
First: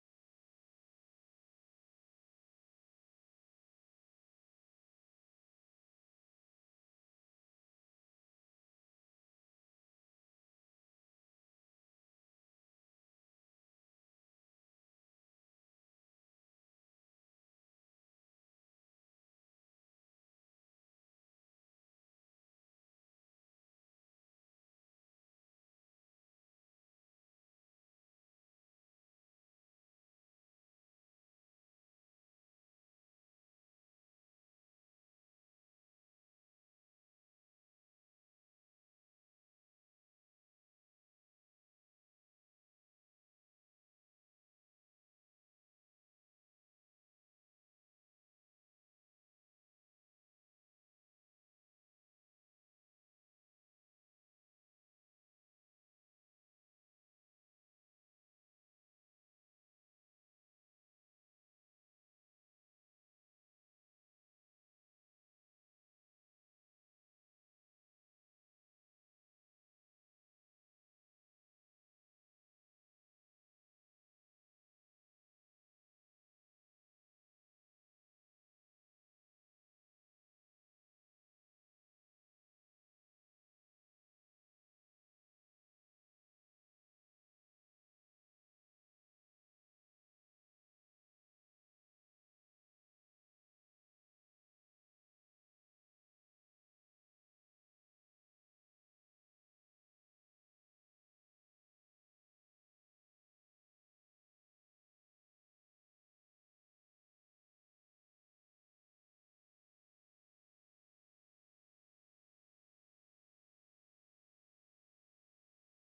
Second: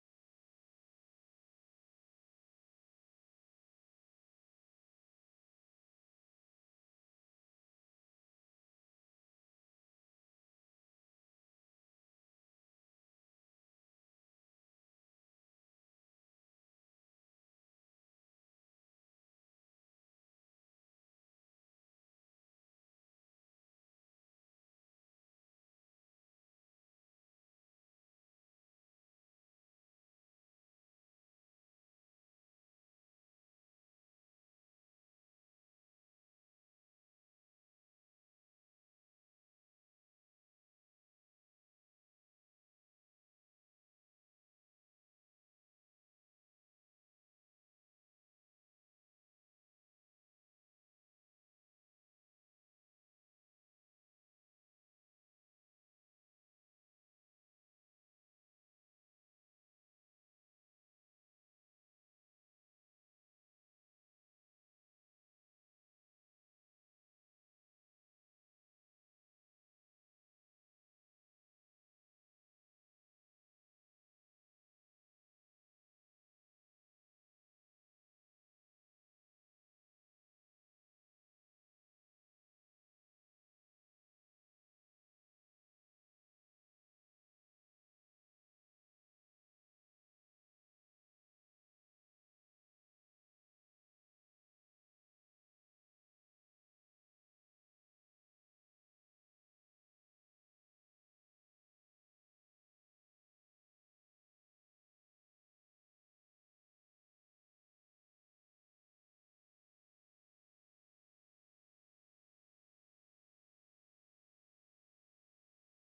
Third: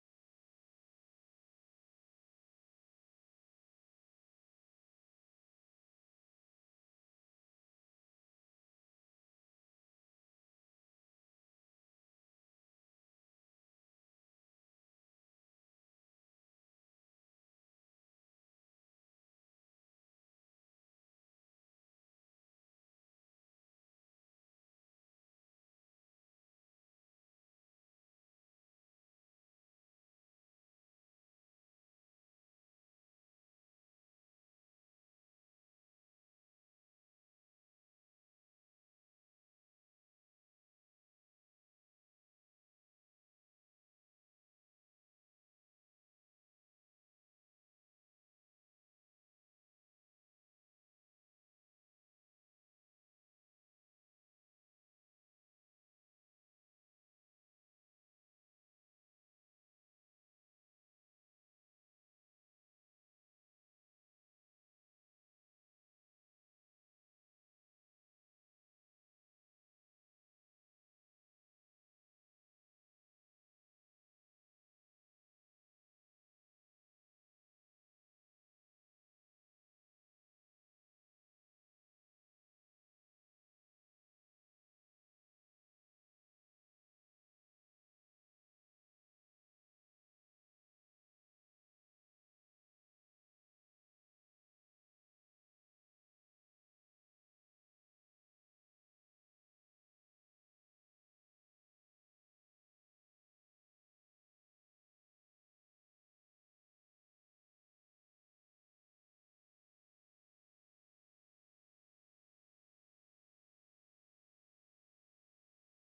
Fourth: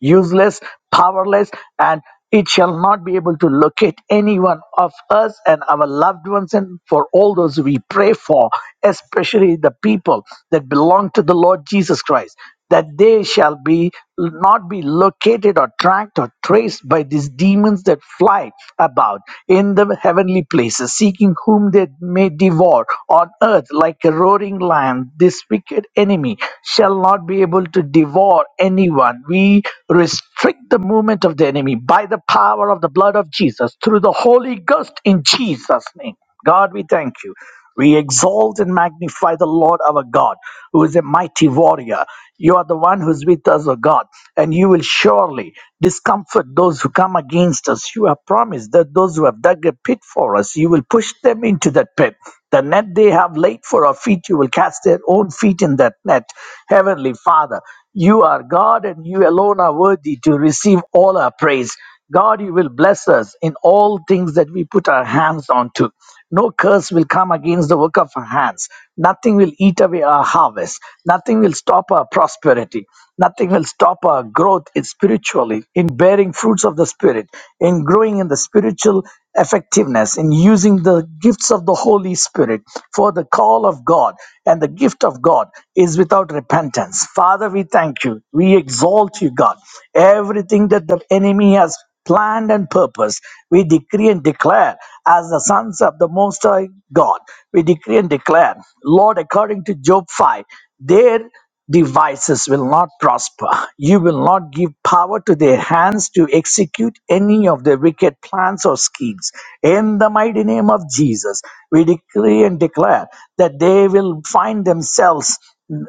useless, powerless, and it shall not be able to locate any one of us and our loved ones and for all those we pray for especially the people that belong to the lord jesus christ that they shall be not be located or tracked or traced by these demons that fly about in the heavenly places seeking whom they may devour on earth like a roaring lion this wicked enemy shall not be able to devour anyone we restrict the movement of the enemy by the power of the blood of jesus through the holy ghost in jesus name god we thank you we exalt and magnify the Lord our God, who is a mighty warrior. You are the one who's with us, O God, and you will surely discomfort those who come against us. You have promised that those who have dug a pit for us, you will push them into that pit. The net they have laid for our feet, you will cast their own feet in that net. Heavenly Father, you are God and you alone are worthy to receive all our praise. God, you will bless us in all things that we put our hands onto. No curse will come against the work of our hands. Nothing will eat away our harvest. Nothing will stop our prosperity. Nothing will stop our growth in spiritually, in bearing fruits of the Spirit, in growing in the spiritual effectiveness in using the gifts of the Holy Spirit for the call of God. And the gift of God is without repentance. Father, we thank you. We exalt you, God. Everything that the enemy has planned and purposed, we decree and declare as the sons of the Most High God. We decree and declare, Lord, according to Job 5, there devices will not prosper. You will not give power to their hands to execute any of their wicked plans or schemes. In the mighty name of Jesus, we decree and declare that they will find themselves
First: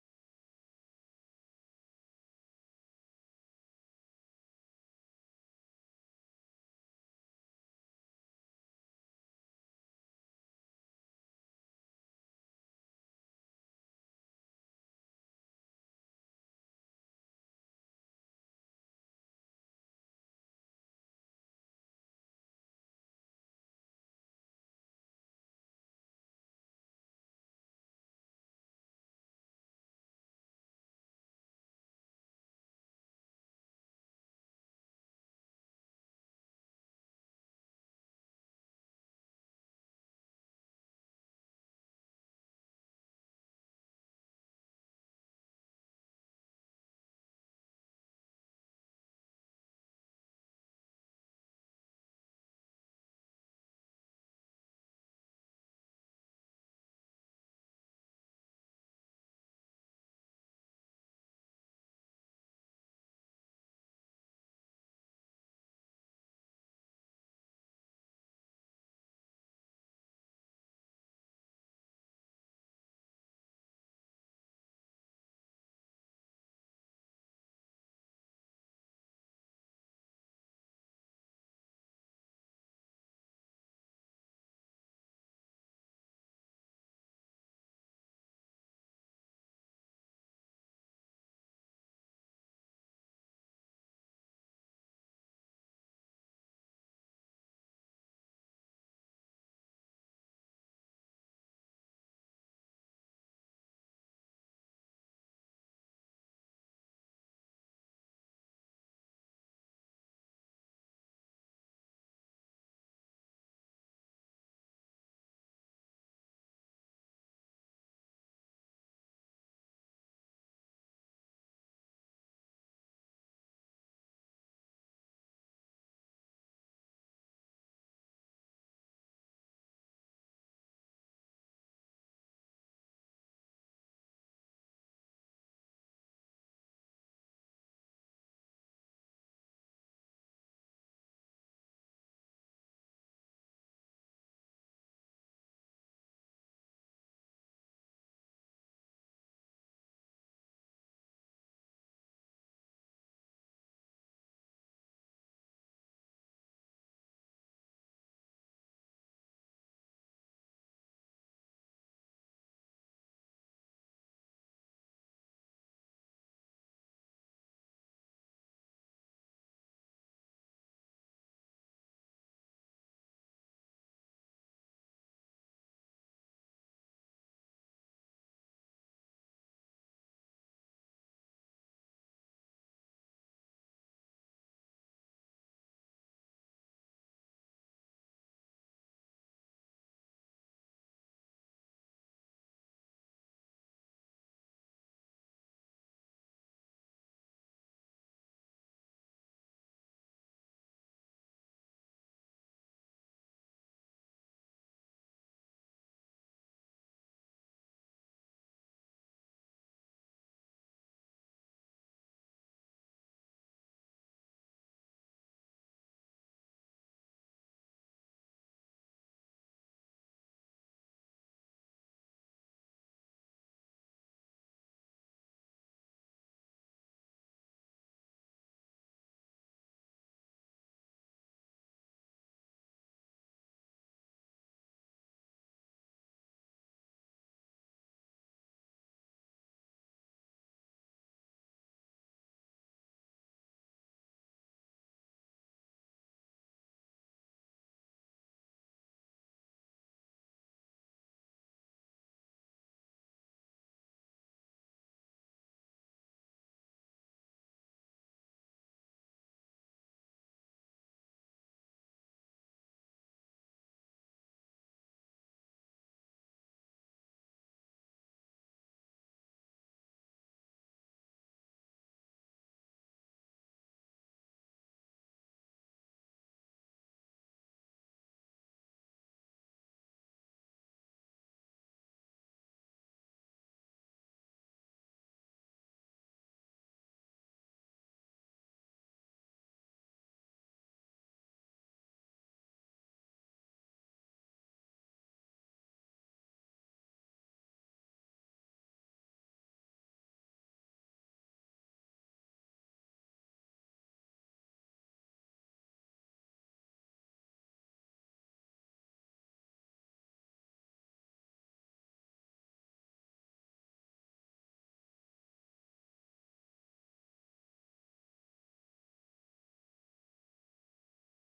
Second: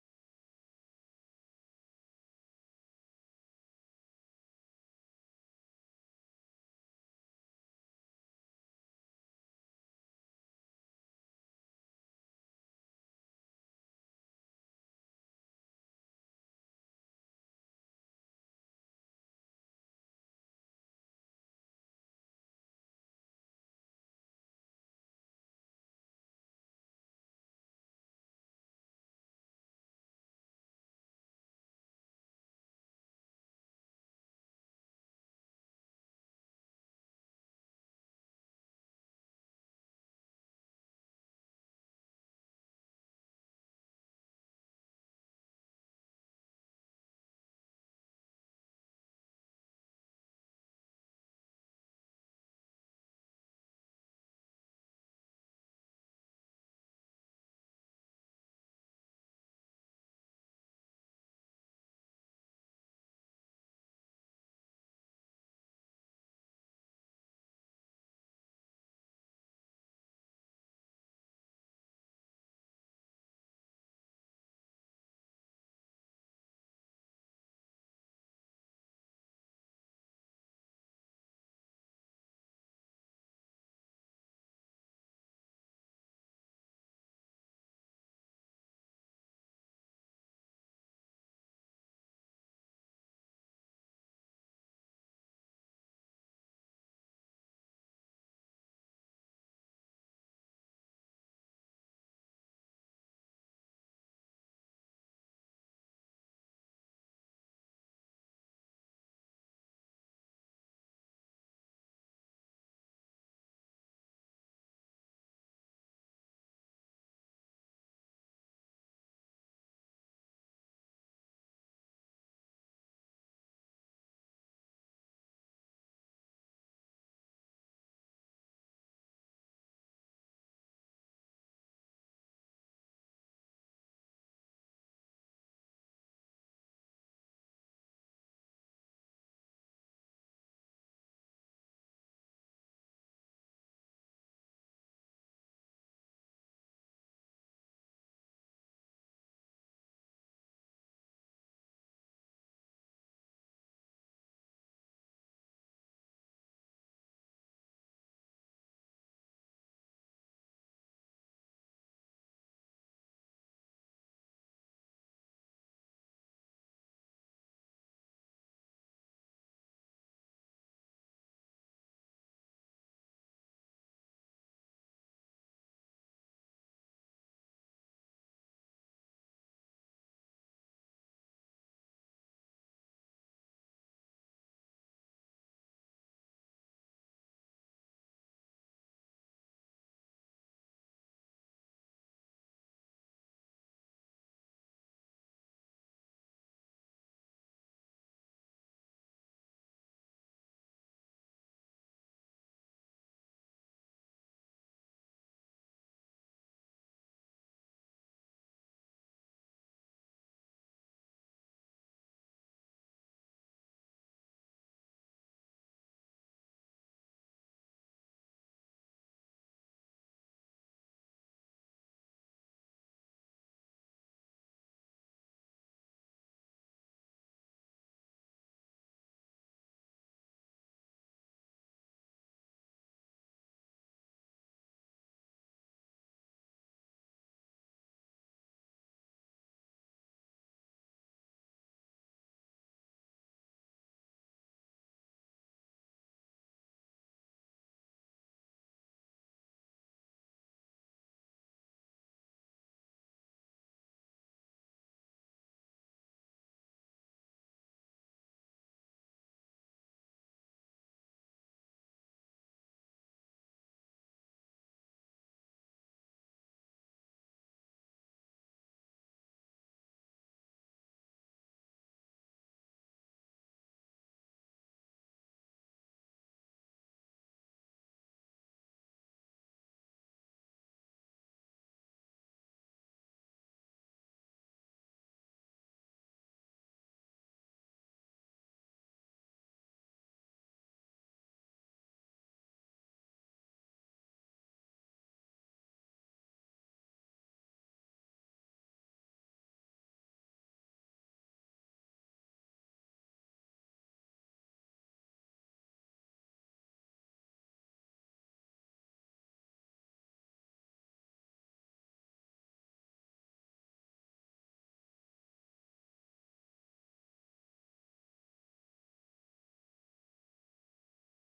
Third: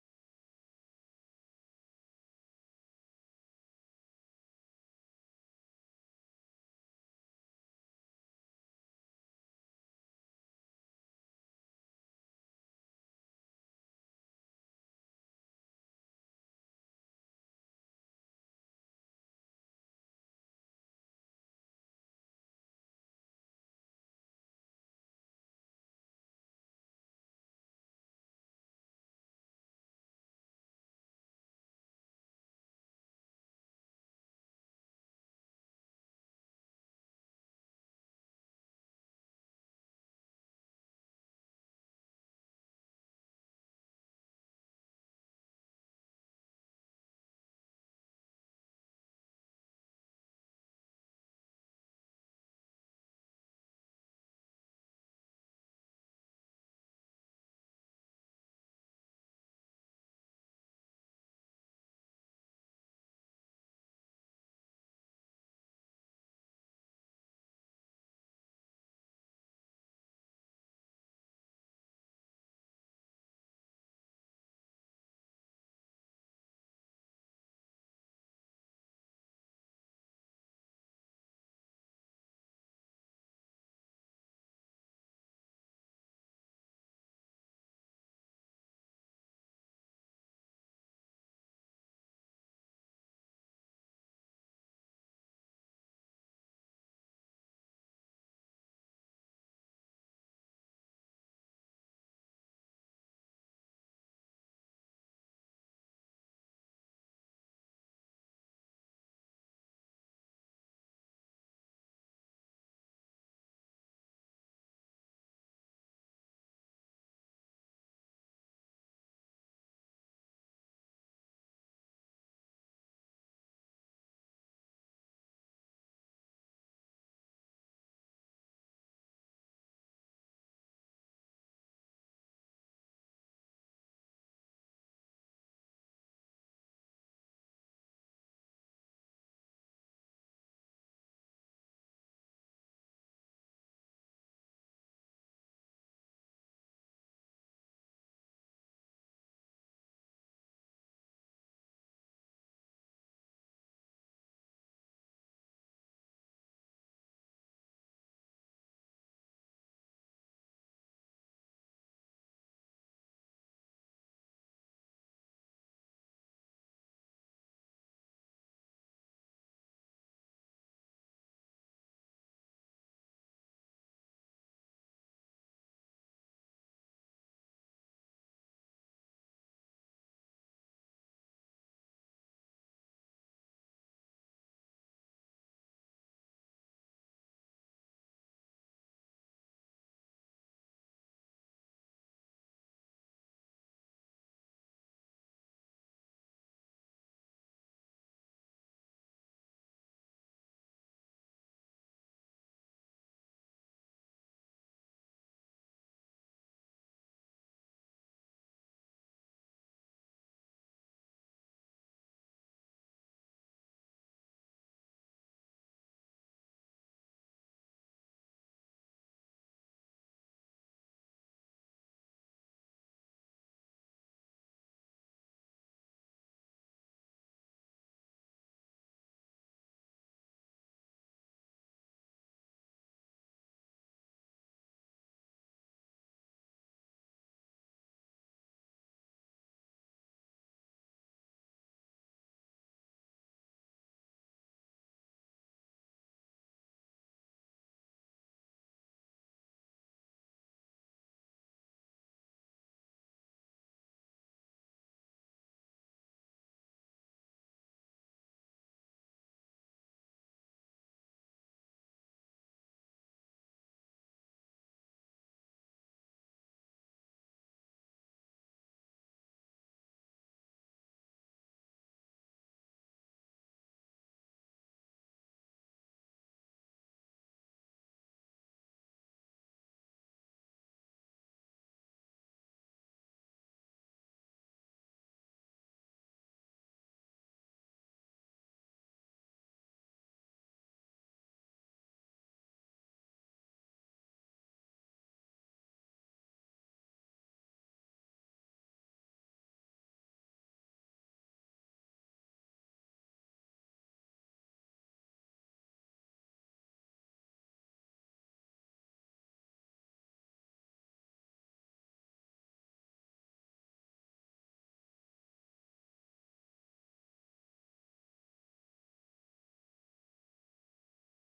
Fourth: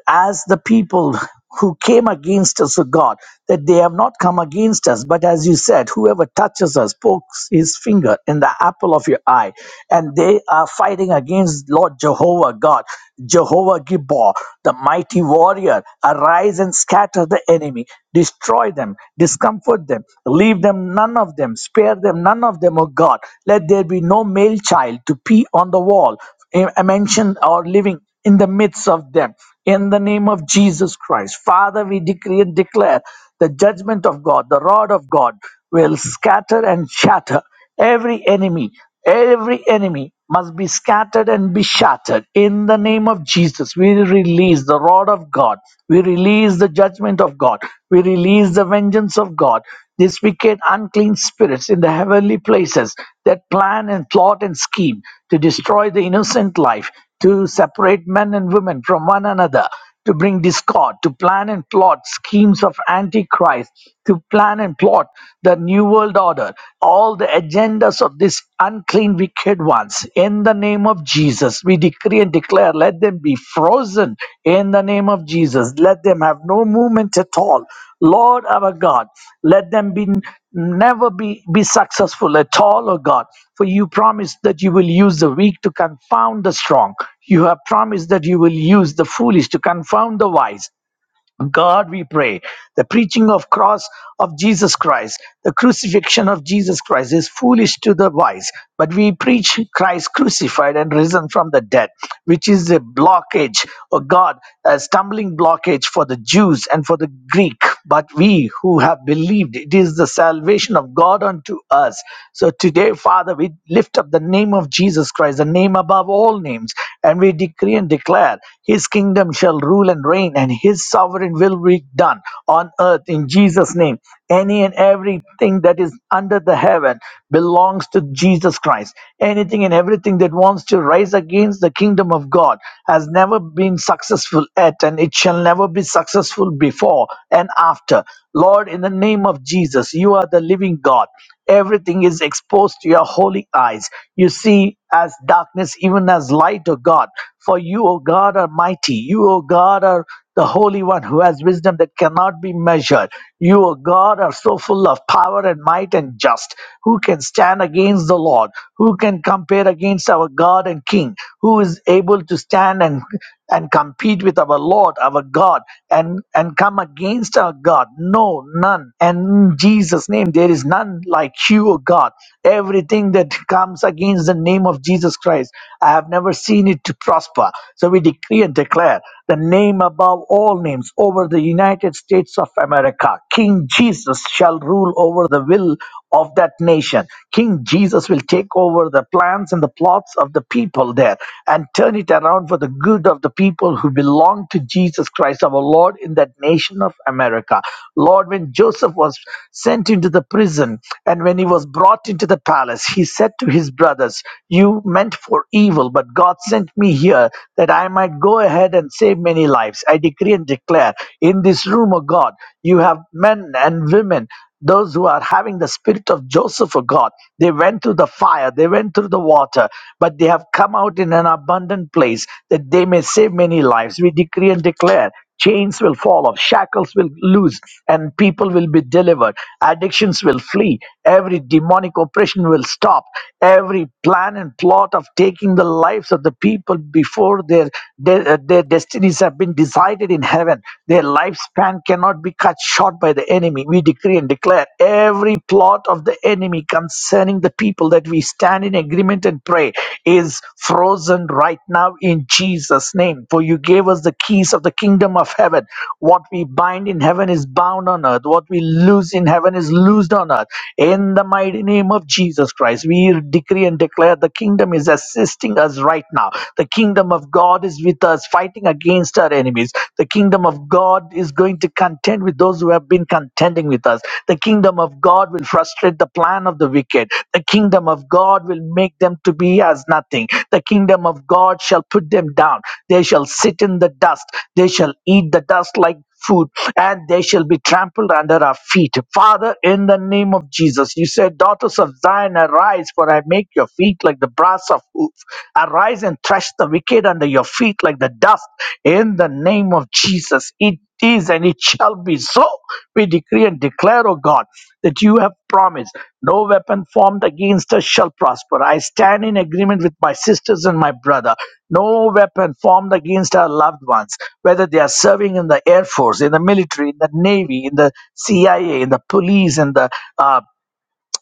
as the people who came against us, O God, that they have not come against us. But as you said, whoever touches us pokes his finger in the apple of your eye. And they are fighting against Lord Jehovah God, Jehovah Gibbor, the mighty warrior. Arise and scatter the enemy, destroy them, discomfort them, leave them, none of them, spare them, none of them, O God. Let there be no male child to pee on the wall, eh, mentioned or living in the midst of them. In the name of Jesus Christ, Father, we decree and declare the judgment of God, the rod of God will scatter and shatter every enemy. Every enemy must be scattered and be shattered. In the name of Jesus, we release the rod of God. We release the judgment of God. We release the vengeance of God. These wicked, unclean spirits in the heavenly places that plan and plot and scheme to destroy the innocent life to separate men and women from one another, to bring discord, to plan and plot schemes of Antichrist, to plan and plot the New World Order, all the agendas of these unclean, wicked ones. In the name of Jesus, we decree and declare, let them be frozen in the name of Jesus. Let them have no movement at all. Lord our God, let them be never be, be successful at all, O God. For you promised that you will use the weak to confound the strong. You have promised that you will use the foolish to confound the wise. God, we pray, the preaching of cross of Jesus Christ, the crucifixion of Jesus Christ is foolish to the wise, but we preach Christ crucified and risen from the dead, which is a blockage, oh God, a stumbling blockage for the Jews and for the Greek. But we who have believed, it is the salvation of God unto us. So today, Father, we lift up the name of Jesus Christ, the name above all names, and we decree and declare his kingdom shall rule and reign, and his sovereign will be done on earth in Jesus' name. Any and everything that is under the heaven belongs to Jesus Christ. Anything and everything that wants to rise against the kingdom of God has never been successful at, and it shall never be successful before and after. Lord, in the name of Jesus, you are the living God. Everything is exposed to your holy eyes. You see as darkness, even as light, O God. For you, O God, are mighty. You, O God, are the Holy One who has wisdom that cannot be measured. You, O God, are so full of power and might and just. Who can stand against the Lord? Who can compare against our God and King? Who is able to stand and and compete with our Lord, our God, and, and come against our God. No, none. And in Jesus' name, there is none like you, O God. Everything that comes against the name of Jesus Christ, I have never seen it to prosper. So we decree and declare the name above all names over the United States of America. King Jesus shall rule over the will of that nation. King Jesus will take over the plans and the plots of the people there and turn it around for the good of the people who belong to Jesus Christ, our Lord, in that nation of America. Lord, when Joseph was sent into the prison and when he was brought into the palace, he said to his brothers, You meant for evil, but God sent me here that I might go ahead and save many lives. I decree and declare in this room, O God, you have men and women those who are having the spirit of Joseph, of God, they went through the fire, they went through the water, but they have come out in an abundant place that they may save many lives. We decree and declare. Chains will fall off, shackles will loose, and people will be delivered. Addictions will flee. Every demonic oppression will stop. Every plan and plot of taking the lives of the people before their, their, their destinies have been decided in heaven. their their lifespan cannot be cut short by the enemy. We decree and declare every plot of the enemy concerning the people that we stand in agreement and pray is frozen right now in Jesus' name. For you gave us the keys of the kingdom of heaven. What we bind in heaven is bound on earth. What we loose in heaven is loosed on earth. In the mighty name of Jesus Christ, we decree and declare the kingdom is assisting us right now. The kingdom of God. God is with us, fighting against our enemies. The kingdom of God is going to contend with those who have been contending with us. The kingdom of God will frustrate the plan of the wicked. The kingdom of God will make them to be as nothing. The kingdom of God shall put them down. They shall sit in the dust. They shall eat the dust like food, and they shall be trampled under our feet. Father, in the name of Jesus, you said, Daughters of Zion, arise, for I make your feet like the brass of hoof. Arise and thresh the wicked under your feet like the dust. In the name of Jesus, it is and it shall be so. We decree decree and declare, O God, that you have promised no weapon formed against us shall prosper. I stand in agreement with my sisters and my brother. No weapon formed against our loved ones, whether they are serving in the Air Force, in the military, in the Navy, in the CIA, in the police, in the uh,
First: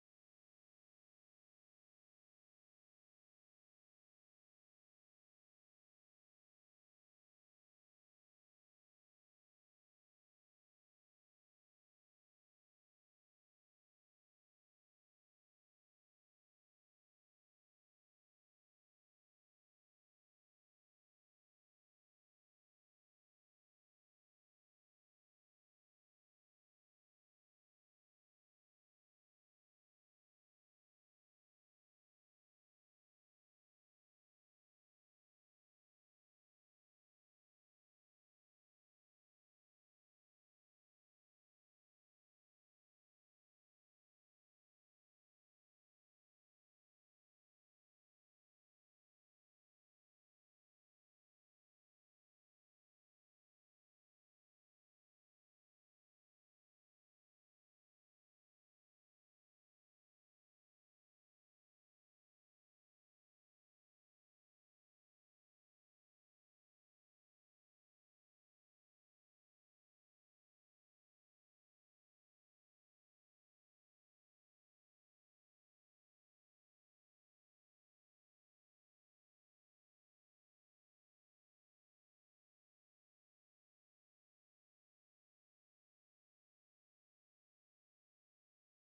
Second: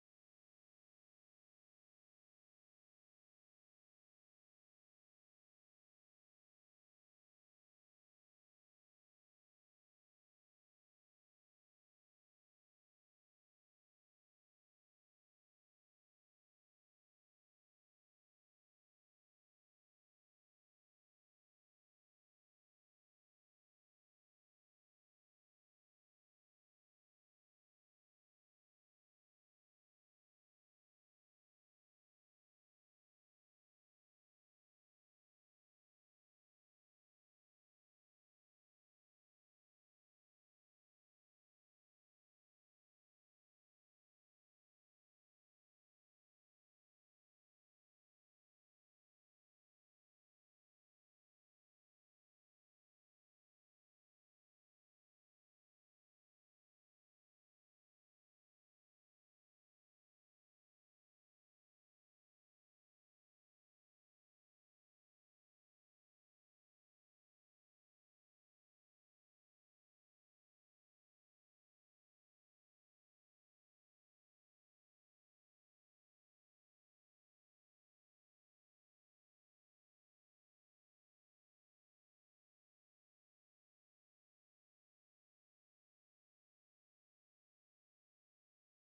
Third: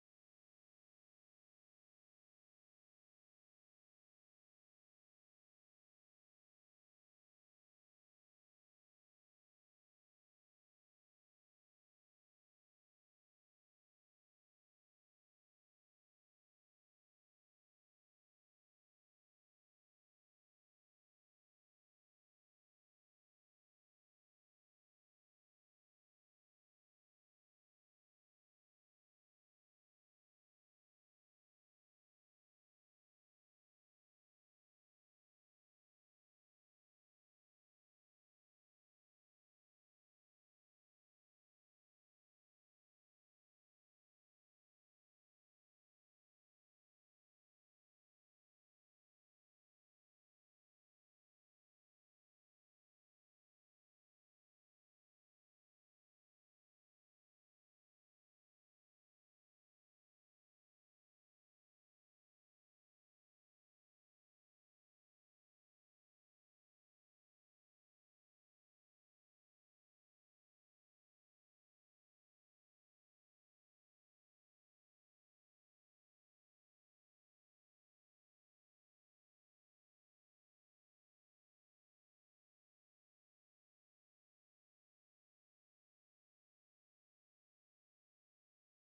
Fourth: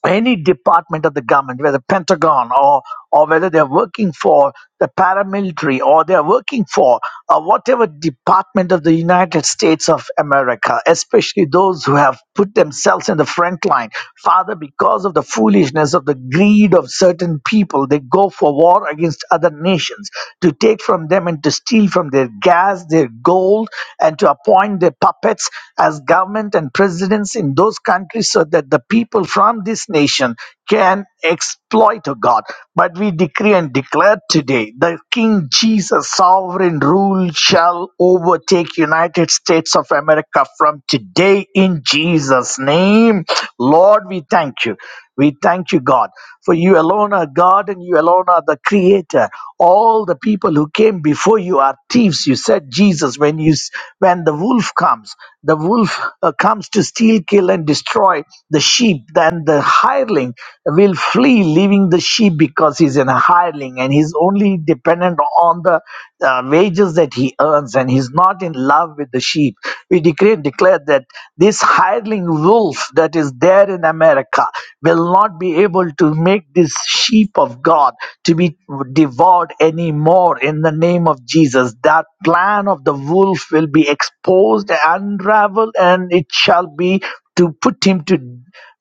any department of the government, whether Pentagon or or whether they're working for the paramilitary or they're working for uh, whatever department of the United States of America, especially those who have put themselves in the front line. Father, because of the foolishness of the greed of certain people, they go for war against other nations to take from them and to steal from their gas, their gold, and to appoint their puppets as government and presidents in those countries so that the people from this nation can exploit oh God. But we decree and declare today the King Jesus sovereign rule shall overtake United States of America from today in Jesus' name. Lord, we thank you. We thank you, God, for you alone are God and you alone are the creator. All the people who came before you are thieves. You said, Jesus, when you s- when the wolf comes, the wolf uh, comes to steal, kill, and destroy the sheep. Then the hireling will flee, leaving the sheep because he's in a hireling and he's only dependent on the uh, wages that he earns and he's not in love with the sheep. We decree and declare that this this hireling wolf that is there in America will not be able to make this sheep of God to be devoured anymore in the name of Jesus. That plan of the wolf will be exposed, unraveled, and it shall be to put him to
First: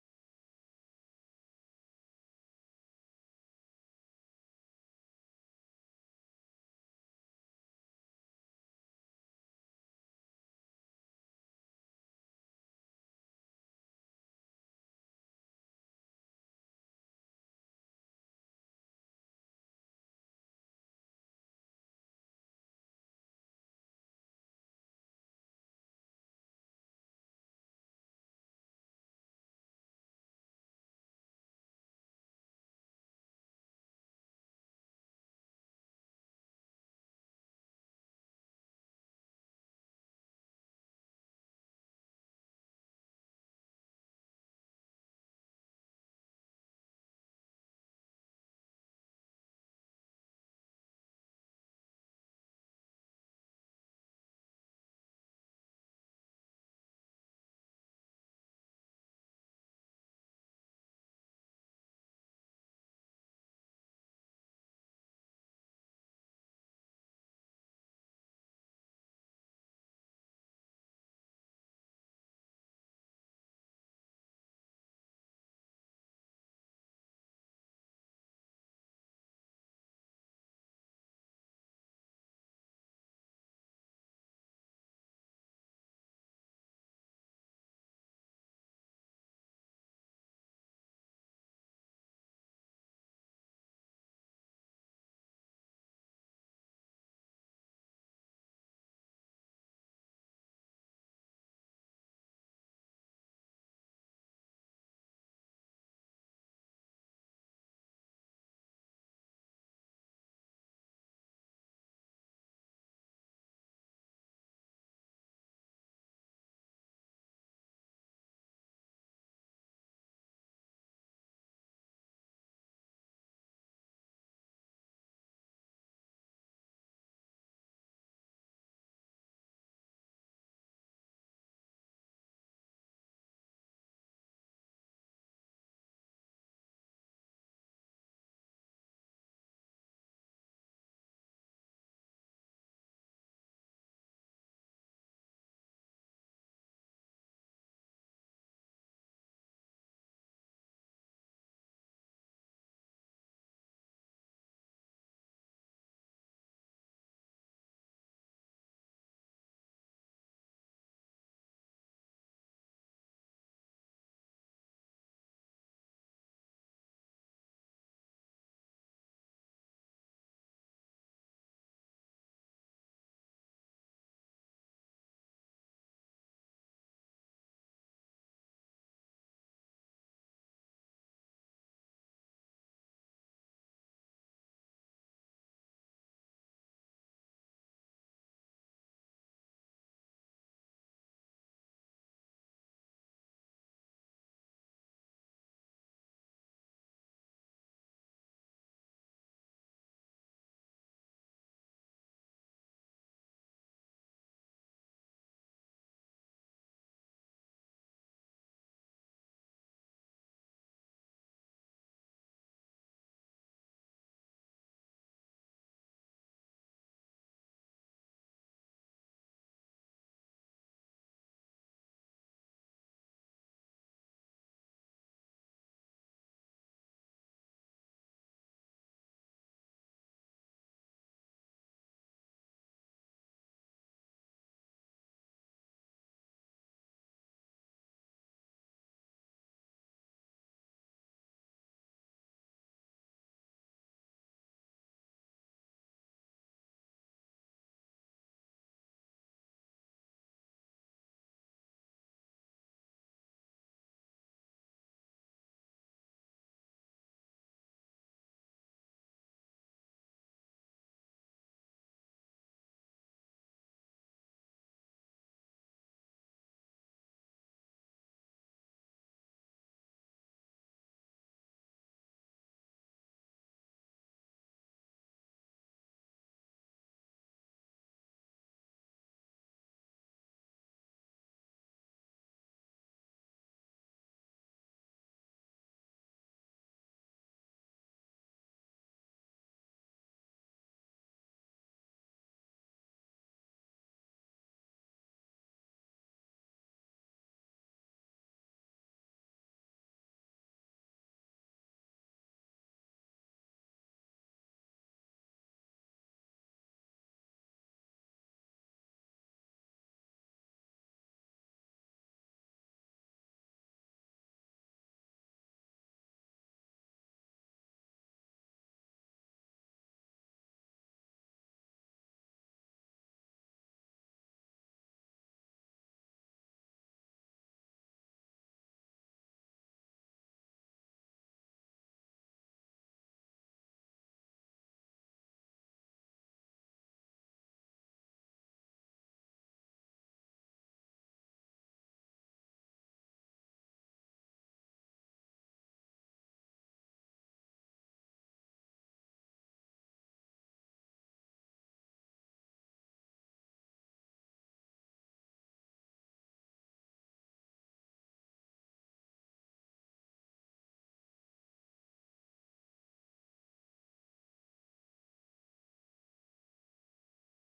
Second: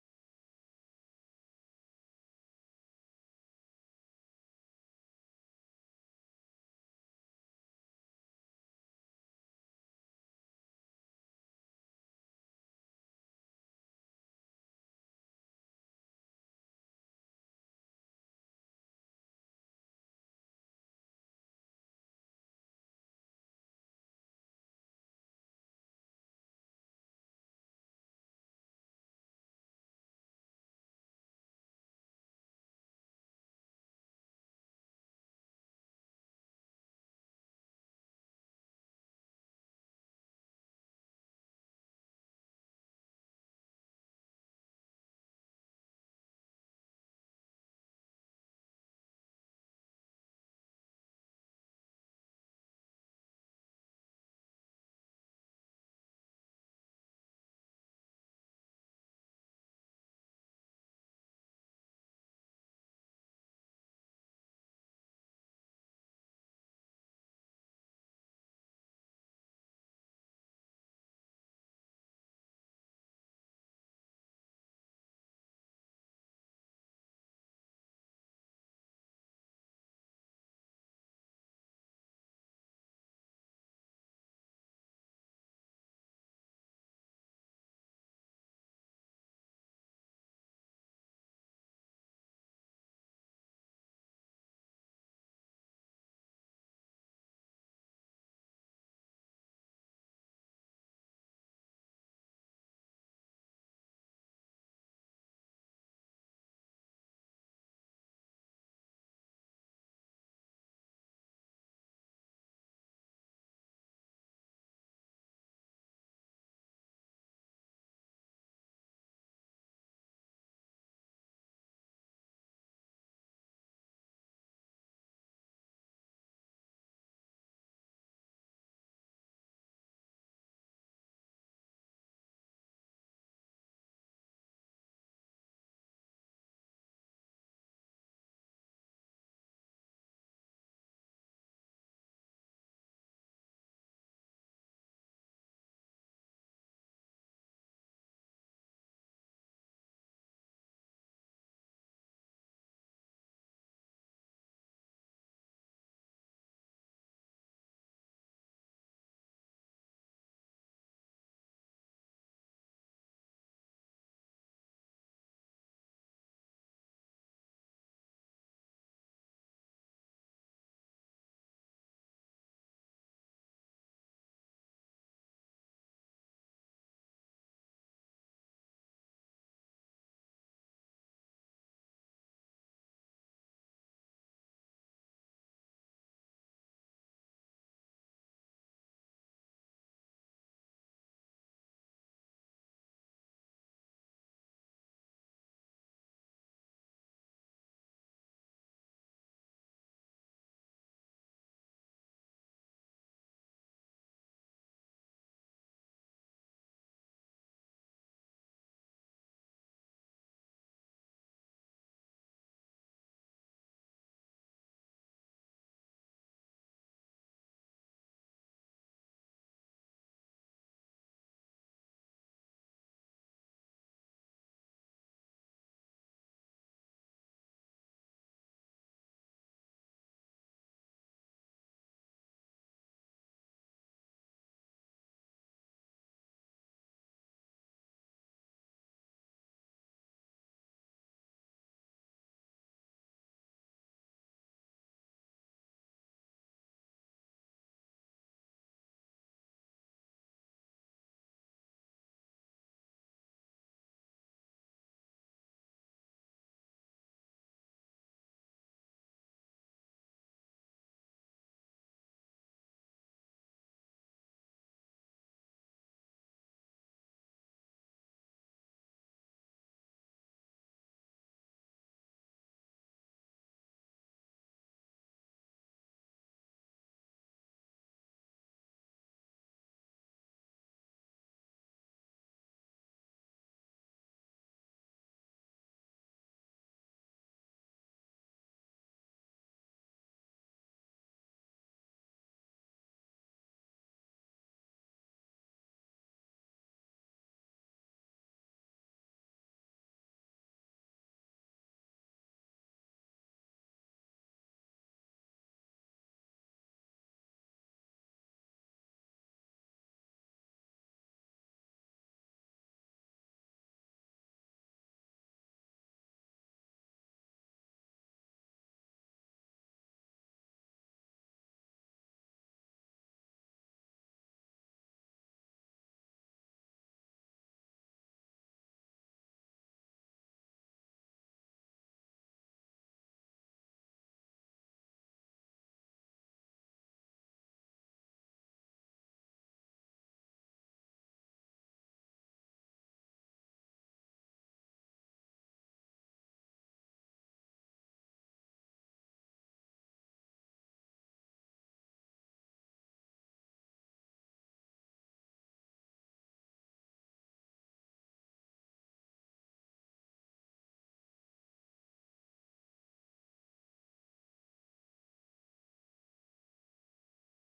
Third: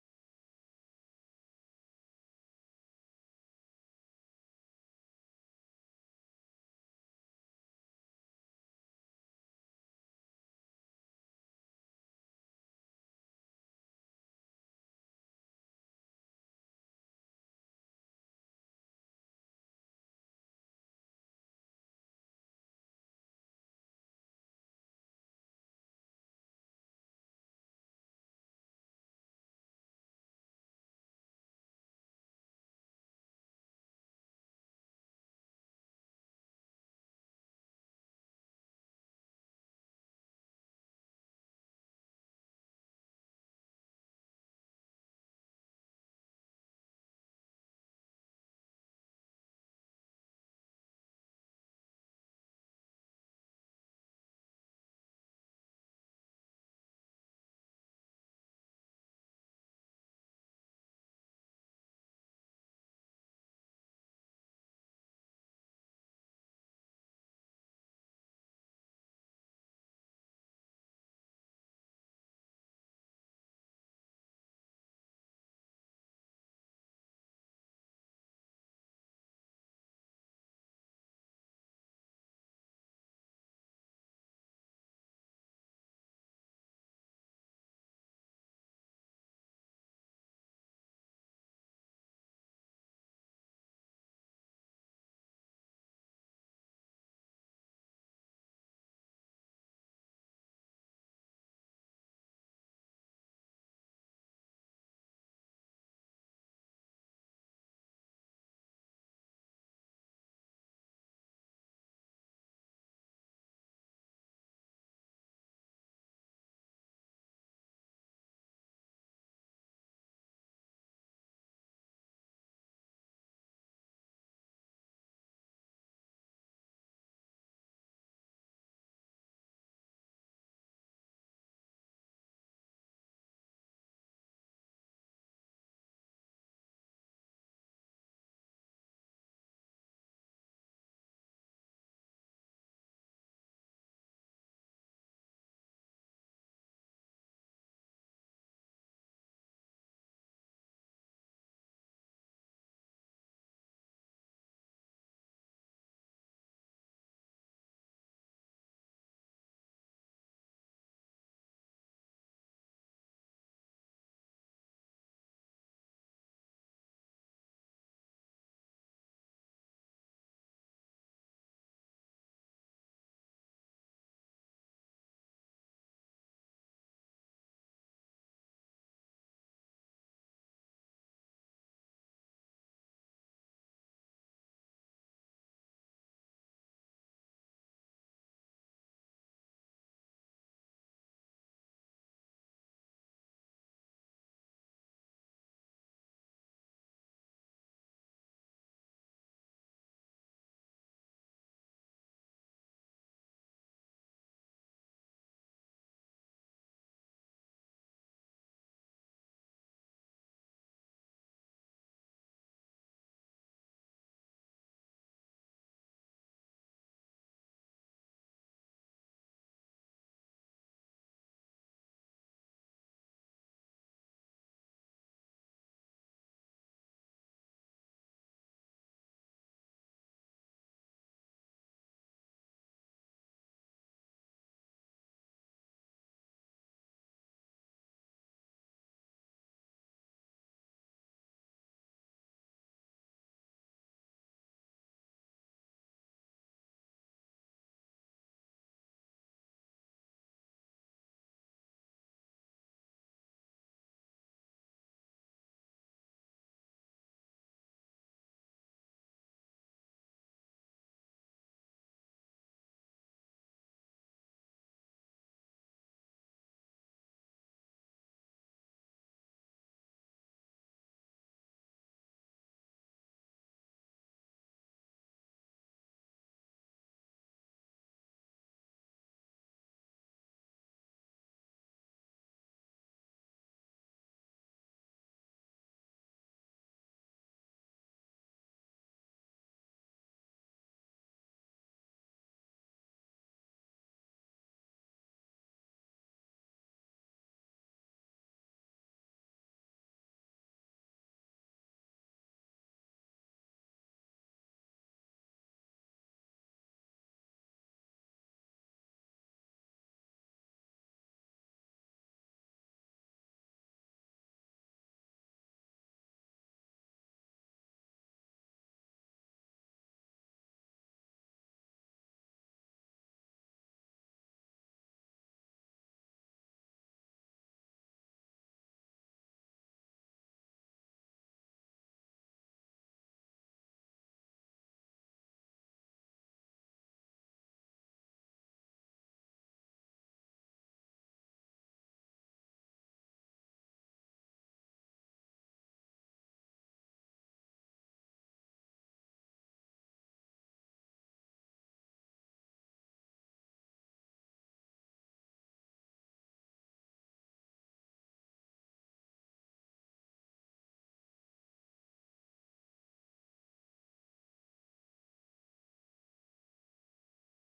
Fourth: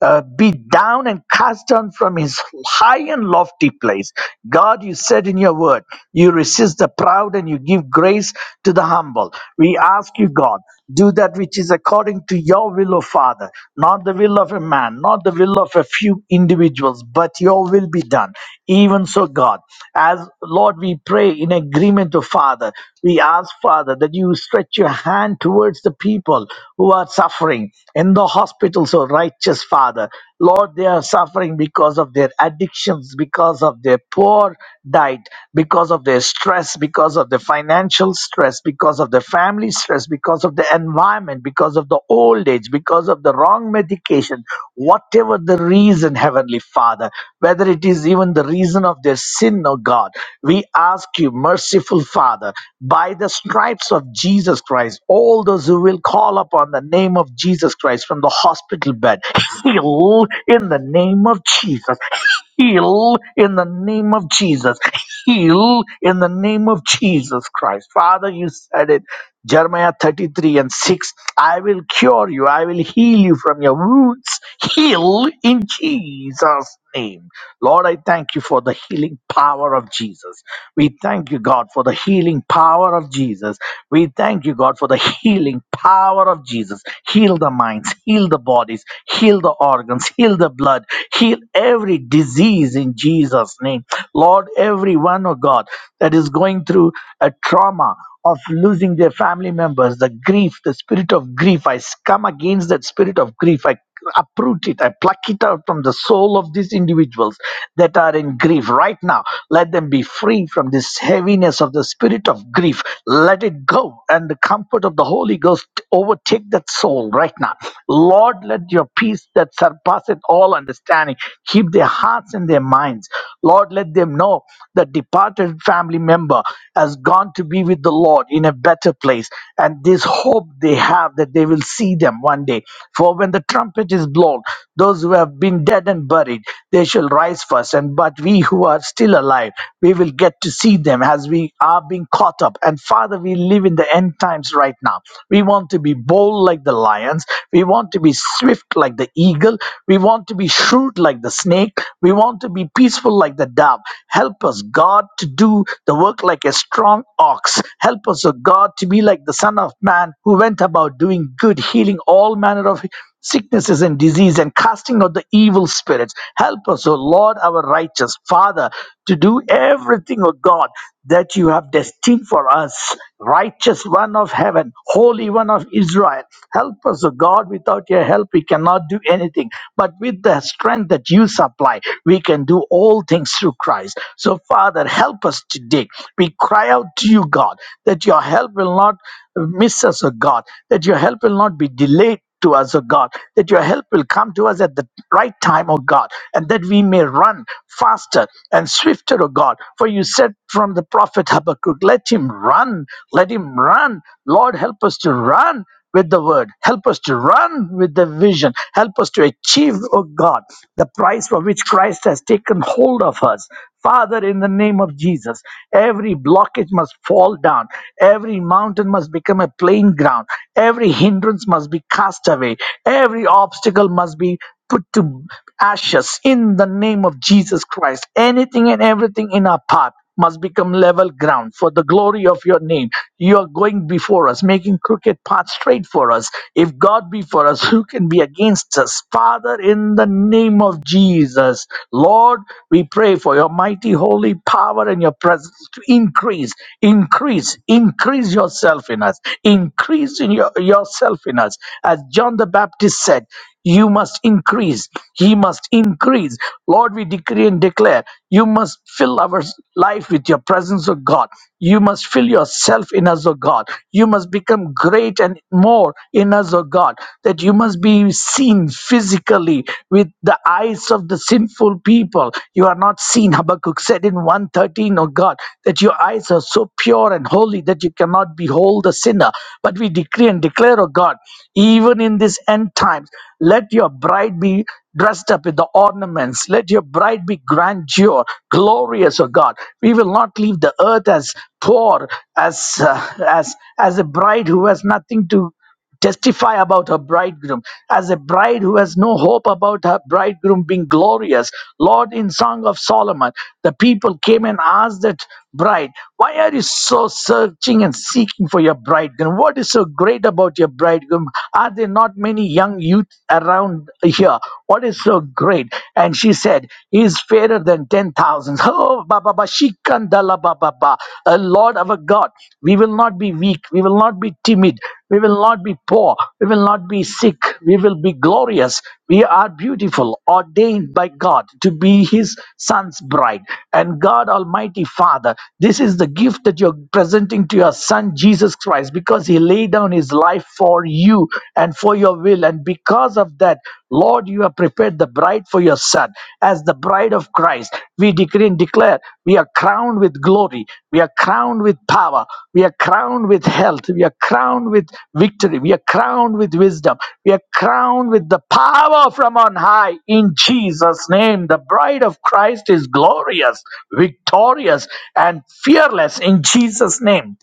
uh, be down and cast down from his high and lofty place. God, you said in your word, you resist the proud and you give grace to the humble. We ask you, God, do that which is according to your will, O Father, not the will of a man, not the will of a few individuals, but your will be done. Even so, God, as Lord. Lord, we pray in agreement to Father. We ask, Father, that you stretch your hand towards the people who are suffering in the hospitals, oh righteous Father. Lord, they are suffering because of their addictions, because of their poor diet, because of their stress, because of the financial stress, because of the family stress, because of the environment retirement, because of the old age, because of the wrong medication, whatever the reason, Heavenly Father, whether it is even the reason of their sin, O God, we ask you, merciful Father, by the stripes of Jesus Christ, all those who will call upon the name of Jesus Christ from the hospital bed, heal in the name of Jesus heal in the name of Jesus. Heal in the name of Jesus Christ. Father, you said it. Jeremiah 33 and 6 I will cure you, I will heal you from your wounds. Heal in Jesus' name. Lord, I thank you for the healing power of Jesus. We thank you, God, for the healing power of Jesus. We thank you, God, for the healing power of Jesus. Heal the minds, heal the bodies, heal the organs, heal the blood, heal every disease in Jesus' name. Lord, everyone, oh God that is going through a trauma of losing their family members, the grief, the spirit of grief. I come against that spirit of grief. I uproot it. I pluck it out from the soul of these individuals that are in grief right now. Let them be free from this heaviness of the spirit of grief. Let it go and the comfort of the Holy Ghost overtake that soul right now. Lord, let your peace that surpasseth all understanding keep their hearts and their minds. Lord, let them know that departed family member has gone to be with the Lord in a better place. And this hope they have that they will see them one day. For when the trumpet is blown, those who have been dead and buried, they shall rise first. And but we who are still alive, we will get to see them as we are being caught up. And Father, we live in the end times right now. We want to be bold like the lions. We want to be swift like the eagle. We want to be to be shrewd like the snake. We want to be peaceful like the dove. Help us, God, to do the work like a strong ox. Help us, O God, to be like the Son of Man who went about doing good, healing all manner of sicknesses and disease and casting out the evil spirits. Help us, O Lord, our righteous Father, to do everything, O God, that you have destined for us. Righteous one of heaven, holy one of Israel. Help us, O God, without your help, we cannot do anything. But with the strength that you supply, we can do all things through Christ. So, Father, help us today. We cry out to you, God, that your help will not miss us, O God, that your help will not be delayed. To us, O God, that your help will come to us at the right time, O God, and that we may run faster and swifter, O God. For you said from the prophet Habakkuk, Let him run, let him run. Lord, help us to run with the word. Help us to run with the vision. Help us to achieve, oh God, the price for which Christ has taken hold of us. Father, in the name of Jesus, every blockage must fall down. Every mountain must become a plain ground. Every hindrance must be cast away. Every obstacle must be put to ashes in the name of Jesus Christ. Anything and everything in our path must become level ground for the glory of your name. You are going before us, making crooked paths straight for us. If God be for us, who can be against us? Father, in the name of Jesus, Lord, we pray for your mighty holy power and your presence to increase, increase, increase yourself in us, increase in your, yourself in us. As John the Baptist said, you must increase, he must increase. Lord, we decree been declared. You must fill our life with your presence, O God. You must fill yourself in us, O God. You must become great and more in us, O God. That you must be seen physically with the eyes of the sinful people. You are not seen, Habakkuk said in 113, O God, that your eyes are so pure and holy that you cannot behold the sinner. But we decree and declare, O God, even in this end times, let your bride be dressed up with the ornaments. Let your bride be grandeur, glorious, O God. We will not leave the earth as poor, as uh, as as a bride who has nothing to testify about her bridegroom as a bride who has no hope about her bridegroom being glorious lord in song of solomon the people came and asked that bride why are you so searching and seeking for your bridegroom what is so great about your bridegroom are there not many many young youth around here. What is so great? And she said, He is fairer than 10,000. Oh, Baba, ba, Shikandala, Baba, ba. Uh, Lord our God, we will not be weak. We will not be timid. We will not be poor. We will not be sick. We will be glorious. We are beautiful, ordained by God to be His Son's bride. And God Almighty Father, this is the gift that you're presenting to your Son Jesus Christ because He laid down His life for you and for your will. And because of that, Lord, you have prepared the bride for your Son as the bride of Christ. We we decree and declare we are crowned with glory, we are crowned with power, we are crowned with health, we are crowned with victory, we are crowned with wisdom, we are crowned with the power from on high. In Jesus' name, the bride of Christ is glorious, victorious, and fearless in Jesus' name.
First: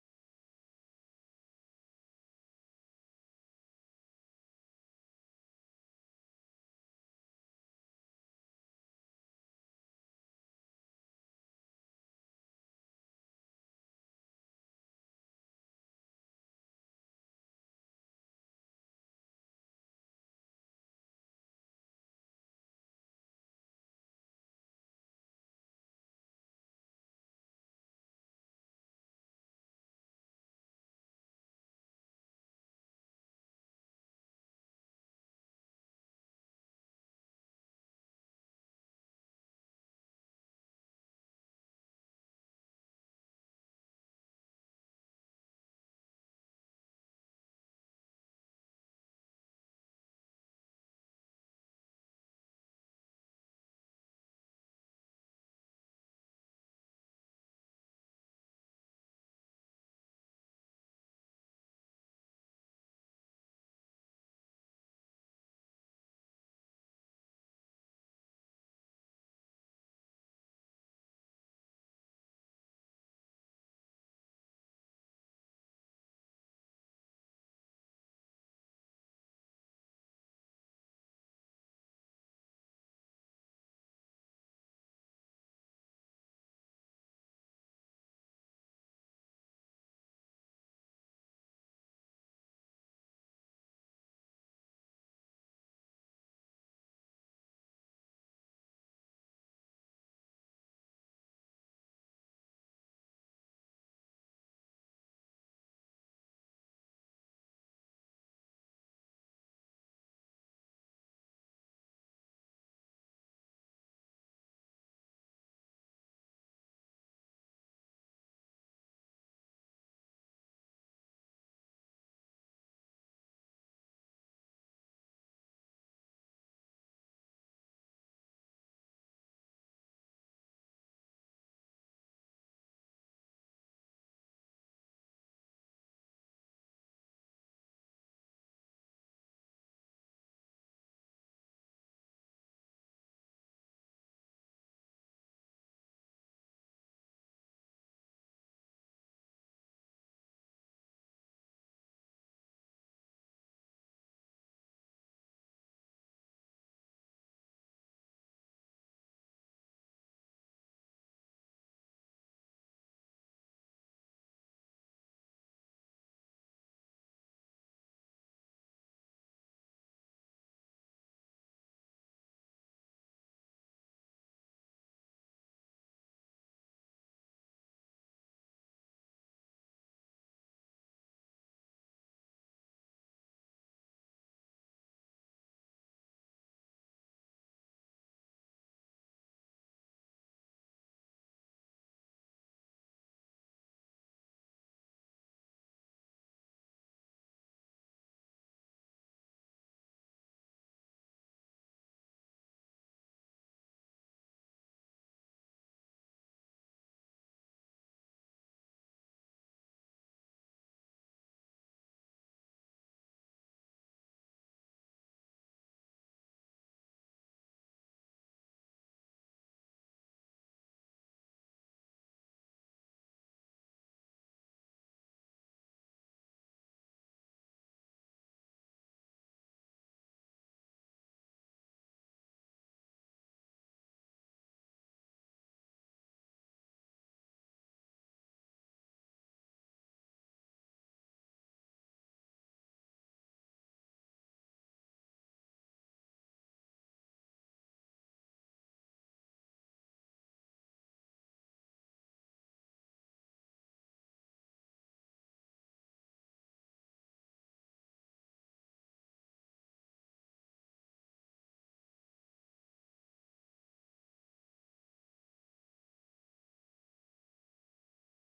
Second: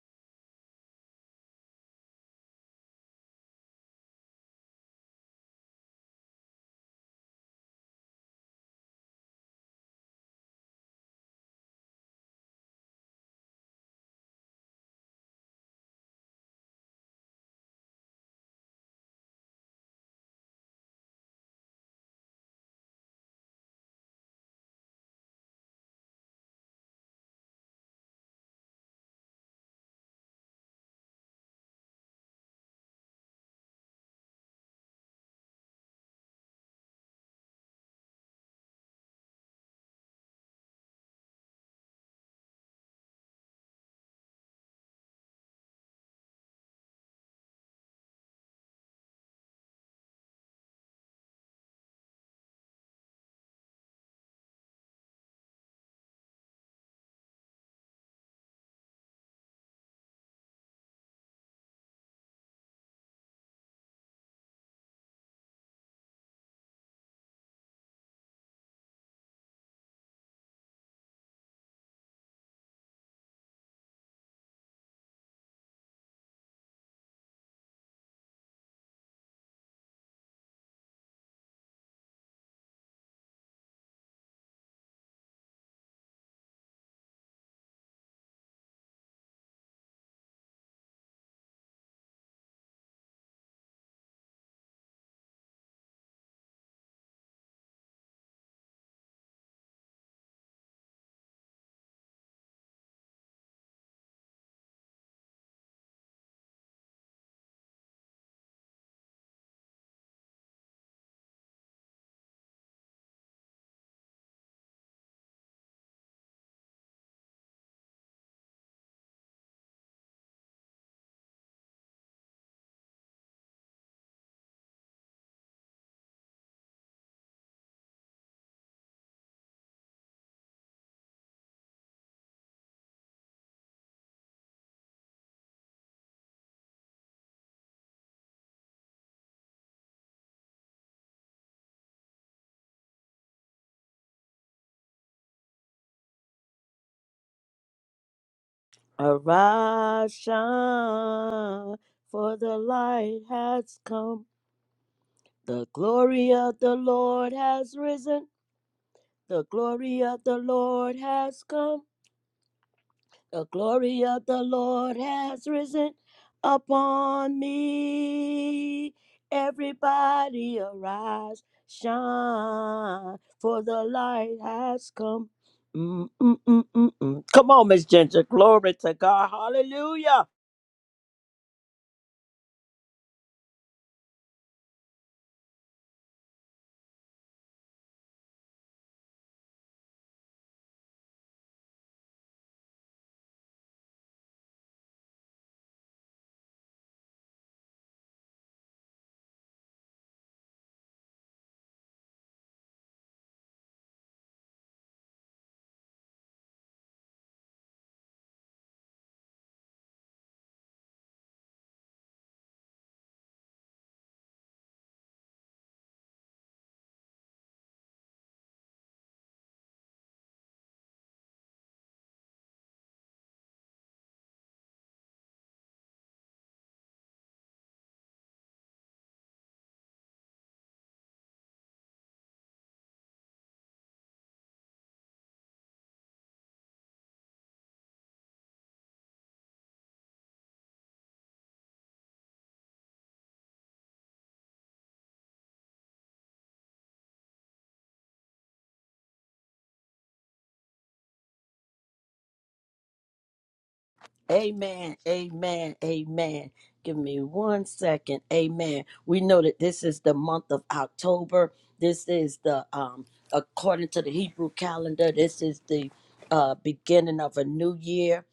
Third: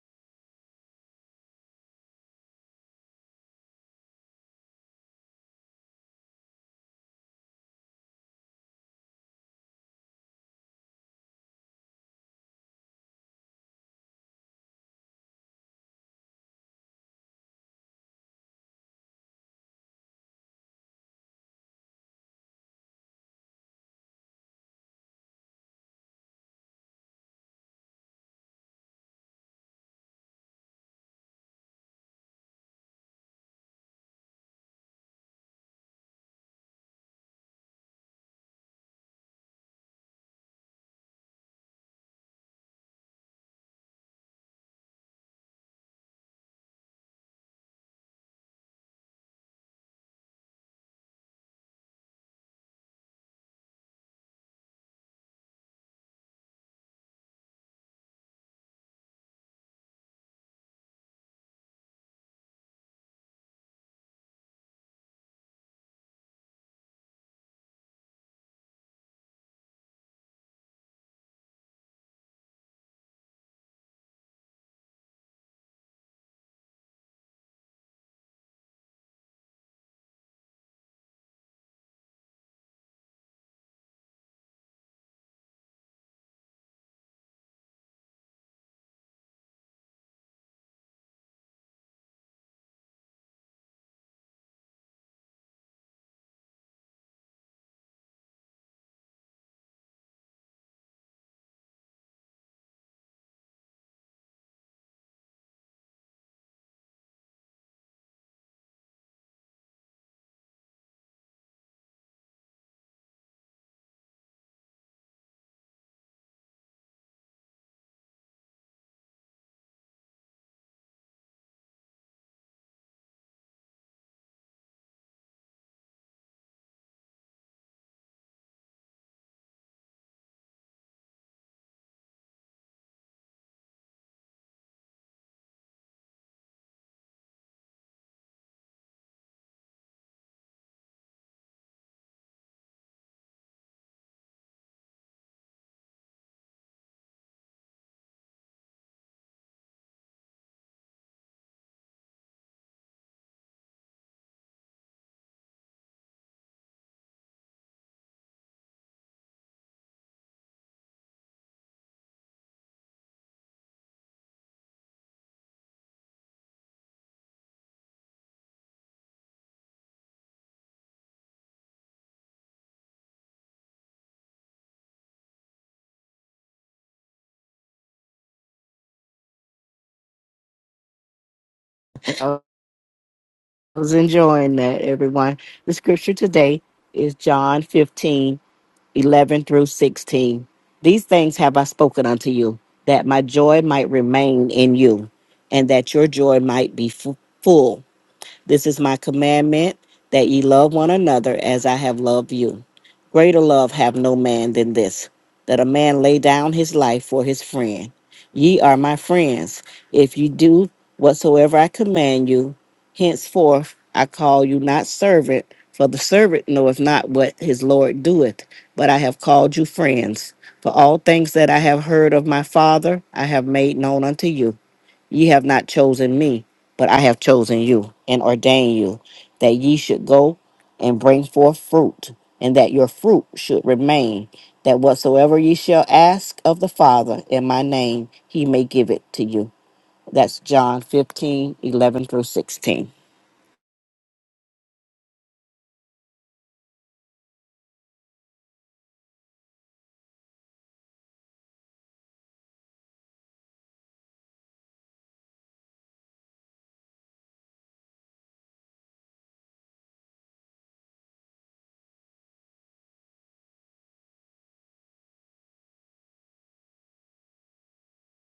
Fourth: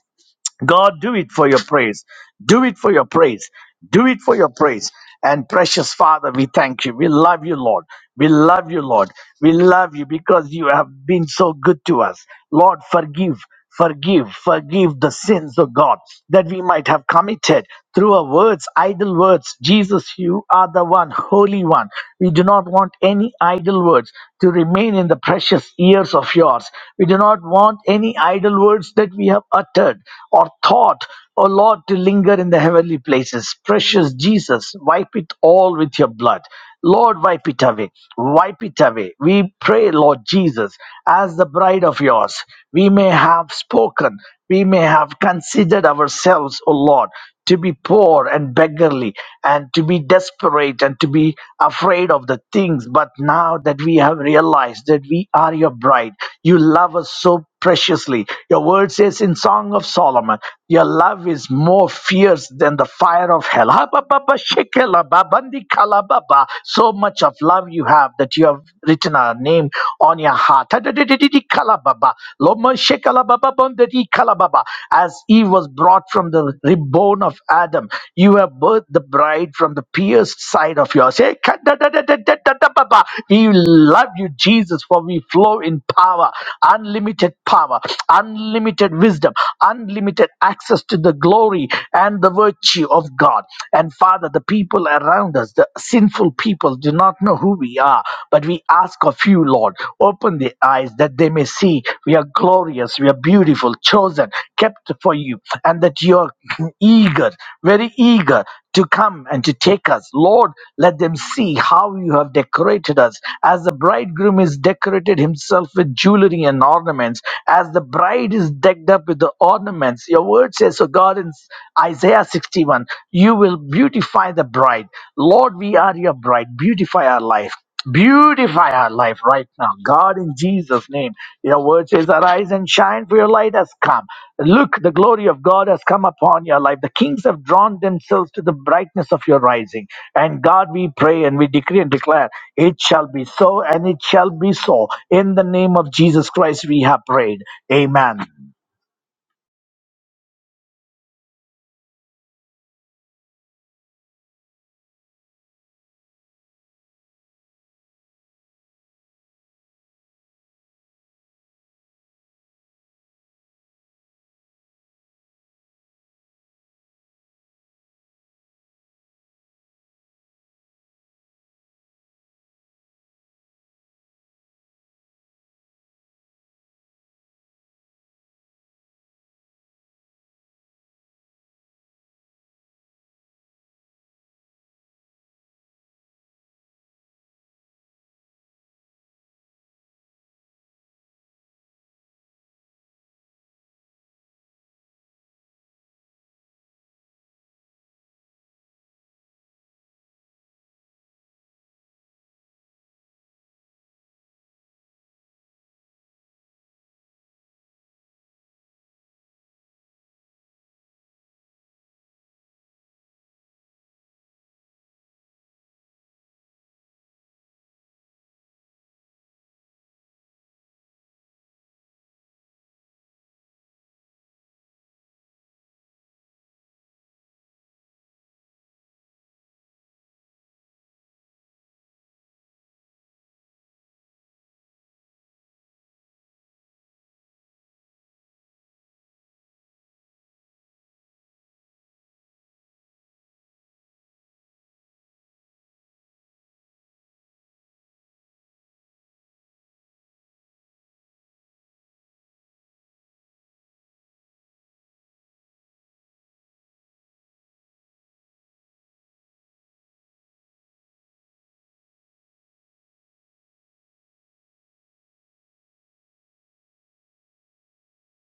God, do it for your praise. Do it for your praise. Do it for your praise. And precious Father, we thank you. We love you, Lord. We love you, Lord. We love you because you have been so good to us. Lord, forgive, forgive, forgive the sins of God that we might have committed through our words, idle words. Jesus, you are the one, Holy One. We do not want any idle words to remain in the precious ears of yours. We do not want any idle idle words that we have uttered or thought, O Lord, to linger in the heavenly places. Precious Jesus, wipe it all with your blood. Lord, wipe it away. Wipe it away. We pray, Lord Jesus, as the bride of yours, we may have spoken, we may have considered ourselves, O Lord to be poor and beggarly and to be desperate and to be afraid of the things. But now that we have realized that we are your bride, you love us so preciously. Your word says in Song of Solomon, your love is more fierce than the fire of hell. Ha, ba, ba, ba, shekela, ba, bandi, kala, ba, ba. So much of love you have that you have written our name on your heart kalababa, loma shekalababa kalababa. As Eve was brought from the rib bone of Adam, you have birthed the bride from the pierced side of yours. Hey, We love you, Jesus, for we flow in power, unlimited power, unlimited wisdom, unlimited access to the glory and the virtue of God. And Father, the people around us, the sinful people, do not know who we are, but we ask of you, Lord, open their eyes that they may see we are glorious, we are beautiful, chosen, kept for you, and that you are eager, very eager to come and to take us. Lord, let them see how you have decorated us as the bridegroom is decorated himself with jewelry and ornaments ornaments, as the bride is decked up with the ornaments. Your word says, so God in Isaiah 61, you will beautify the bride. Lord, we are your bride. Beautify our life. Beautify our life right now. God, in Jesus' name. Your word says, Arise and shine, for your light has come. Look, the glory of God has come upon your life. The kings have drawn themselves to the brightness of your rising. And God, we pray and we decree and declare. It shall be so, and it shall be so. In the name of Jesus Christ, we have prayed. Amen. Arise, shine, for the light has come. The glory of the Lord has risen. The glory of the Lord has come. The glory of the Lord has risen upon me. Everybody arise, shine, for the light has come. Mm, mm, mm, mm, mm. Come on, Miss Ginger. Glory to God. Hallelujah. I was enjoying that, everyone. The scripture today is John 15 11 through 16. These things have I spoken unto you, that my joy might remain in you, and that your joy might be fu- full. This is my commandment that ye love one another as I have loved you. Greater love have no man than this, that a man lay down his life for his friend. Ye are my friends, if ye do whatsoever I command you. Henceforth I call you not servant, for the servant knoweth not what his Lord doeth, but I have called you friends. For all things that I have heard of my Father, I have made known unto you. Ye have not chosen me, but I have chosen you and ordained you that ye should go and bring forth fruit, and that your fruit should remain, that whatsoever ye shall ask of the Father in my name, he may give it to you. That's John 15 11 through 16. Amen. Amen. Amen. Give me one second. Amen. We know that this is the month of October. This is the um according to the Hebrew calendar, this is the uh beginning of a new year.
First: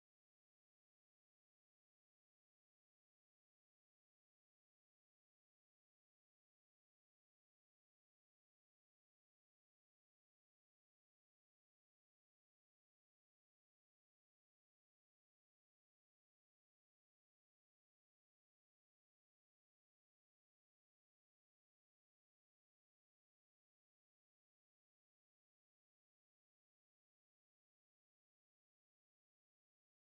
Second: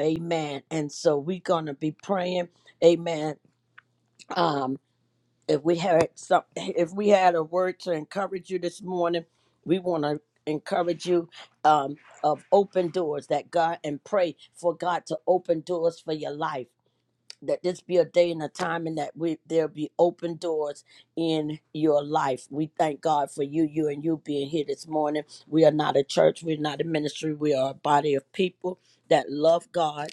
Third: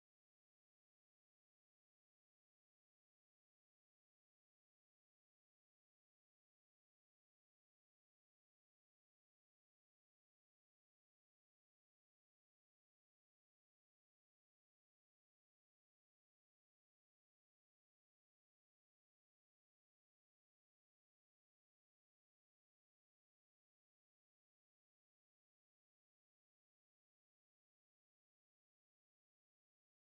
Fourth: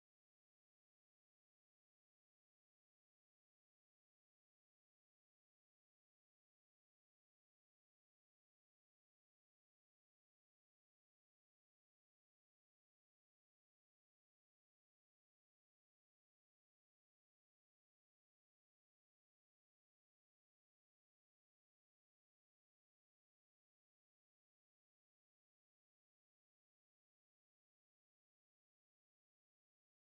Amen. And so we're gonna be praying. Amen. Um, if we had some if we had a word to encourage you this morning we want to encourage you um, of open doors that god and pray for god to open doors for your life that this be a day and a time and that we there'll be open doors in your life we thank god for you you and you being here this morning we are not a church we're not a ministry we are a body of people that love god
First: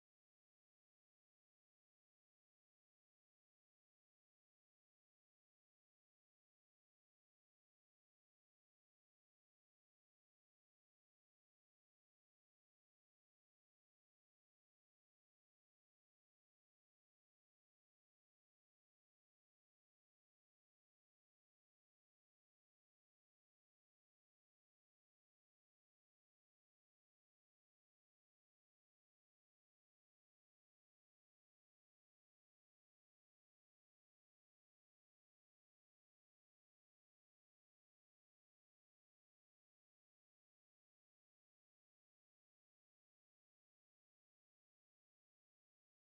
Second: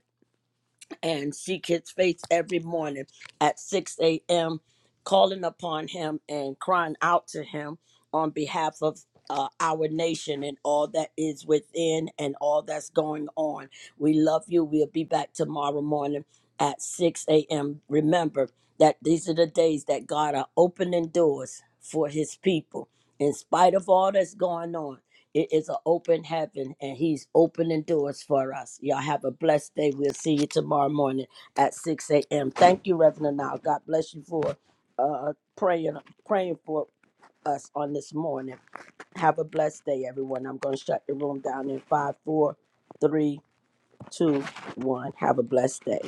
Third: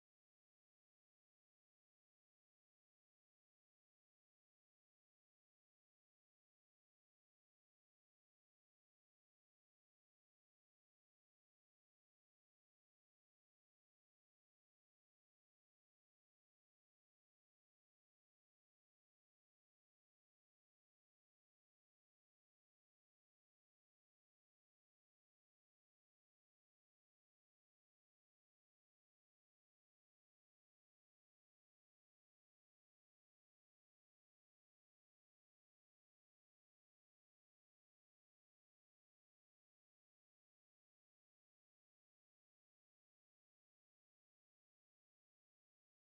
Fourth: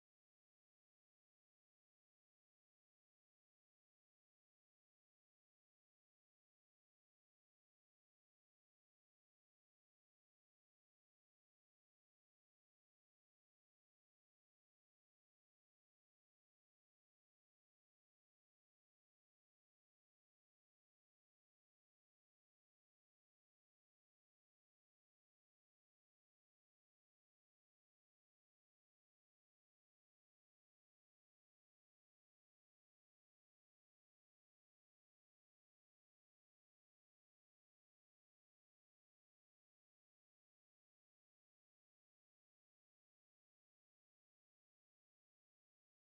and see kids' face every morning at 6 a.m., calling upon him and crying out to him on behalf of uh, our nation and all that is within and all that's going on. We love you. We'll be back tomorrow morning at 6 a.m. Remember that these are the days that God are opening doors for his people. In spite of all that's going on, it is an open heaven, and He's opening doors for us. Y'all have a blessed day. We'll see you tomorrow morning at 6 a.m. Thank you, Reverend Now, God bless you for uh, praying, praying for us on this morning. Have a blessed day, everyone. I'm going to shut the room down in five, four, three, two, one. Have a blessed day.